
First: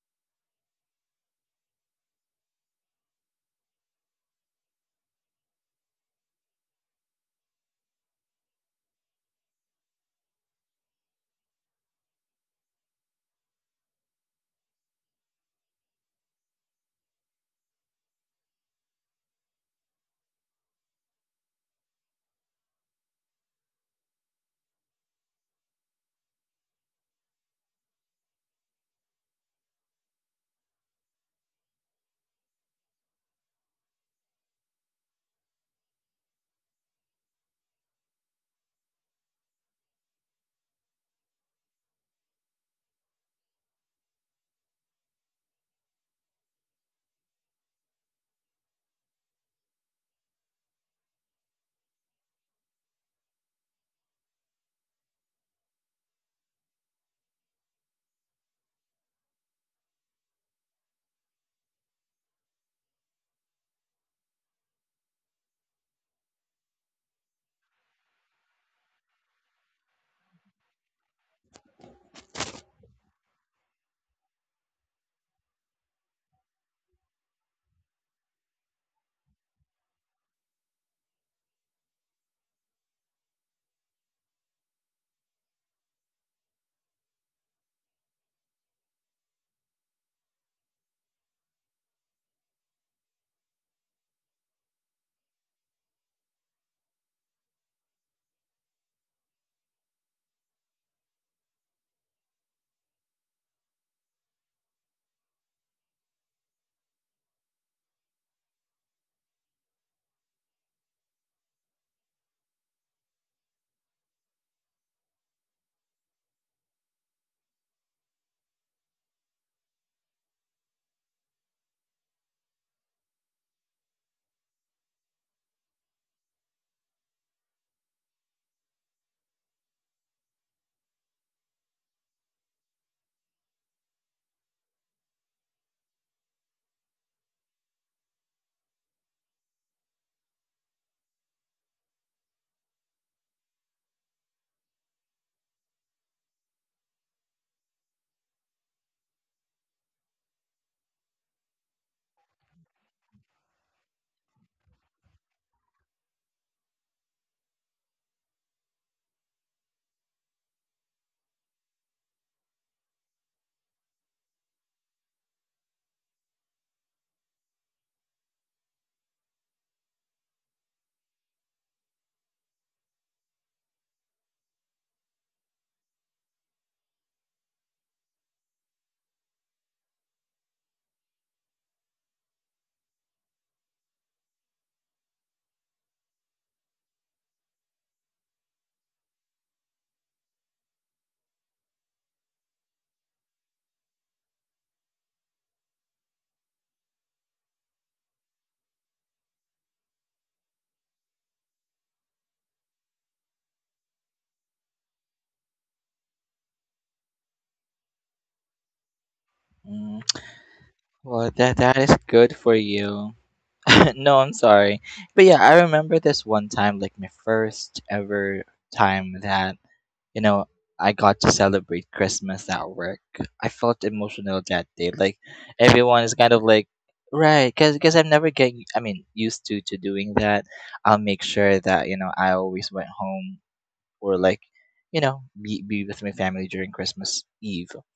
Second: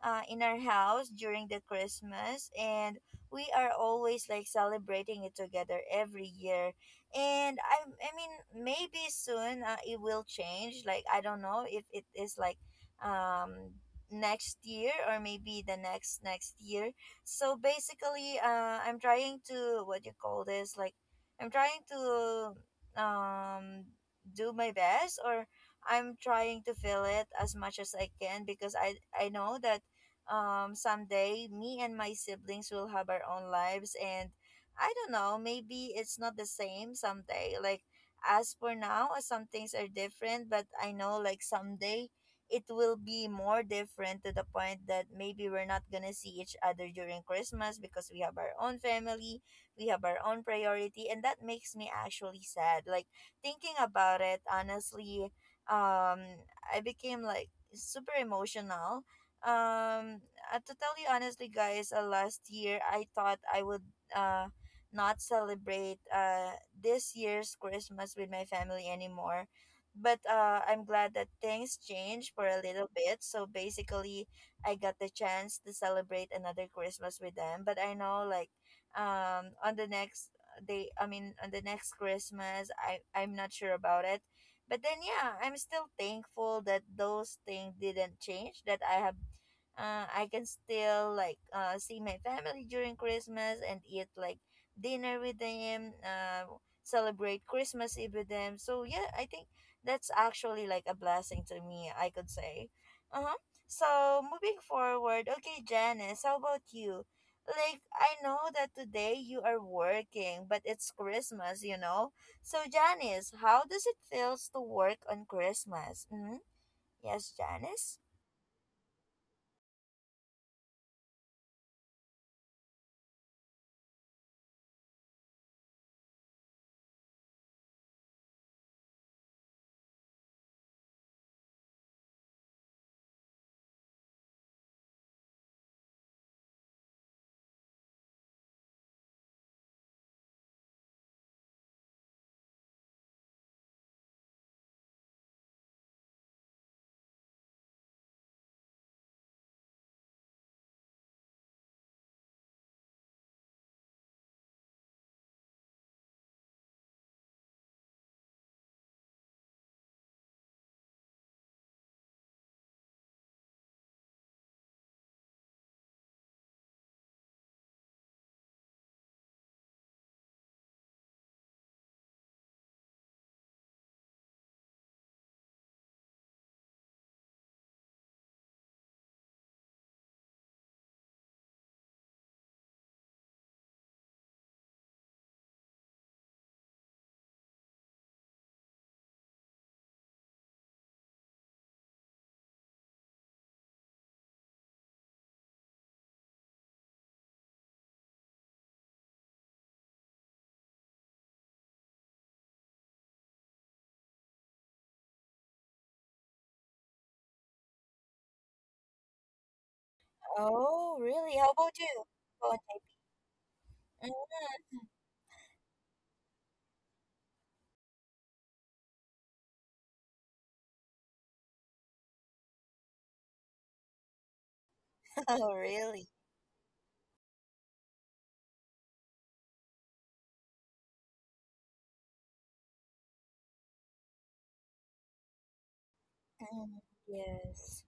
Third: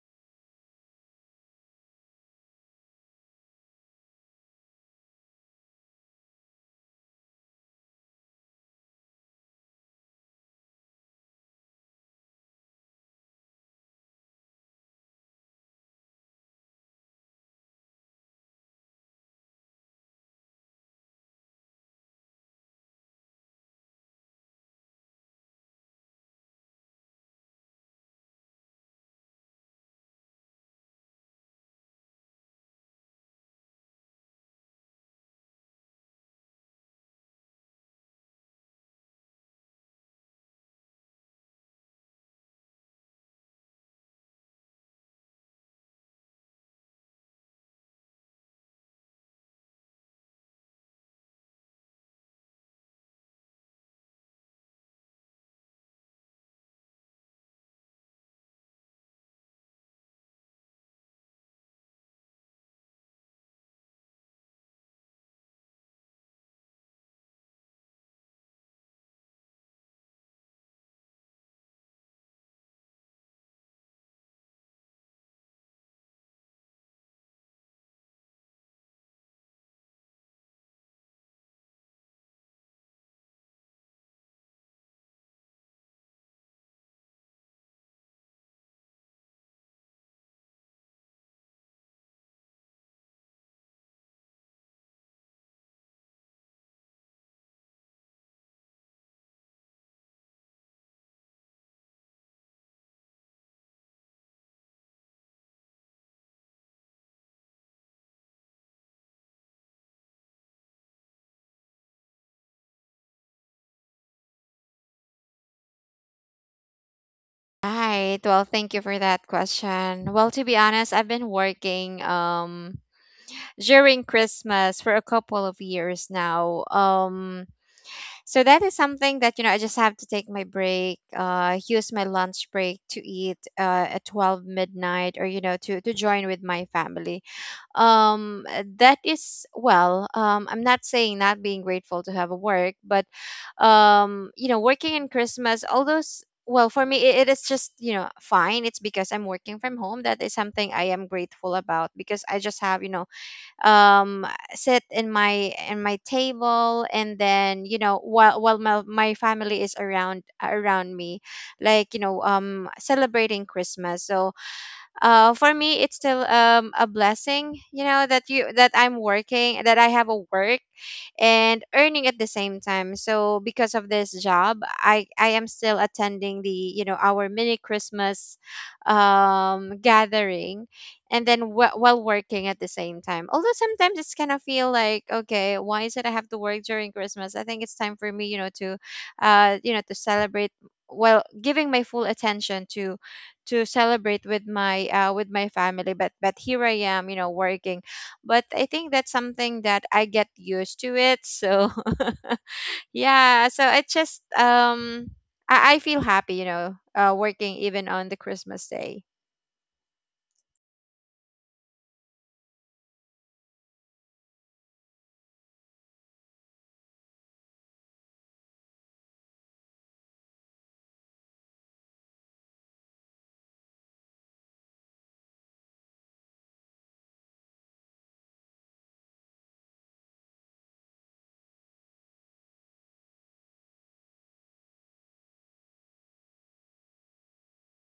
Speaker 1: in our house during the Christmas, and we are always like celebrating it together every year. And I mean, maybe soon, it will change. Like, I don't know if it is like um next year or maybe the next next year. So basically, I'm trying to, what you call this, like, I'm trying to um do my best, or I'm trying to feel it as much as I can, because I know that someday me and my siblings will have our own lives, and I don't know, maybe it's not the same someday. Like, as for now, some things are different, but I know like someday it will be more different to the point that maybe we're not gonna see each other during Christmas, because we have our own family, we have our own priority, and that makes me actually sad. Like, thinking about it, honestly, um, I became like super emotional. Um, to tell you honestly, guys, last year I thought I would uh not celebrate this year's Christmas with my family anymore. But I'm glad that things changed for a little bit. So basically, I got the chance to celebrate another Christmas with them. But I know like on the next day, I mean on the next Christmas, I'm not sure about it. But then yeah, I'm still thankful that those things didn't change, that I have, I can still like see my family during Christmas and eat like dinner with them, celebrate Christmas Eve with them. So yeah, I think that's actually like a blessing to me, I could say. Uh-huh. So moving forward, okay, Janice, how about you? Like, I know that today you are working, but it's Christmas, you know. So Janice, how does it feels to work on Christmas? Mm-hmm. Yes, Janice.
Speaker 3: Right. Well, thank you for that question. Well, to be honest, I've been working during Christmas for a couple of years now. So that is something that, you know, I just have to take my break, use my lunch break to eat at 12 midnight, or, you know, to join with my family. That is well. I'm not saying not being grateful to have a work, but you know, working in Christmas, all those. Well, for me, it is just, you know, fine. It's because I'm working from home. That is something I am grateful about, because I just have, you know, um sit in my table, and then, you know, while my, family is around me, like, you know, celebrating Christmas. So for me it's still a blessing, you know, that I'm working, that I have a work, and earning at the same time. So because of this job, I am still attending the, you know, our mini Christmas gathering, and then while working at the same time. Although sometimes it's kind of feel like, okay, why is it I have to work during Christmas? I think it's time for me, you know, to you know, to celebrate, well, giving my full attention to celebrate with my, with my family, but here I am, you know, working. But I think that's something that I get used to it. So (laughs) yeah, so it just I feel happy, you know, working even on the Christmas day.
Speaker 2: Mm,
Speaker 1: Oh,
Speaker 2: well,
Speaker 1: really?
Speaker 2: that
Speaker 1: How
Speaker 2: that
Speaker 1: about
Speaker 2: is
Speaker 1: you?
Speaker 2: good for you. (laughs)
Speaker 1: (laughs) How
Speaker 2: No, I'm
Speaker 1: about
Speaker 2: sorry,
Speaker 1: you? Mhm.
Speaker 2: but yeah, I remember this one time like my first ever time that you know, I got to celebrate Christmas at work. I felt emotional that day. Like
Speaker 1: (laughs) Oh,
Speaker 2: everyone is
Speaker 1: really?
Speaker 2: kind of like, right, because 'cause I'm never getting, I mean, used to doing that. I'll make sure that you know I always went home or like, you know, be with my family during
Speaker 1: Mm.
Speaker 2: Christmas Eve,
Speaker 1: Yes.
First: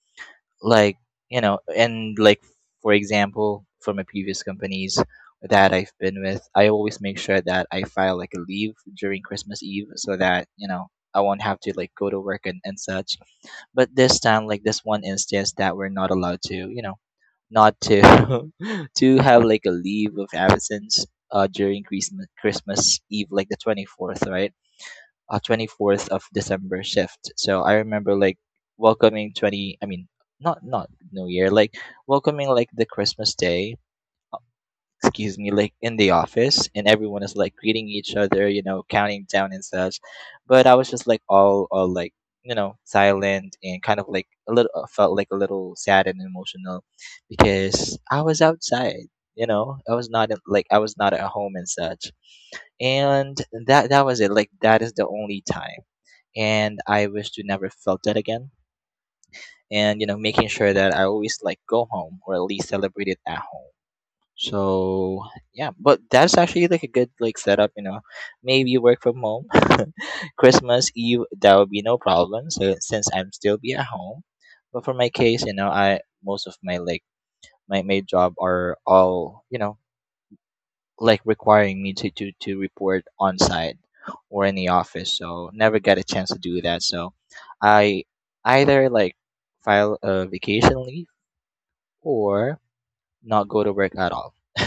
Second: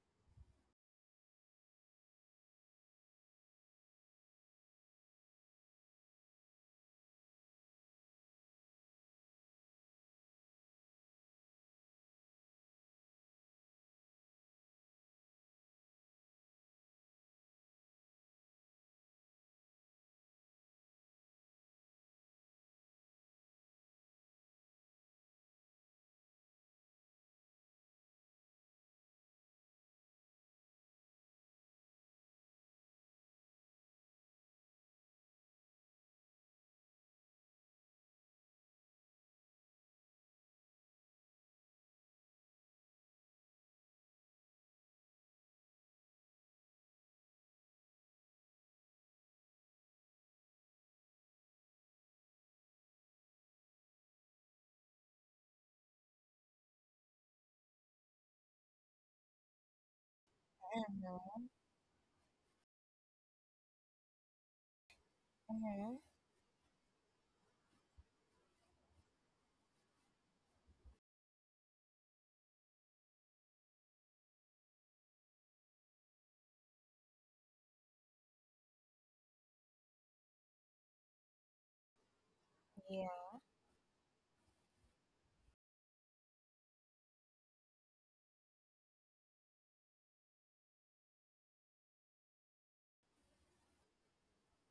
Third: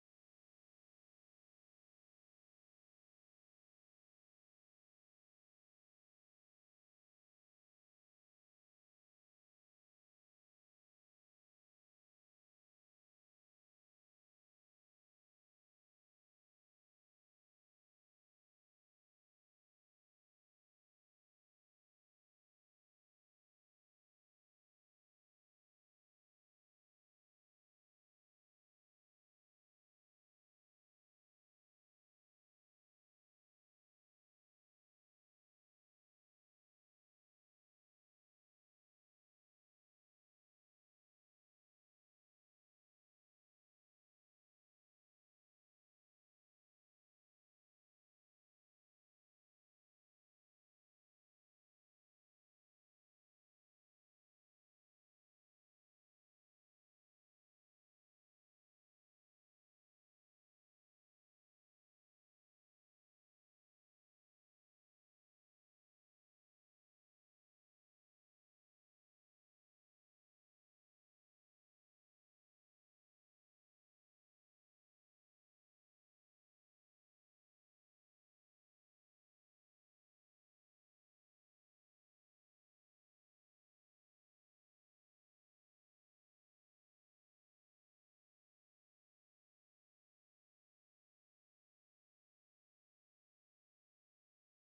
Speaker 2: like you know, and like for example for my previous companies that I've been with, I always make sure that I file like a leave during christmas eve so that you know I won't have to like go to work, and such. But this time, like this one instance that we're not allowed to you know not to (laughs) to have like a leave of absence during christmas eve, like the 24th, right? Uh, 24th of December shift. So I remember like welcoming 20, I mean, not New Year, like welcoming like the Christmas day. uh, Excuse me, like in the office, and everyone is like greeting each other, you know, counting down and such. But I was just like all like you know, silent and kind of like a little felt like a little sad and emotional because I was outside. You know, I was not like I was not at home and such, and that was it. Like that is the only time, and I wish to never felt that again, and you know making sure that I always
Speaker 1: Mhm.
Speaker 2: like go home or at least celebrate it at home. So yeah,
Speaker 1: Mhm.
Speaker 2: but that's actually like a good like setup, you know. Maybe work from home, (laughs) Christmas Eve, that would be no problem. So since I'm still be at home, but for my case, you know, I most of my like my job are all you know like requiring me to to report
Speaker 1: Yeah.
Speaker 2: on site or in the office. So never get a chance to do that. So I either like file a vacation leave or not go to work at all. (laughs)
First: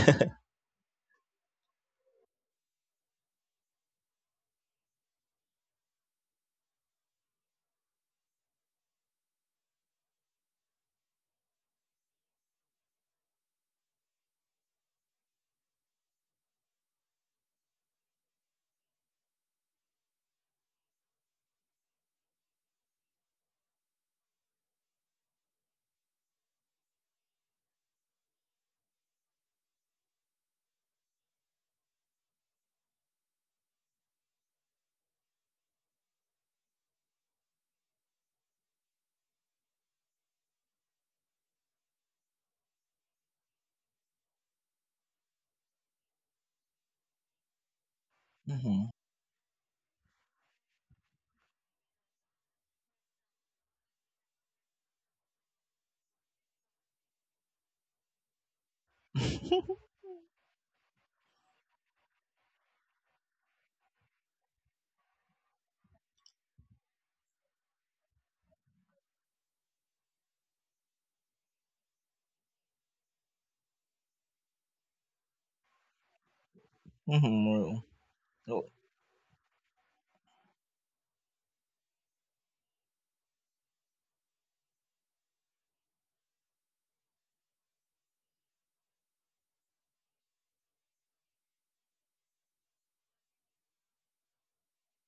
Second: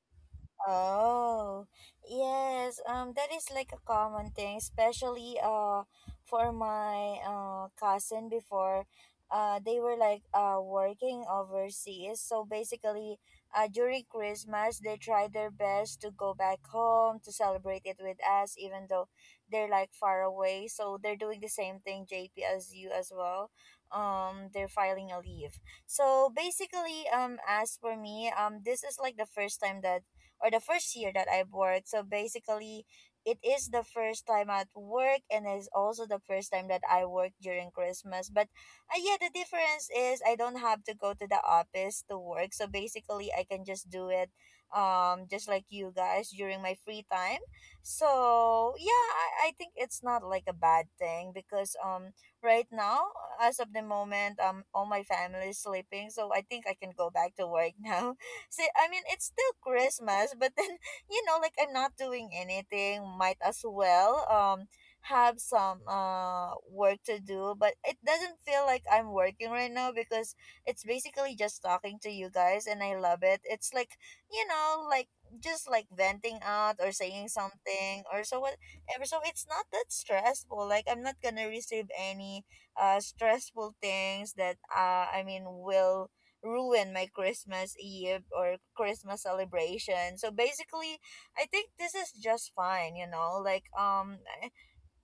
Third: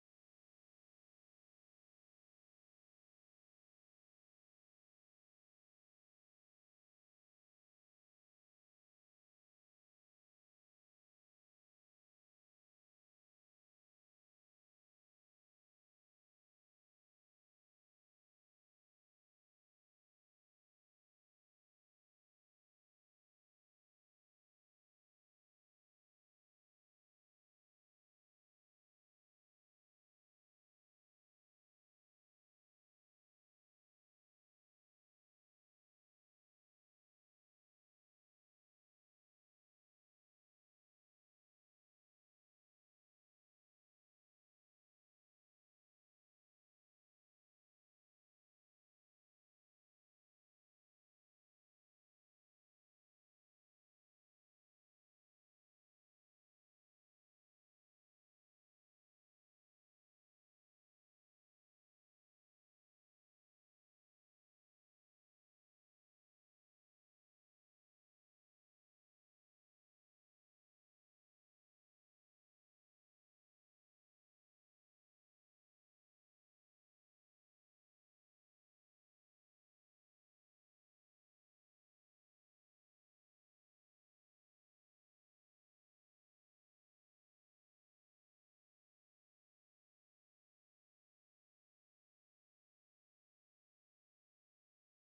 Speaker 1: Oh, yes. That is like a common thing, especially for my cousin before. They were like working overseas, so basically, during Christmas they tried their best to go back home to celebrate it with us, even though they're like far away. So they're doing the same thing, JP, as you as well. They're filing a leave. So basically, as for me, this is like the first time that, or the first year that I worked. So basically, it is the first time at work, and it's also the first time that I work during Christmas. But yeah, the difference is I don't have to go to the office to work. So basically, I can just do it just like you guys during my free time. So
Speaker 2: Hmm.
Speaker 1: yeah, I think it's not like a bad thing, because right now, as of the moment, all my family is sleeping, so I think I can go back to work (laughs) now. See, I mean, it's still
Speaker 2: (laughs)
Speaker 1: Christmas, but then, (laughs) you know, like, I'm not doing anything. Might as well have some work to do, but it doesn't feel like I'm working right now, because it's basically just talking to you guys, and I love it. It's like, you know, like, just like venting out or saying
Speaker 2: Mhm,
Speaker 1: something or so
Speaker 2: oh. Oh,
Speaker 1: whatever. So it's not that stressful. Like, I'm not gonna receive any stressful things that I mean will ruin my Christmas Eve or Christmas celebration. So basically, I think this is just fine, you know? Like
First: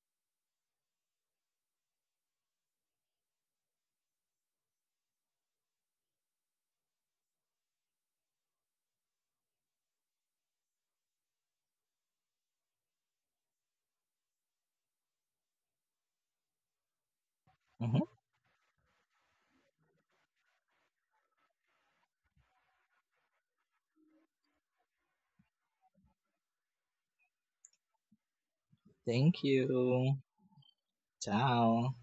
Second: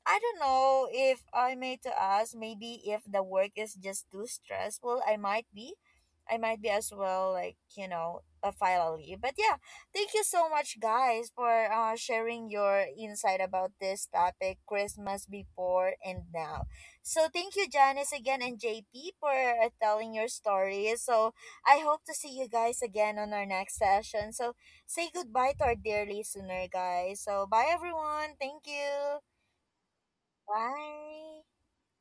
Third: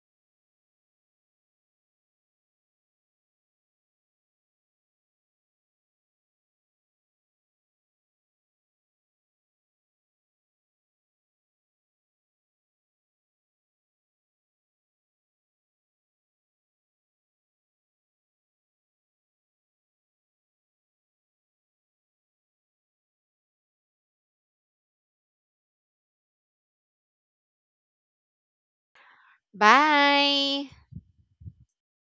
Speaker 1: I don't know if I may to ask, maybe if the work is just too stressful, I might be. I might be as well, like, you know, a file a leave. But yeah, thank you so much, guys, for sharing your insight about this topic Christmas before and now. So thank you,
Speaker 2: mhm.
Speaker 1: Janice, again, and JP for telling your story. So I hope to see you guys again on our next session. So say goodbye to our dear listener, guys. So bye, everyone. Thank you.
Speaker 2: Thank you.
Speaker 1: 拜。
Speaker 3: Bye.
Speaker 2: Ciao.